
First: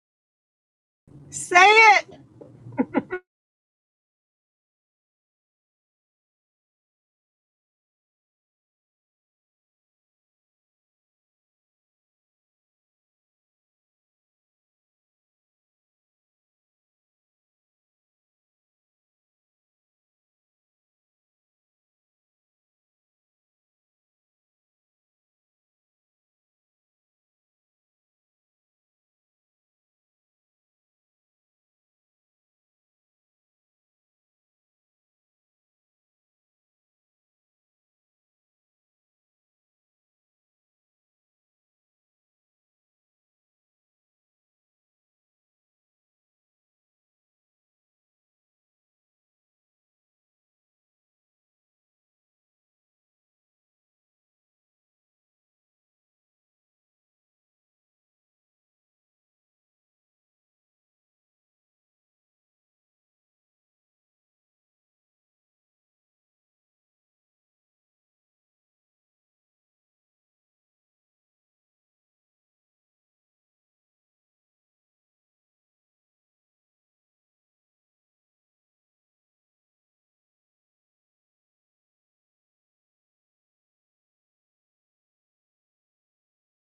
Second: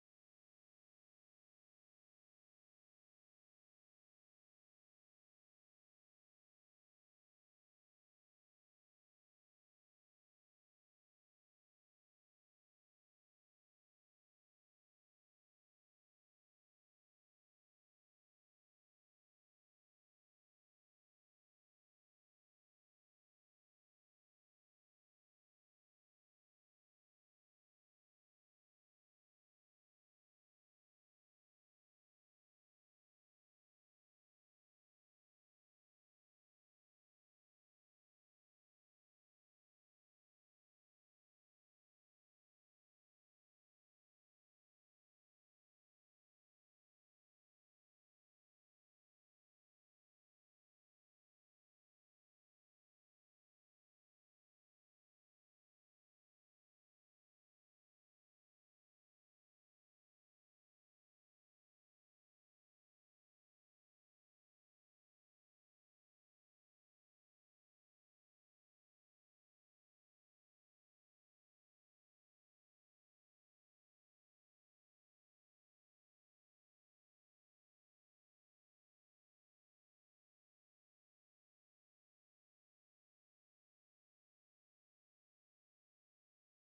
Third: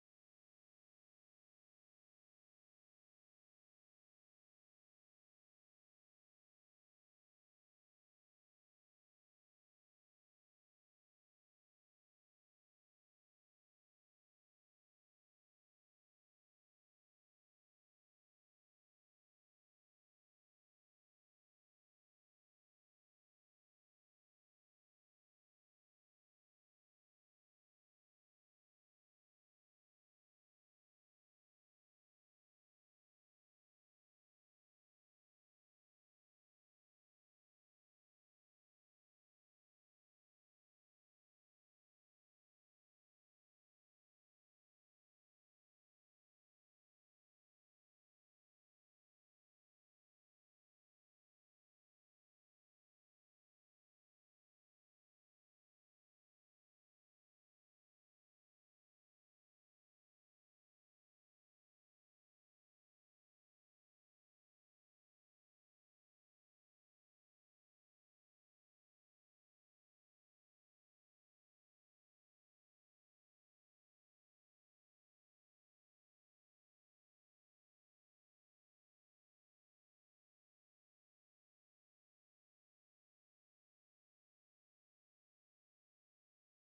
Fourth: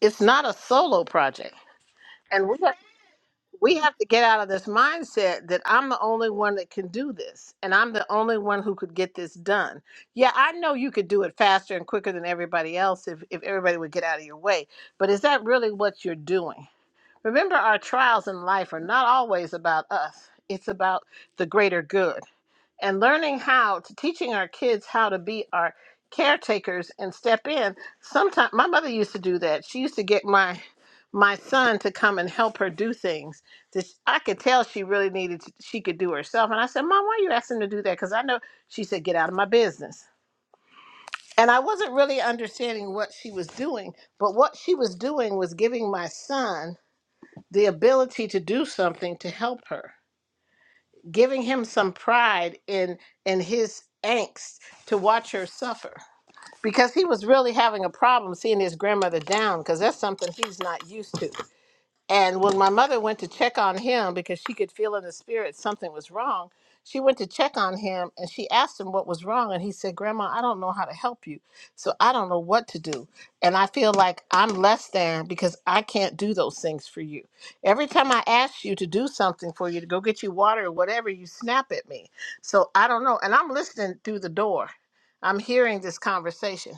D: it's not a solo project and we have, we have to get out of this mindset that i'm the only one that can do this and i'm the only one who could get this done yeah i know you could do it faster and quicker than everybody else if, if everybody would get out of your way but is that really what you're doing remember our trials in life are not always about us it's about the greater good and learning how to teaching our kids how to be our caretakers and step in sometimes my mother used to do that she used to get my my son to come and help her do things that sh- i could tell she really needed to, she could do herself and i said mom why are you asking him to do that because i know she said get out of my business and i wasn't really understanding what she was doing but what she was doing was giving my son the ability to do something to help her giving him some pride in in his angst to watch her suffer because he was really having a problem seeing his grandmother down because that's something he's not used to and when my mother went to check on him because she could feel in the spirit something was wrong, she went to check on him and she asked him what was wrong. And he said, Grandma, I don't know how to help you. So I don't know what to do. And I feel like I'm less than because I can't do those things for you. Every time I ask you to do something for you, to go get you water or whatever, you snap at me. So I don't know. And I'm listening through the door, I'm hearing this conversation.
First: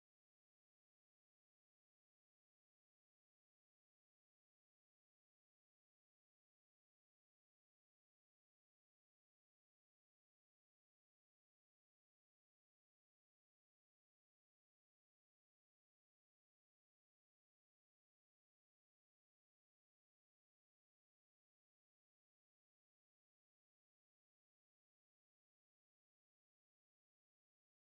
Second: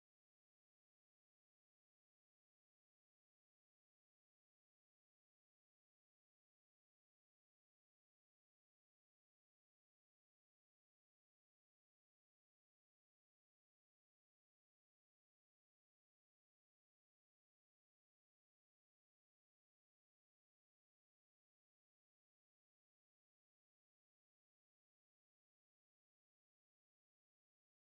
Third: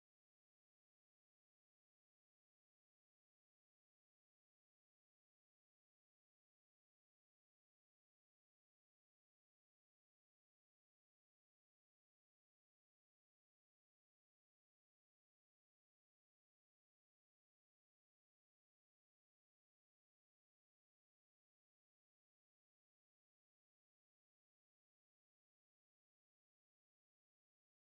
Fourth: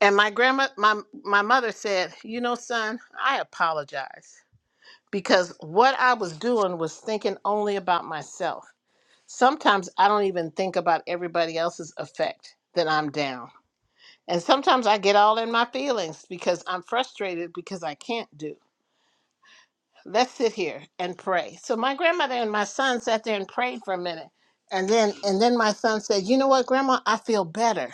D: And my grandma, my, my mother said, You know, son, I apologize because what I was doing was thinking only about myself. Sometimes I don't even think about everybody else's effect that I'm down. And sometimes I get all in my feelings because I'm frustrated because I can't do. Let's sit here and pray. So my grandmother and my son sat there and prayed for a minute. And then and then my son said, "You know what, grandma? I feel better."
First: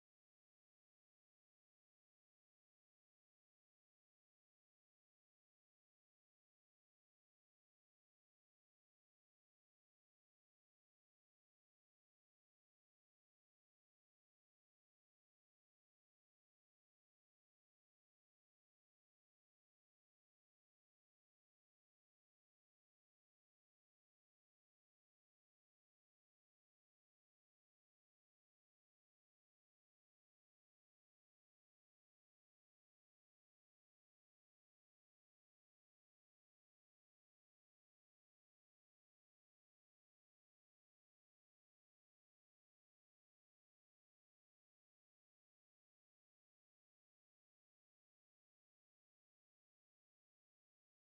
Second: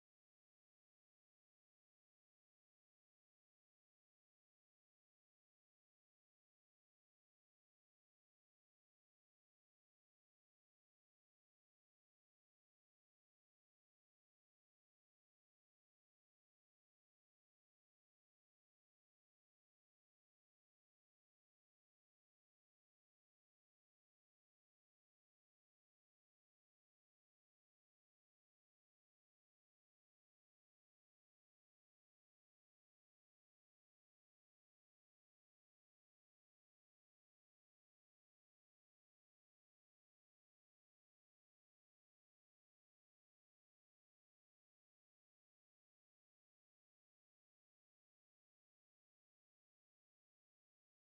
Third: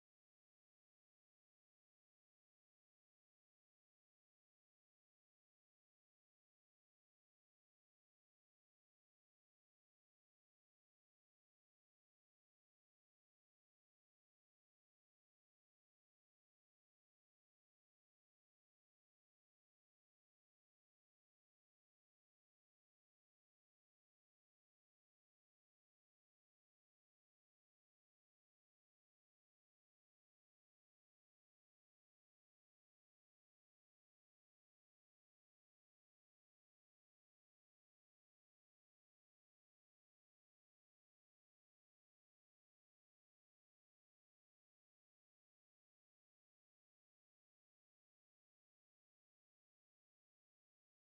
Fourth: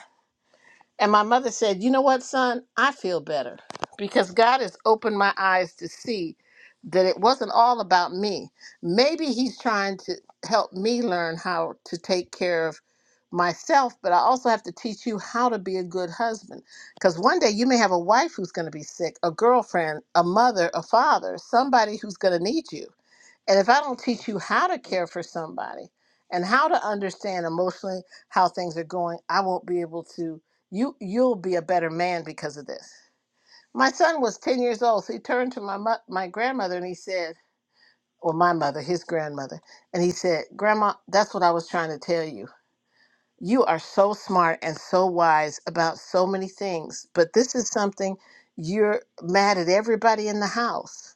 D: And my mother said, You know what, son? I feel better because God has opened my eyes to see that it wasn't all about me. Maybe He's trying to help me learn how to take care of myself, but I also have to teach you how to be a good husband. Because one day you may have a wife who's going to be sick, a girlfriend, a mother, a father, somebody who's going to need you and if I don't teach you how to care for somebody and how to understand emotionally how things are going, I won't be able to you you'll be a better man because of this. My son was 10 years old. So he turned to my mo- my grandmother and he said, or my mother, his grandmother, and he said, "Grandma, that's what I was trying to tell you. You are so smart and so wise about so many things, but this is something you're mad at everybody in the house.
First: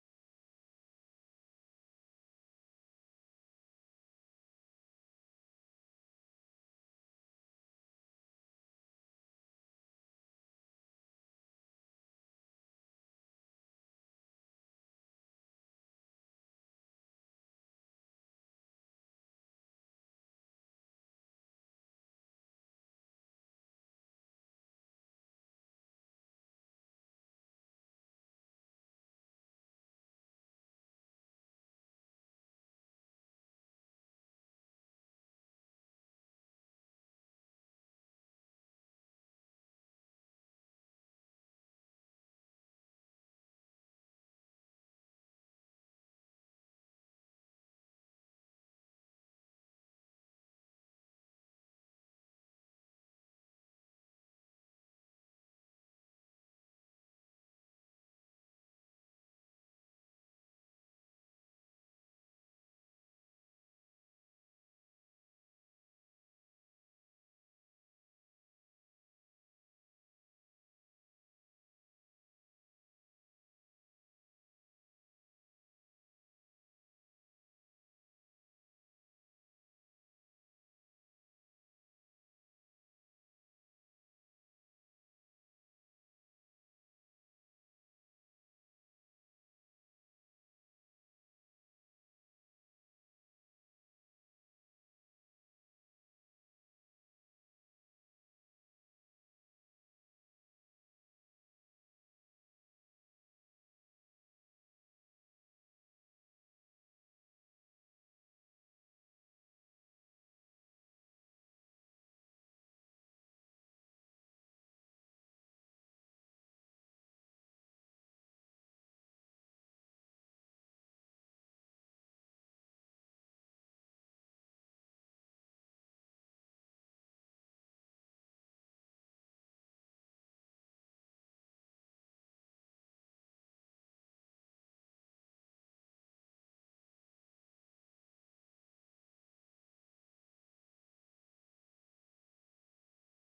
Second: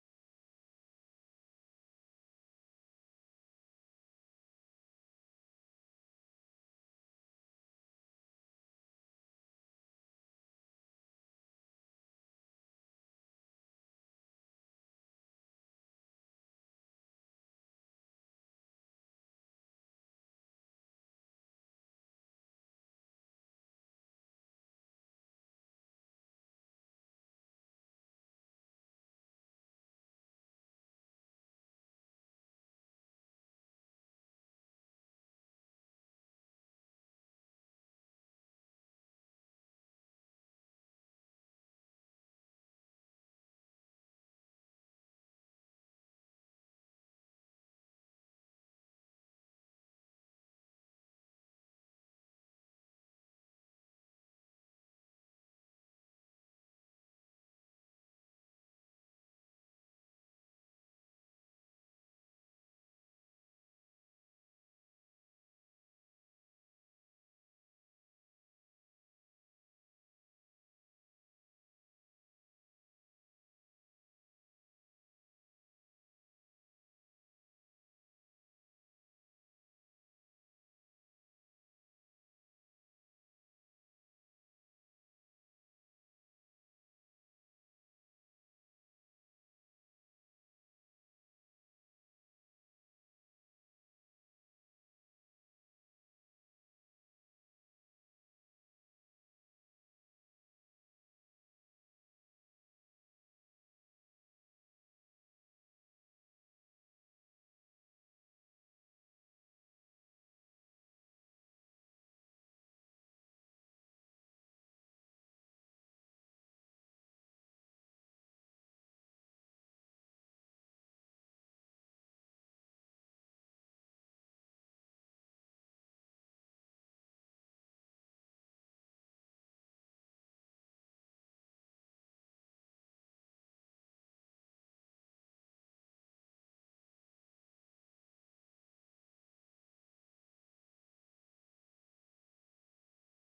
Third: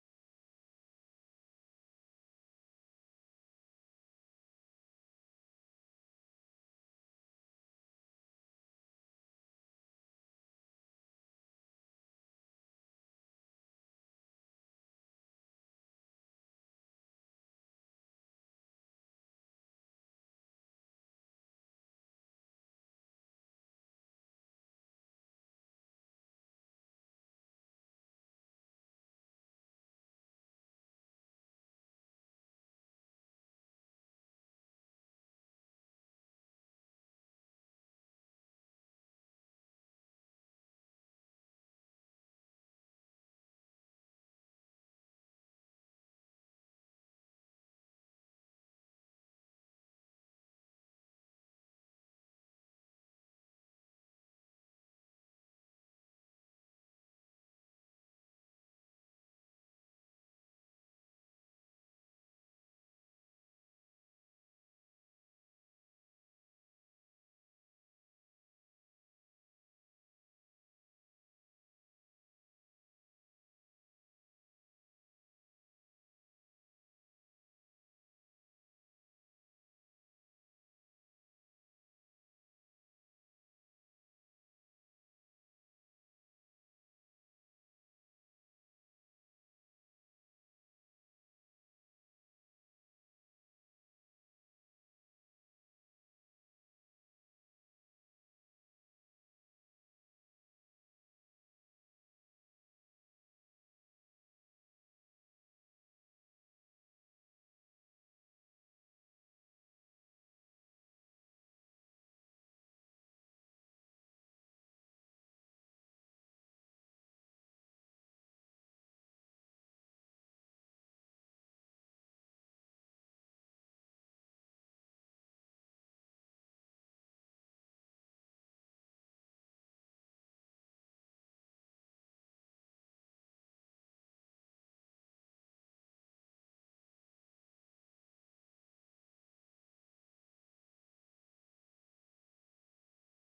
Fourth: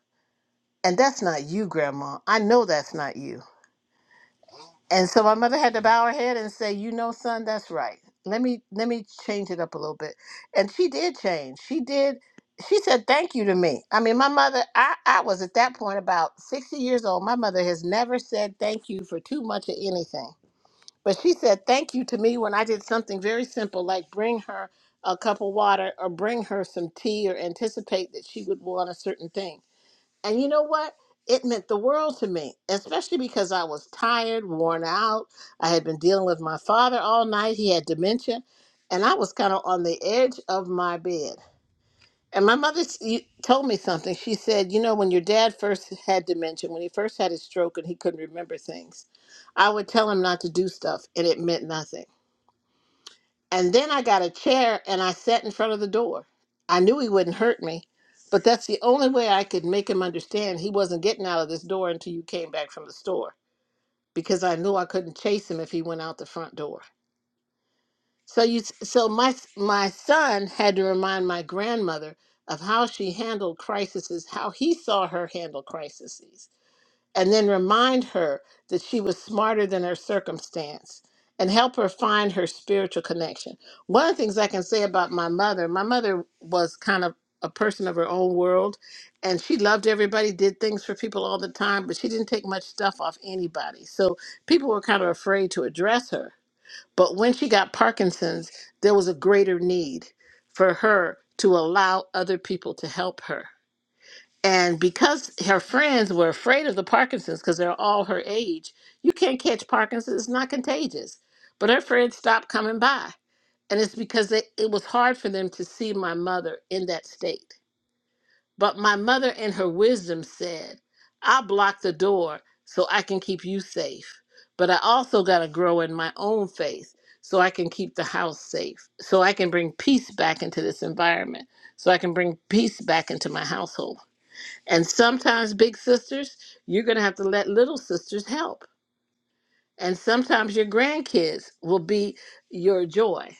D: And that's not you, grandma. I know that's not you." And so my mother had to bow her head and say, "You know, son, that's right. Let me let me change it up a little bit." And she did change. She did. She said thank you to me. I mean, my mother. I I was at that point about sixty years old. My mother has never said thank you for too much of anything, but she said thank you to me when I did something very simple like bring her a cup of water or bring her some tea or anticipate that she would want a certain thing and you know what? It meant the world to me, especially because I was tired, worn out. I had been dealing with my father all night. He had dementia, and I was kind of on the edge of my bed. And my mother s- you- told me something. She said, You know, when your dad first had dementia, when he first had his stroke and he couldn't remember things, I would tell him not to do stuff, and it meant nothing. And then I got a chair and I sat in front of the door. I knew he wouldn't hurt me, but that's the only way I could make him understand he wasn't getting out of this door until you came back from the store because I knew I couldn't chase him if he went out the front door. So you so my my son had to remind my grandmother of how she handled crises, how he saw her handle crises and then remind her that she was smarter than her circumstance and help her find her spiritual connection. One of the things I can say about my mother, my mother was kind of a person of her own world and she loved everybody, did things for people all the time, but she didn't take much stuff off anybody. So people were kind of afraid to address her. But when she got Parkinson's, there was a greater need for her to allow other people to help her and because her friends were afraid of the Parkinson's because they're all her age, you can't catch Parkinson's, it's not contagious. But her friends stopped coming by. And it's because they, it was hard for them to see my mother in that state. But my mother, in her wisdom, said, I block the door so I can keep you safe. But I also got to grow in my own faith so I can keep the house safe, so I can bring peace back into this environment, so I can bring peace back into my household. And sometimes, big sisters, you're going to have to let little sisters help. And sometimes your grandkids will be your joy.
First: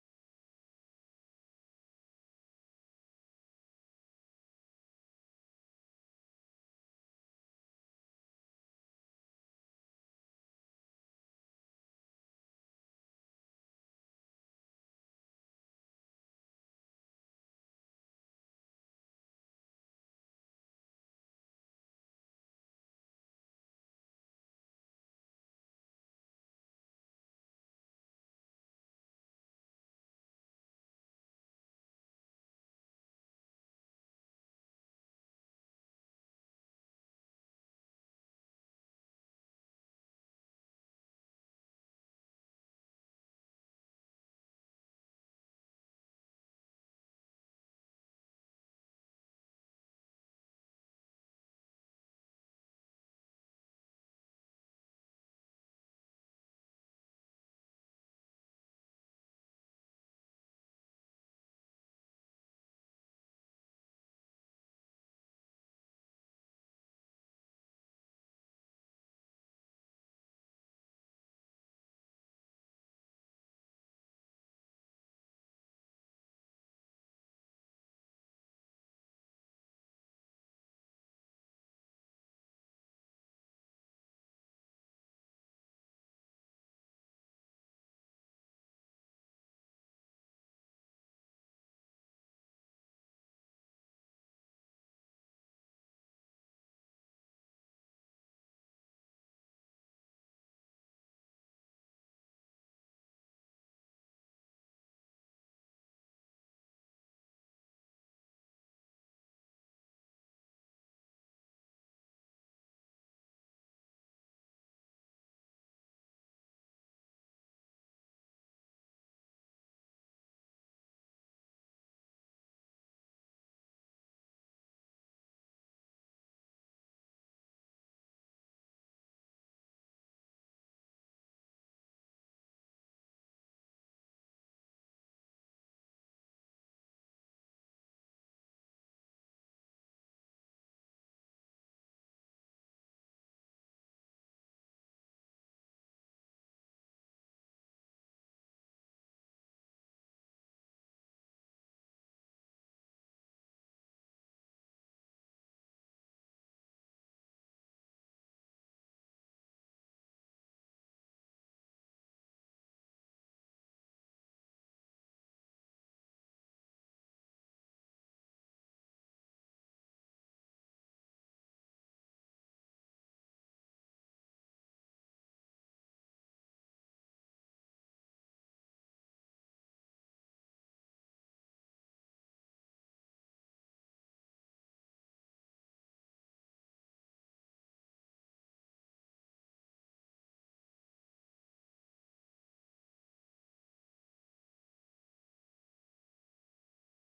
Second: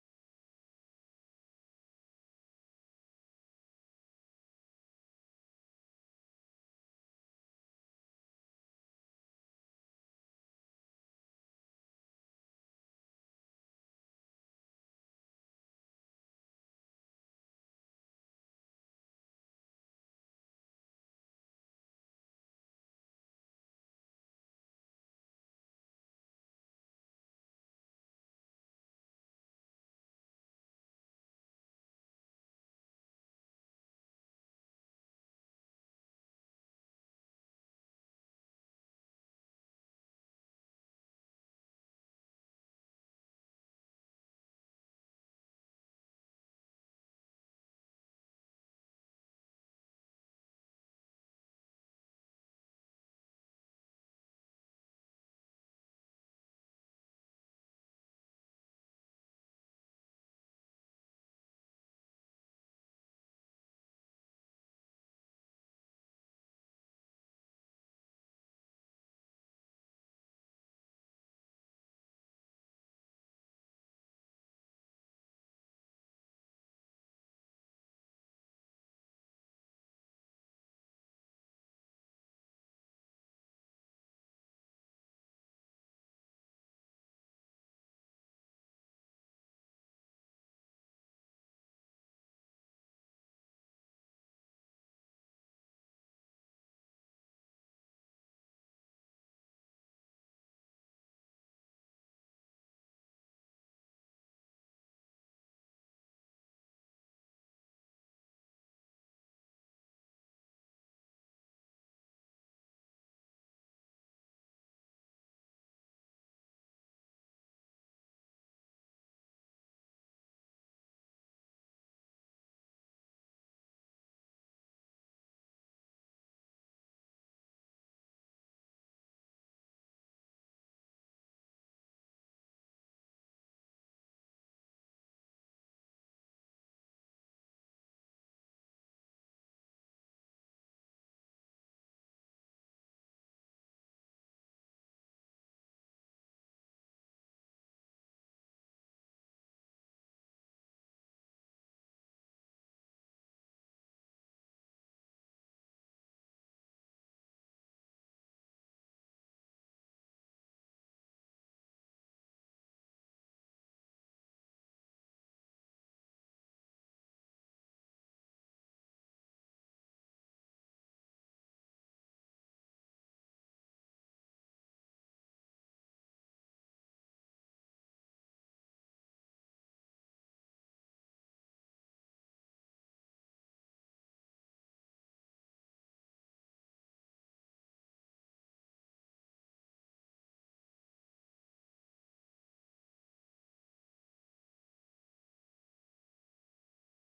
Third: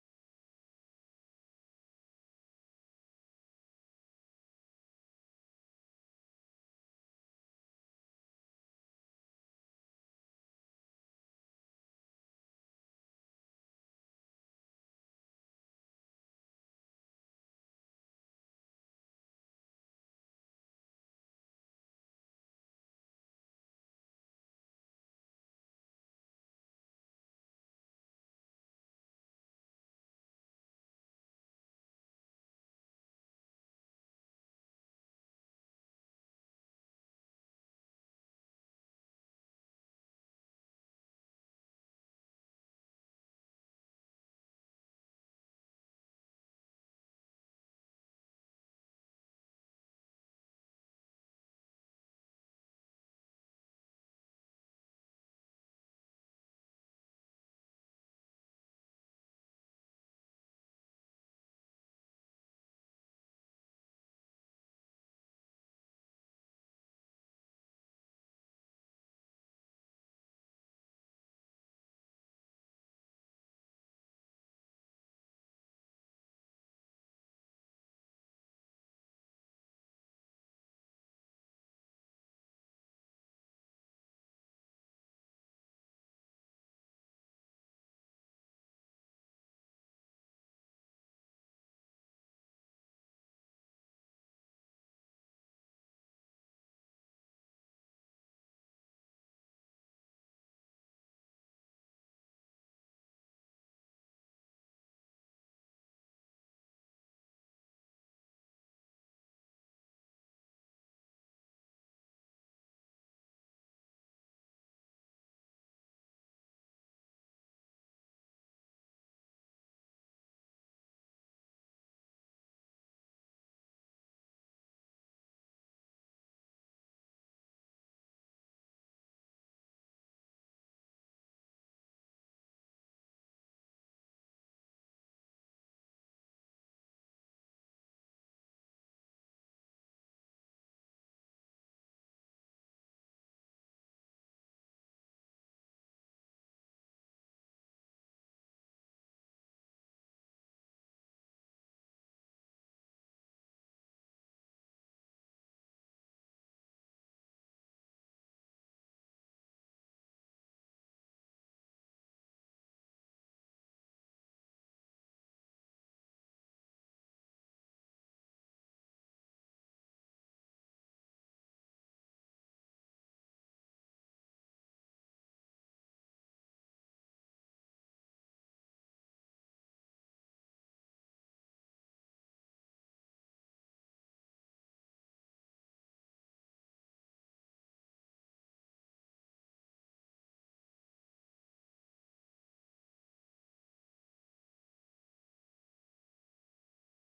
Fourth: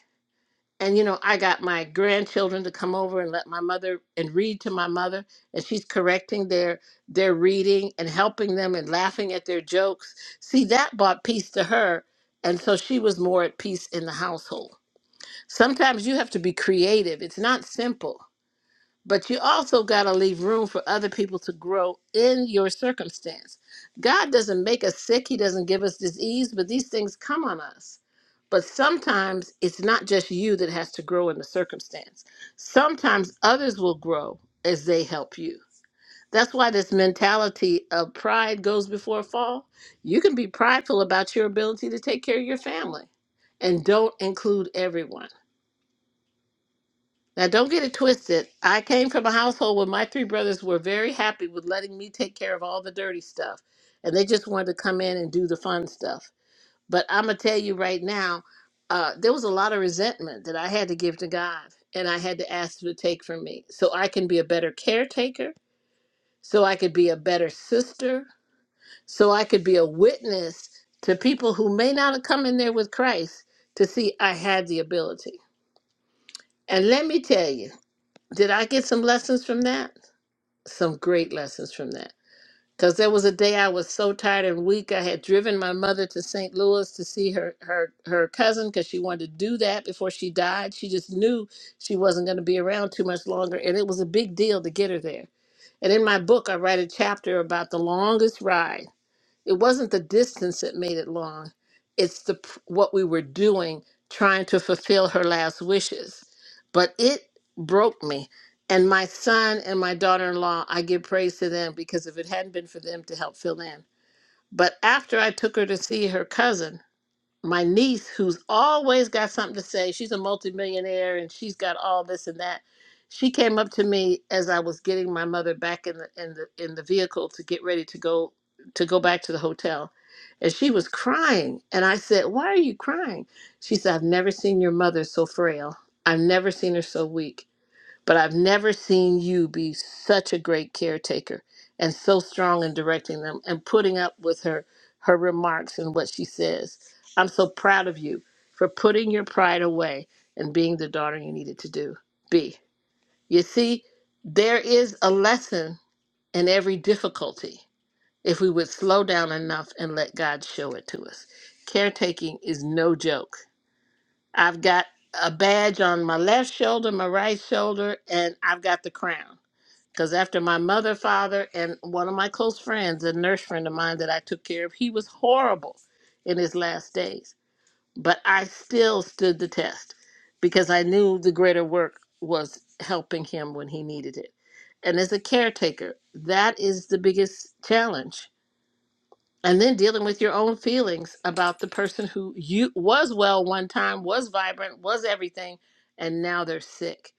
D: And, you know, I got my grandchildren to come over and let my mother and read to my mother. And she's correcting their, their reading and helping them and laughing at their jokes. See, that brought peace to her. And so she was more at peace in the household. Sometimes you have to be creative, it's not simple. But you also got to leave room for other people to grow in your circumstance. God doesn't make us sick, He doesn't give us disease, but these things come on us. But sometimes it's not just you that has to grow in the circumstance, sometimes others will grow as they help you. That's why this mentality of pride goes before a fall. You can be prideful about your ability to take care of your family and don't include everyone. Now, don't get it twisted. I came from a household where my three brothers were very happy with letting me take care of all the dirty stuff, and they just wanted to come in and do the fun stuff. But I'm gonna tell you right now, uh, there was a lot of resentment that I had to give to God, and I had to ask Him to take from me, so I can be a better caretaker, so I could be a better sister, so I could be a witness to people who may not have come in there with Christ to see I had the ability. And let me tell you, did I get some lessons from that? some great lessons from that. Because there was a day I was so tired and weak. I had driven my mother to St. Louis to see her her her cousin because she wanted to do that before she died. She just knew she wasn't going to be around too much longer, and it was a big deal to get her there. And in my book, I write a chapter about the longest ride it wasn't the distance that made it long. It's the p- what we were doing trying to fulfill her last wishes. But it broke me. And my son and my daughter-in-law, I give praise to them because if it hadn't been for them to help fill in. But after I took her to see her cousin, my niece who's always got something to say she's a multimillionaire and she's got all this and that she came up to me as i was getting my mother back in the in the in the vehicle to get ready to go to go back to the hotel and she was crying and i said why are you crying she said i've never seen your mother so frail i've never seen her so weak but I've never seen you be such a great caretaker and so strong in directing them and putting up with her her remarks and what she says. I'm so proud of you for putting your pride away and being the daughter you needed to do. Be. You see, there is a lesson in every difficulty if we would slow down enough and let God show it to us. Caretaking is no joke. I've got a badge on my left shoulder, my right shoulder, and I've got the crown because after my mother, father, and one of my close friends, a nurse friend of mine that I took care of, he was horrible in his last days. But I still stood the test because I knew the greater work was helping him when he needed it. And as a caretaker, that is the biggest challenge. And then dealing with your own feelings about the person who you was well one time, was vibrant, was everything, and now they're sick.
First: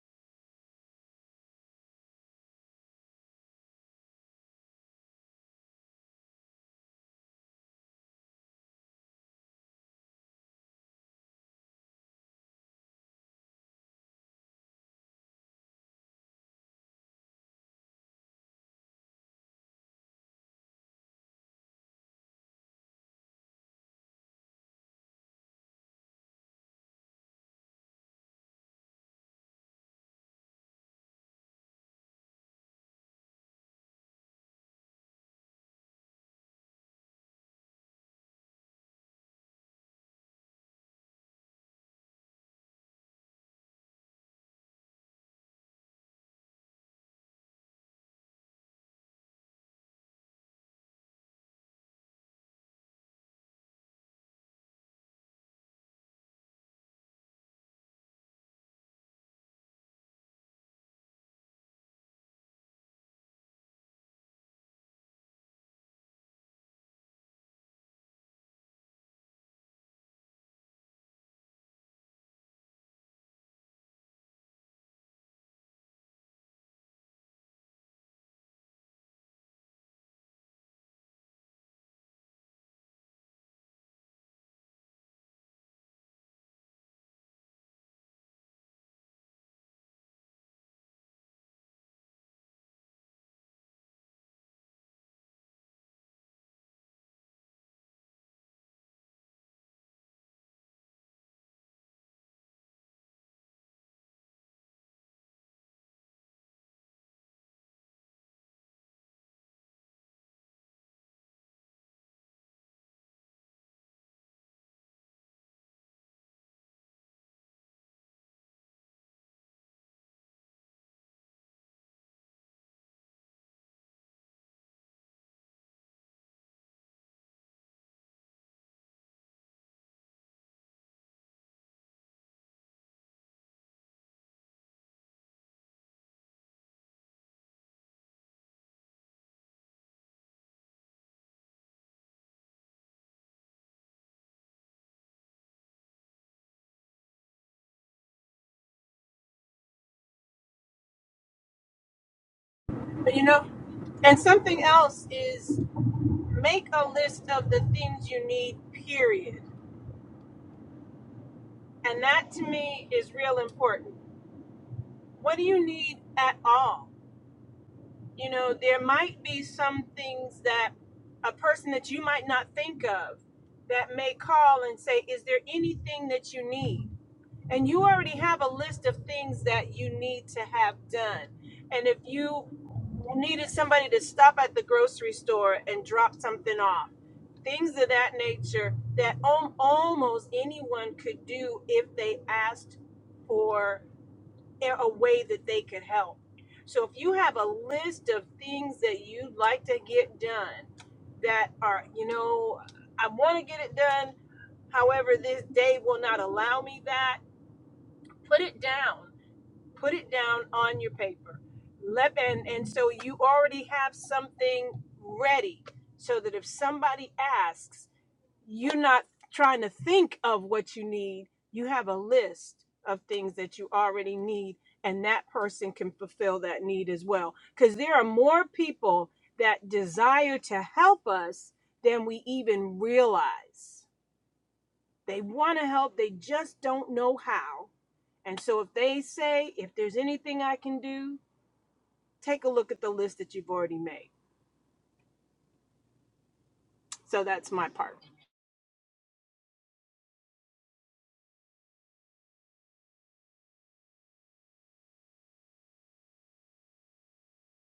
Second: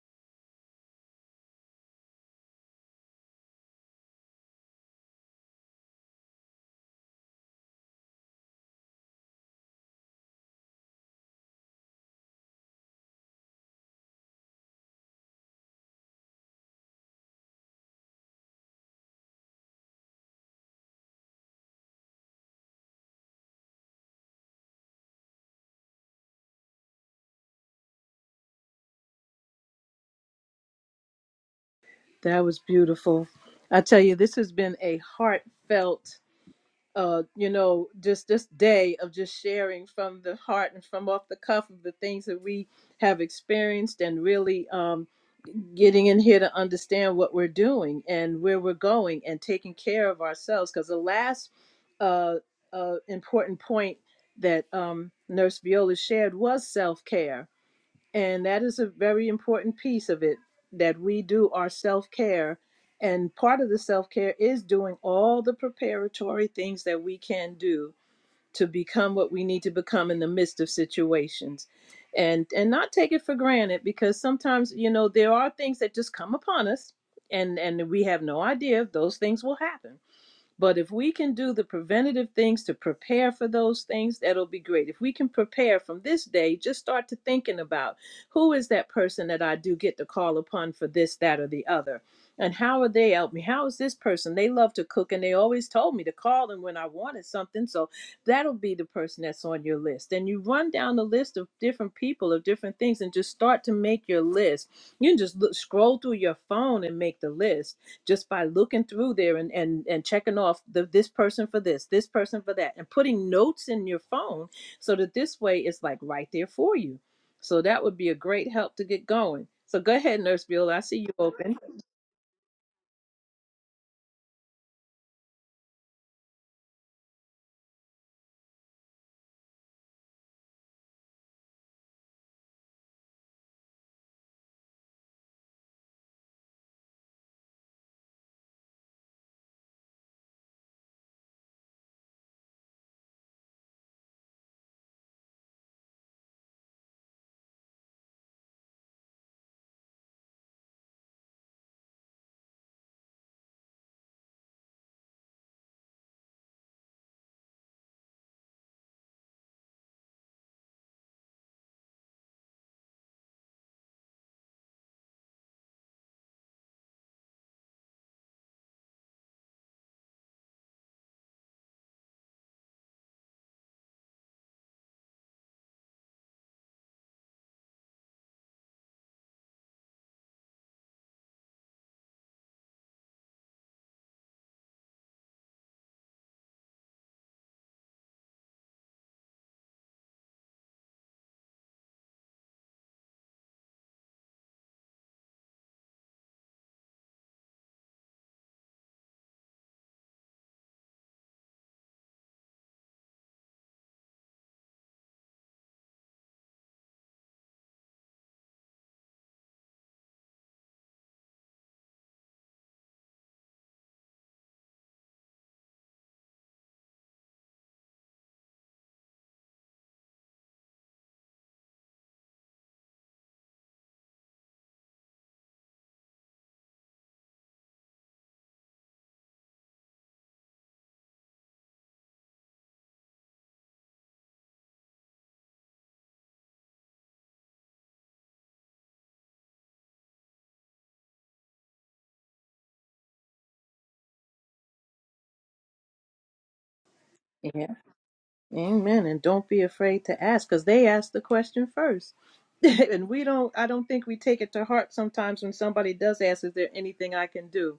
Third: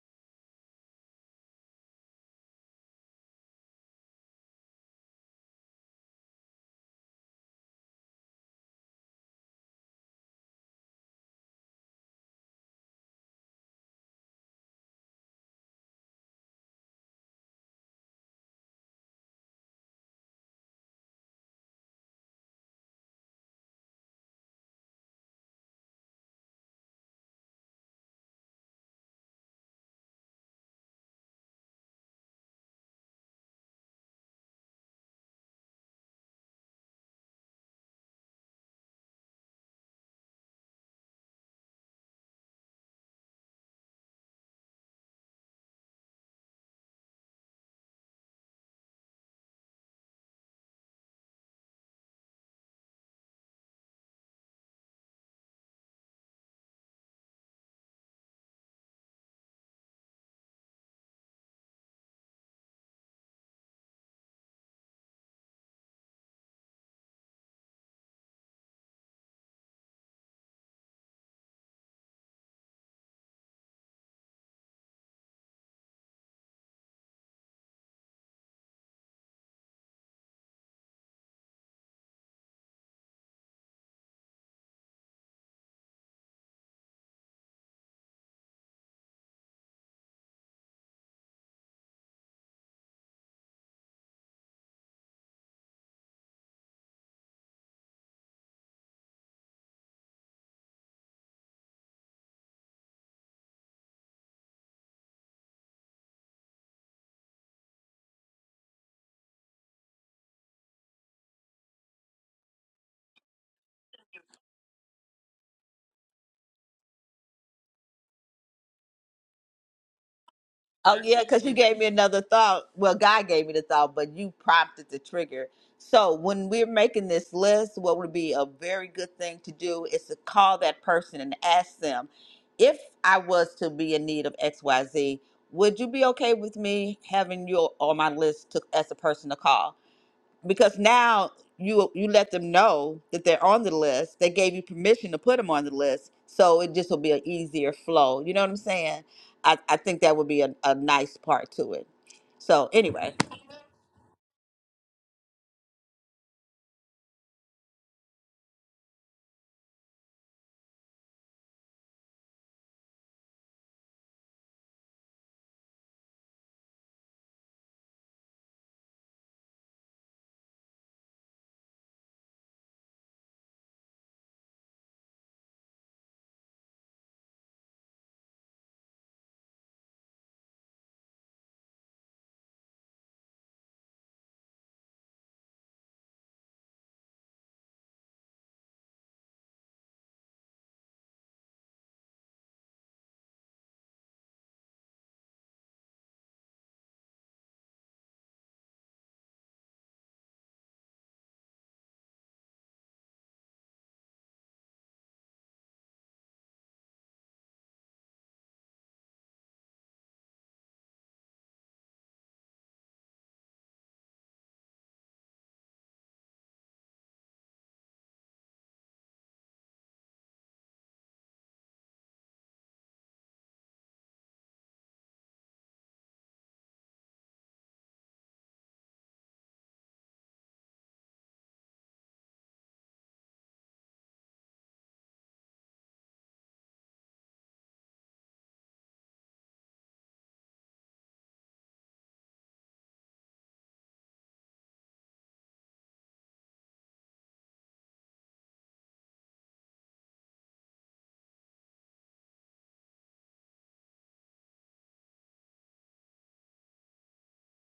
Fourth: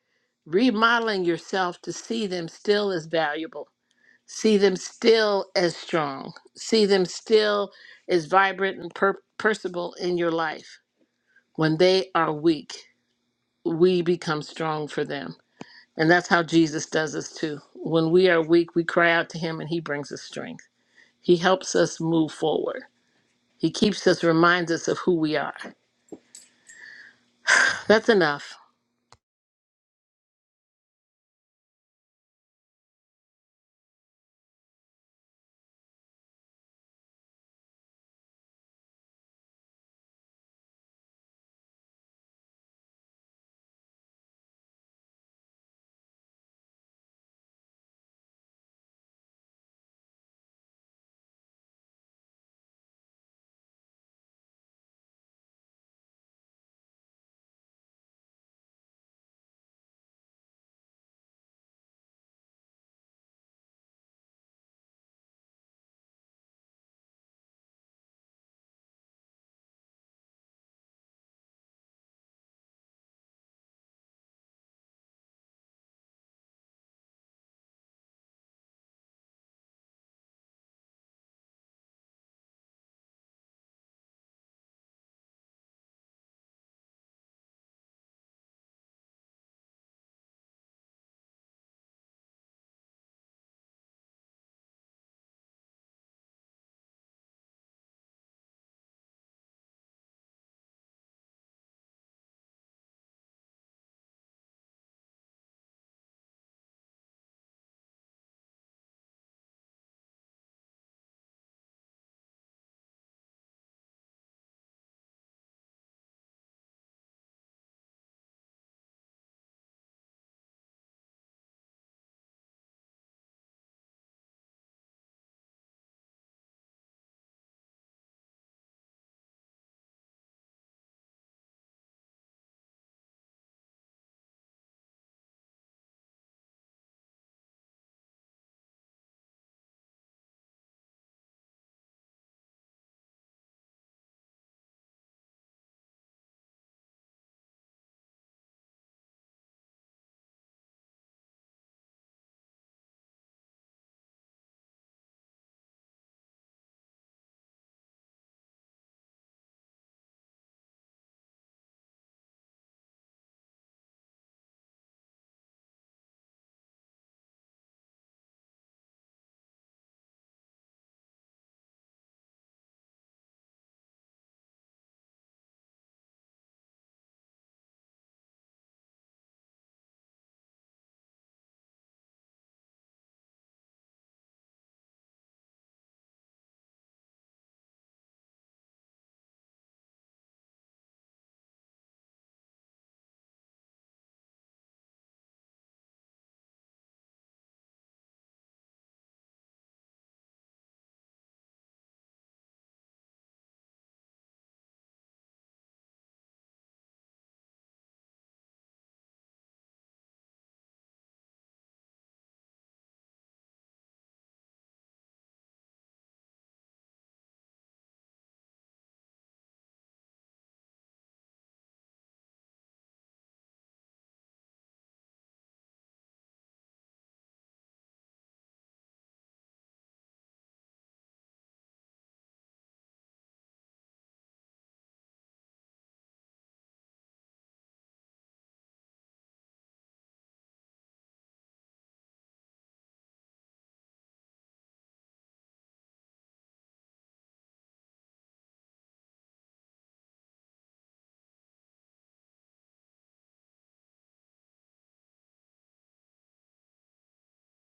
D: Remodeling yourself to see them still as valuable see them still as strong, see them still as vibrant and per- percival in your life. When they are weak, we become strong for them. And that's how Jesus does us too. When we are weak, we cry out to him and he brings us strength. He helps us move forward. He keeps us, reminds us of who we are. That's enough.
A: That was beautiful. I tell you, this has been a heartfelt, uh, you know, just this day of just sharing from the heart and from off the cuff of the things that we have experienced and really. um, getting in here to understand what we're doing and where we're going and taking care of ourselves. Because the last uh, uh, important point that um, Nurse Viola shared was self care. And that is a very important piece of it that we do our self care. And part of the self care is doing all the preparatory things that we can do to become what we need to become in the midst of situations and and not take it for granted because sometimes you know there are things that just come upon us and and we have no idea if those things will happen but if we can do the preventative things to prepare for those things, that'll be great. If we can prepare from this day, just start to thinking about who is that person that I do get to call upon for this, that, or the other. And how are they help me? How is this person? They love to cook and they always told me to call them when I wanted something. So that'll be the person that's on your list. And you run down the list of different people, of different things, and just start to make your list. You can just look, scroll through your phone and make the list just by looking through there and and and checking off the this person for this, this person for that, and putting notes in your phone so that this way it's like right there for you. So that would be a great help to get going. So go ahead, Nurse Bueller. I see
C: Oh
A: you
C: yeah, because you
A: open.
C: gave me another thought. Well, God gave me the thought, but you prompted the trigger. So when we're making this list, what would be a very good thing to do is to call that person and ask them, if I was to be in need of X, Y, Z, would you be okay with me having you on my list to, as a person to call? because now you you let them know that they're on the list. They gave you permission to put them on the list, so it just will be an easier flow. You know what I'm saying? I, I think that would be a, a nice part to it. So anyway,
A: Yeah. Amen. And don't be afraid to ask because they asked the question first. and we don't, I don't think we take it to heart sometimes when somebody does ask, is there anything I can do?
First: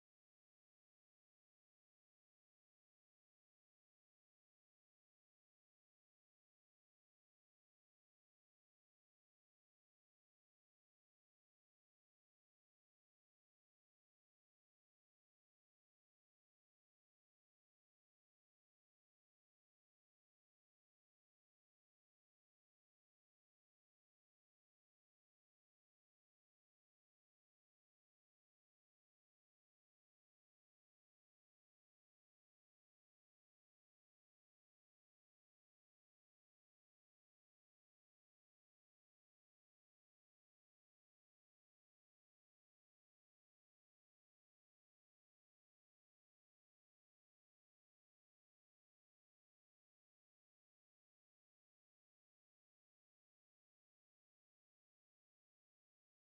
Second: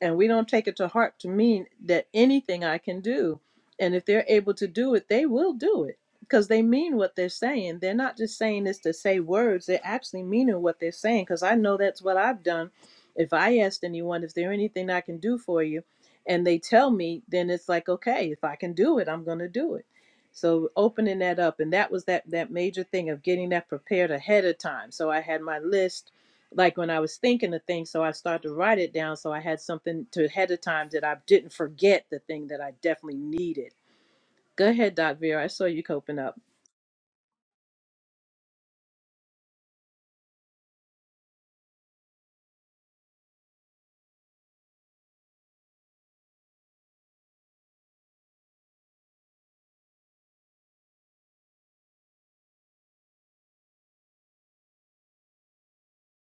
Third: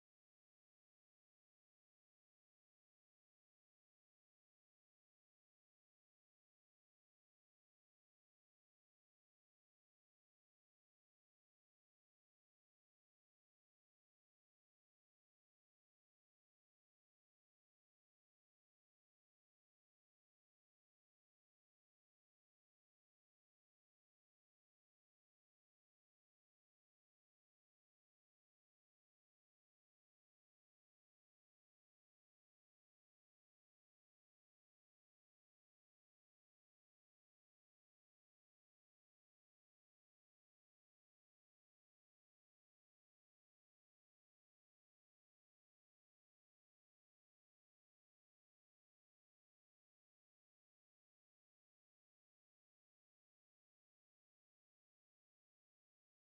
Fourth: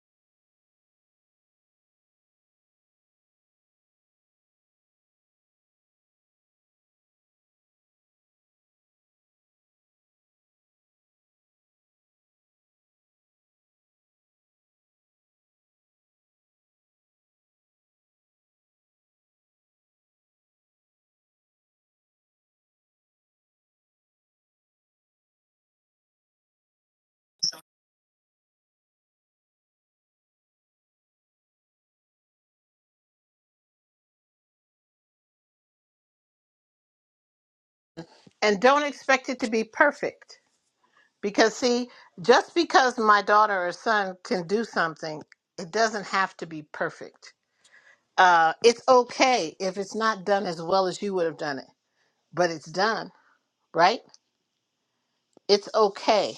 A: and we don't take it to heart to mean that anything I can do. And if they're able to do it, they will do it because they mean what they're saying. They're not just saying this to say words, they're actually meaning what they're saying because I know that's what I've done. If I asked anyone, "Is there anything I can do for you, and they tell me, then it's like, okay, if I can do it, I'm going to do it. So opening that up, and that was that that major thing of getting that prepared ahead of time. So I had my list like when I was thinking the thing, so I started to write it down. So I had something to ahead of time that I didn't forget the thing that I definitely needed. Go ahead, Doc Vera. I saw you coping up.
D: And don't expect it to be perfect. Because, see, just because my daughter or son can do something, it doesn't have to be perfect Uh, it's okay if it's not done as well as you would have done it, but it's done, right? It's okay.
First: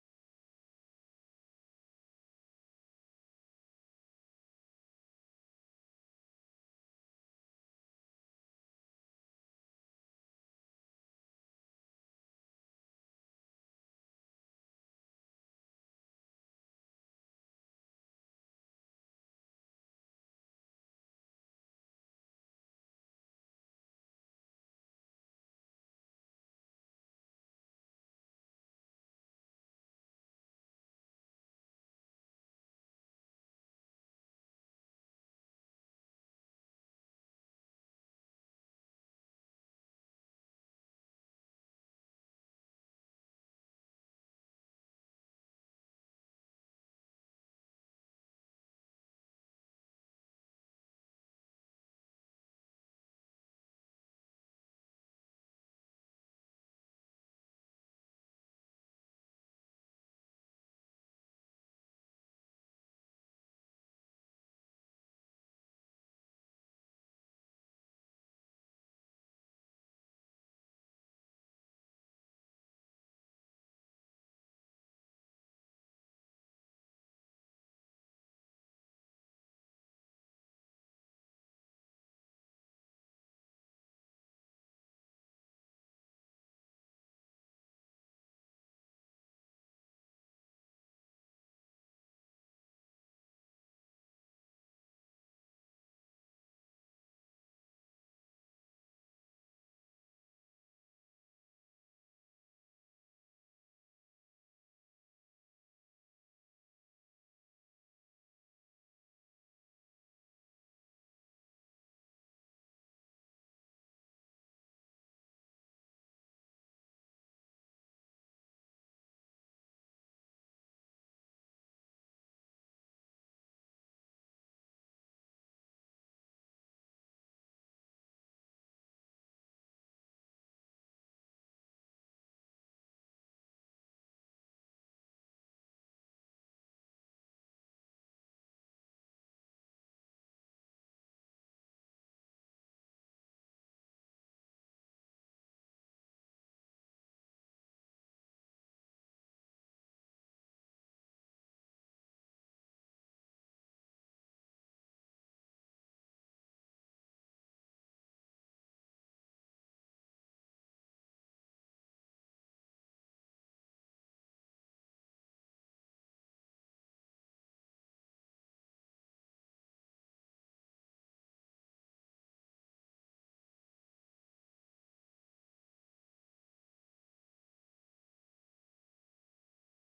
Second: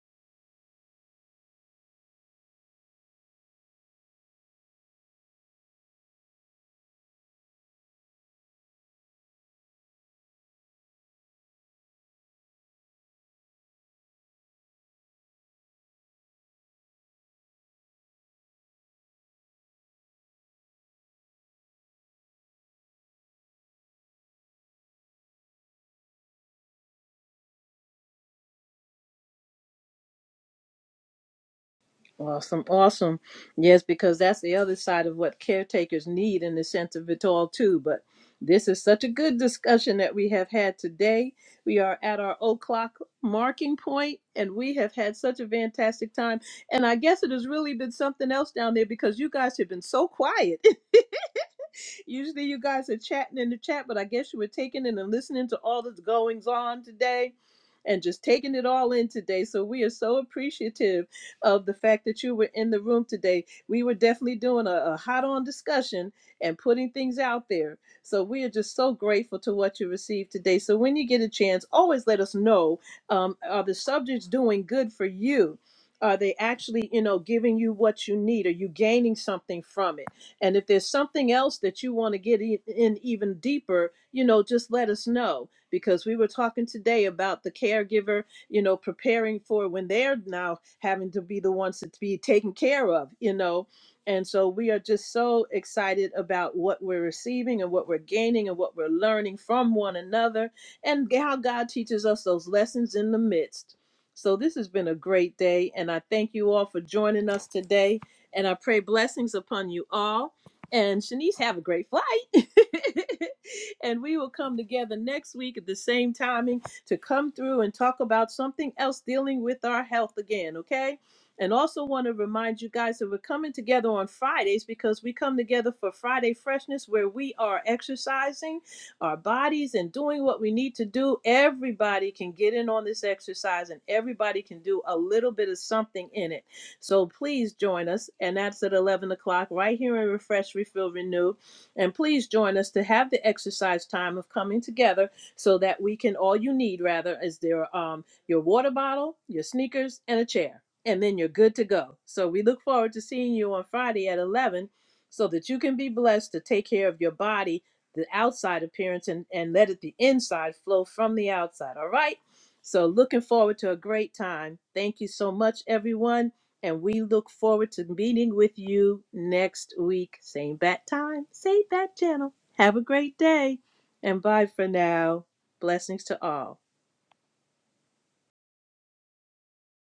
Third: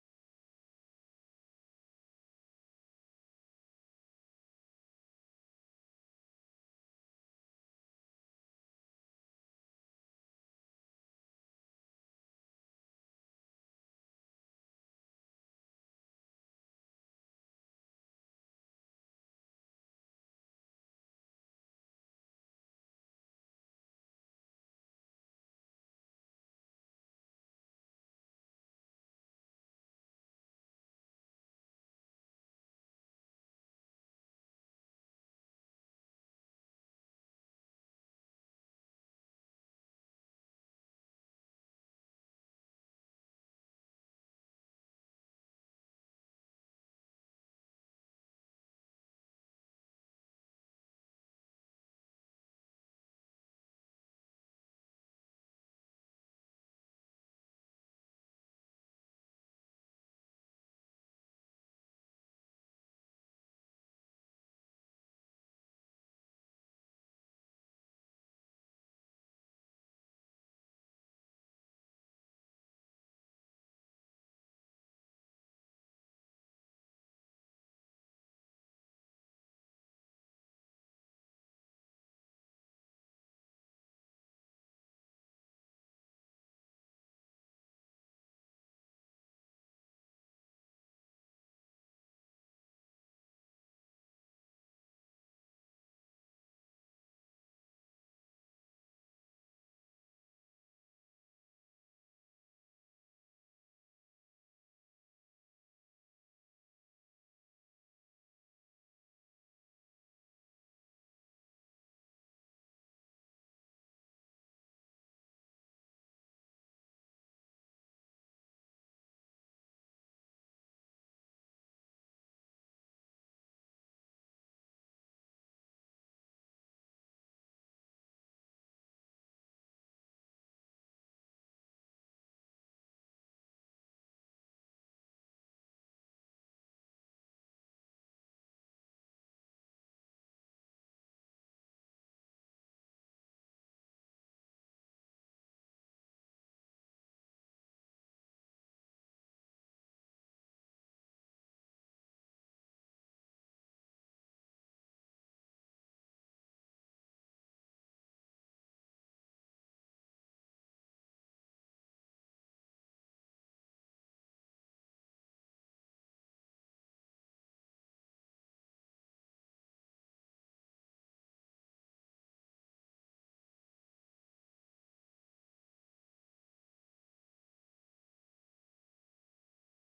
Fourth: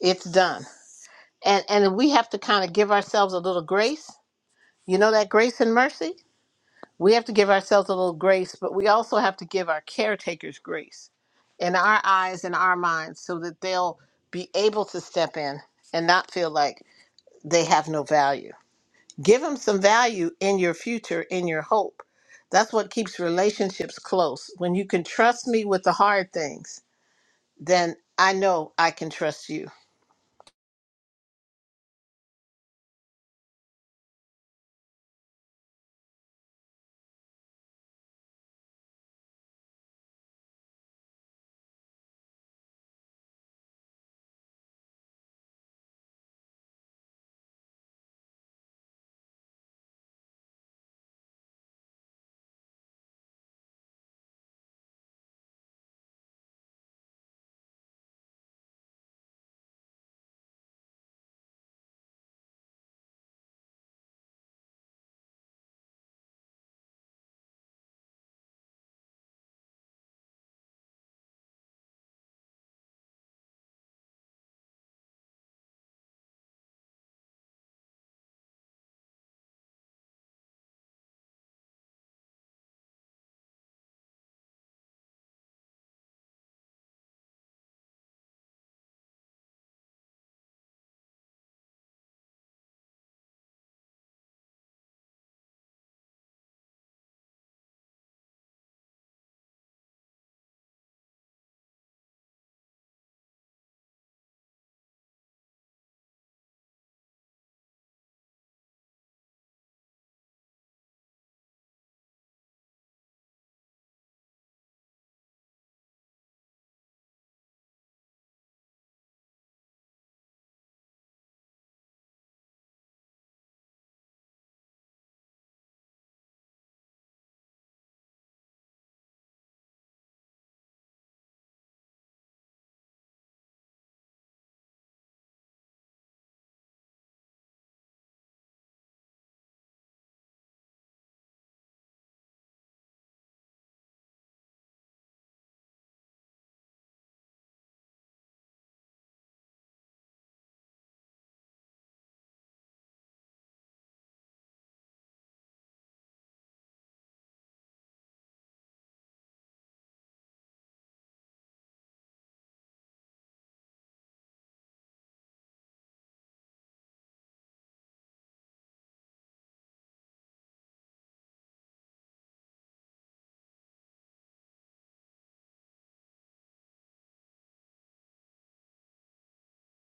D: It's done. And and we have to kind of give ourselves a little grace. You know that grace and mercy? We have to give ourselves a little grace, but we also have to give our caretakers grace in our eyes and our minds so that they'll be able to step in and not feel like they have no value give them some value in your future in your hope that's what keeps relationships close when you can trust me with the hard things then i know i can trust you
A: Awesome, awesome. Yes, because that's the other side of what caretakers need in the sense of it all too. But this is such a good discussion that we have had today. We are at our o'clock marking point, and we have had such a fantastic time. And I guess it has really been something else down there because you guys have been so quiet. Usually you guys are chatting in the chat, but I guess you were taking in and listening to all that's goings on today and just taking it all in today. So we are so appreciative of the fact that you were in the room today. We were definitely doing a, a hot on discussion and putting things out there. So we are just so grateful to what you received today. So when you get a chance, always let us know um, are the subjects doing good for you? Are they actually, you know, giving you what you need? Are you gaining something from it? And if there's something else that you want to get e- in even deeper, you know, just let us know because we were talking today about the caregiver, you know, preparing for when they're now having to be the ones to be taken care of, you know. And so we are just so excited about what we're receiving and what we're gaining and what we're learning from one another and how God teaches us those lessons in the midst. So this has been a great day, and I thank you all for joining us today. And I pray blessings upon you all. And Shanice, have a great flight. and we will come together next week at the same timing to come through and talk about something else dealing with our health again, okay? And also want to remind you guys that we're coming together on Fridays because we come together for Friday Freshness where we are exercising our bodies and doing what we need to do. Everybody can get in on this exercise and everybody can do a little bit of something in it. So please join us, and that's at 11 o'clock right here in Refresh, Refill, Renew. And please join us to have the exercise time of coming together so that we can, all you need rather, is their, um, your water bottle, your sneakers, and a chair. And then you're good to go. So we look forward to seeing you on Friday at 11 so that you can be blessed to take care of your body the outside appearance and, and let it the inside flow from the outside. All right. So looking forward to a great time. Thank you so much, everyone. And we look forward to meeting with you next week. Same bat time, same bat channel. Have a great day and bye for now. Blessings to all.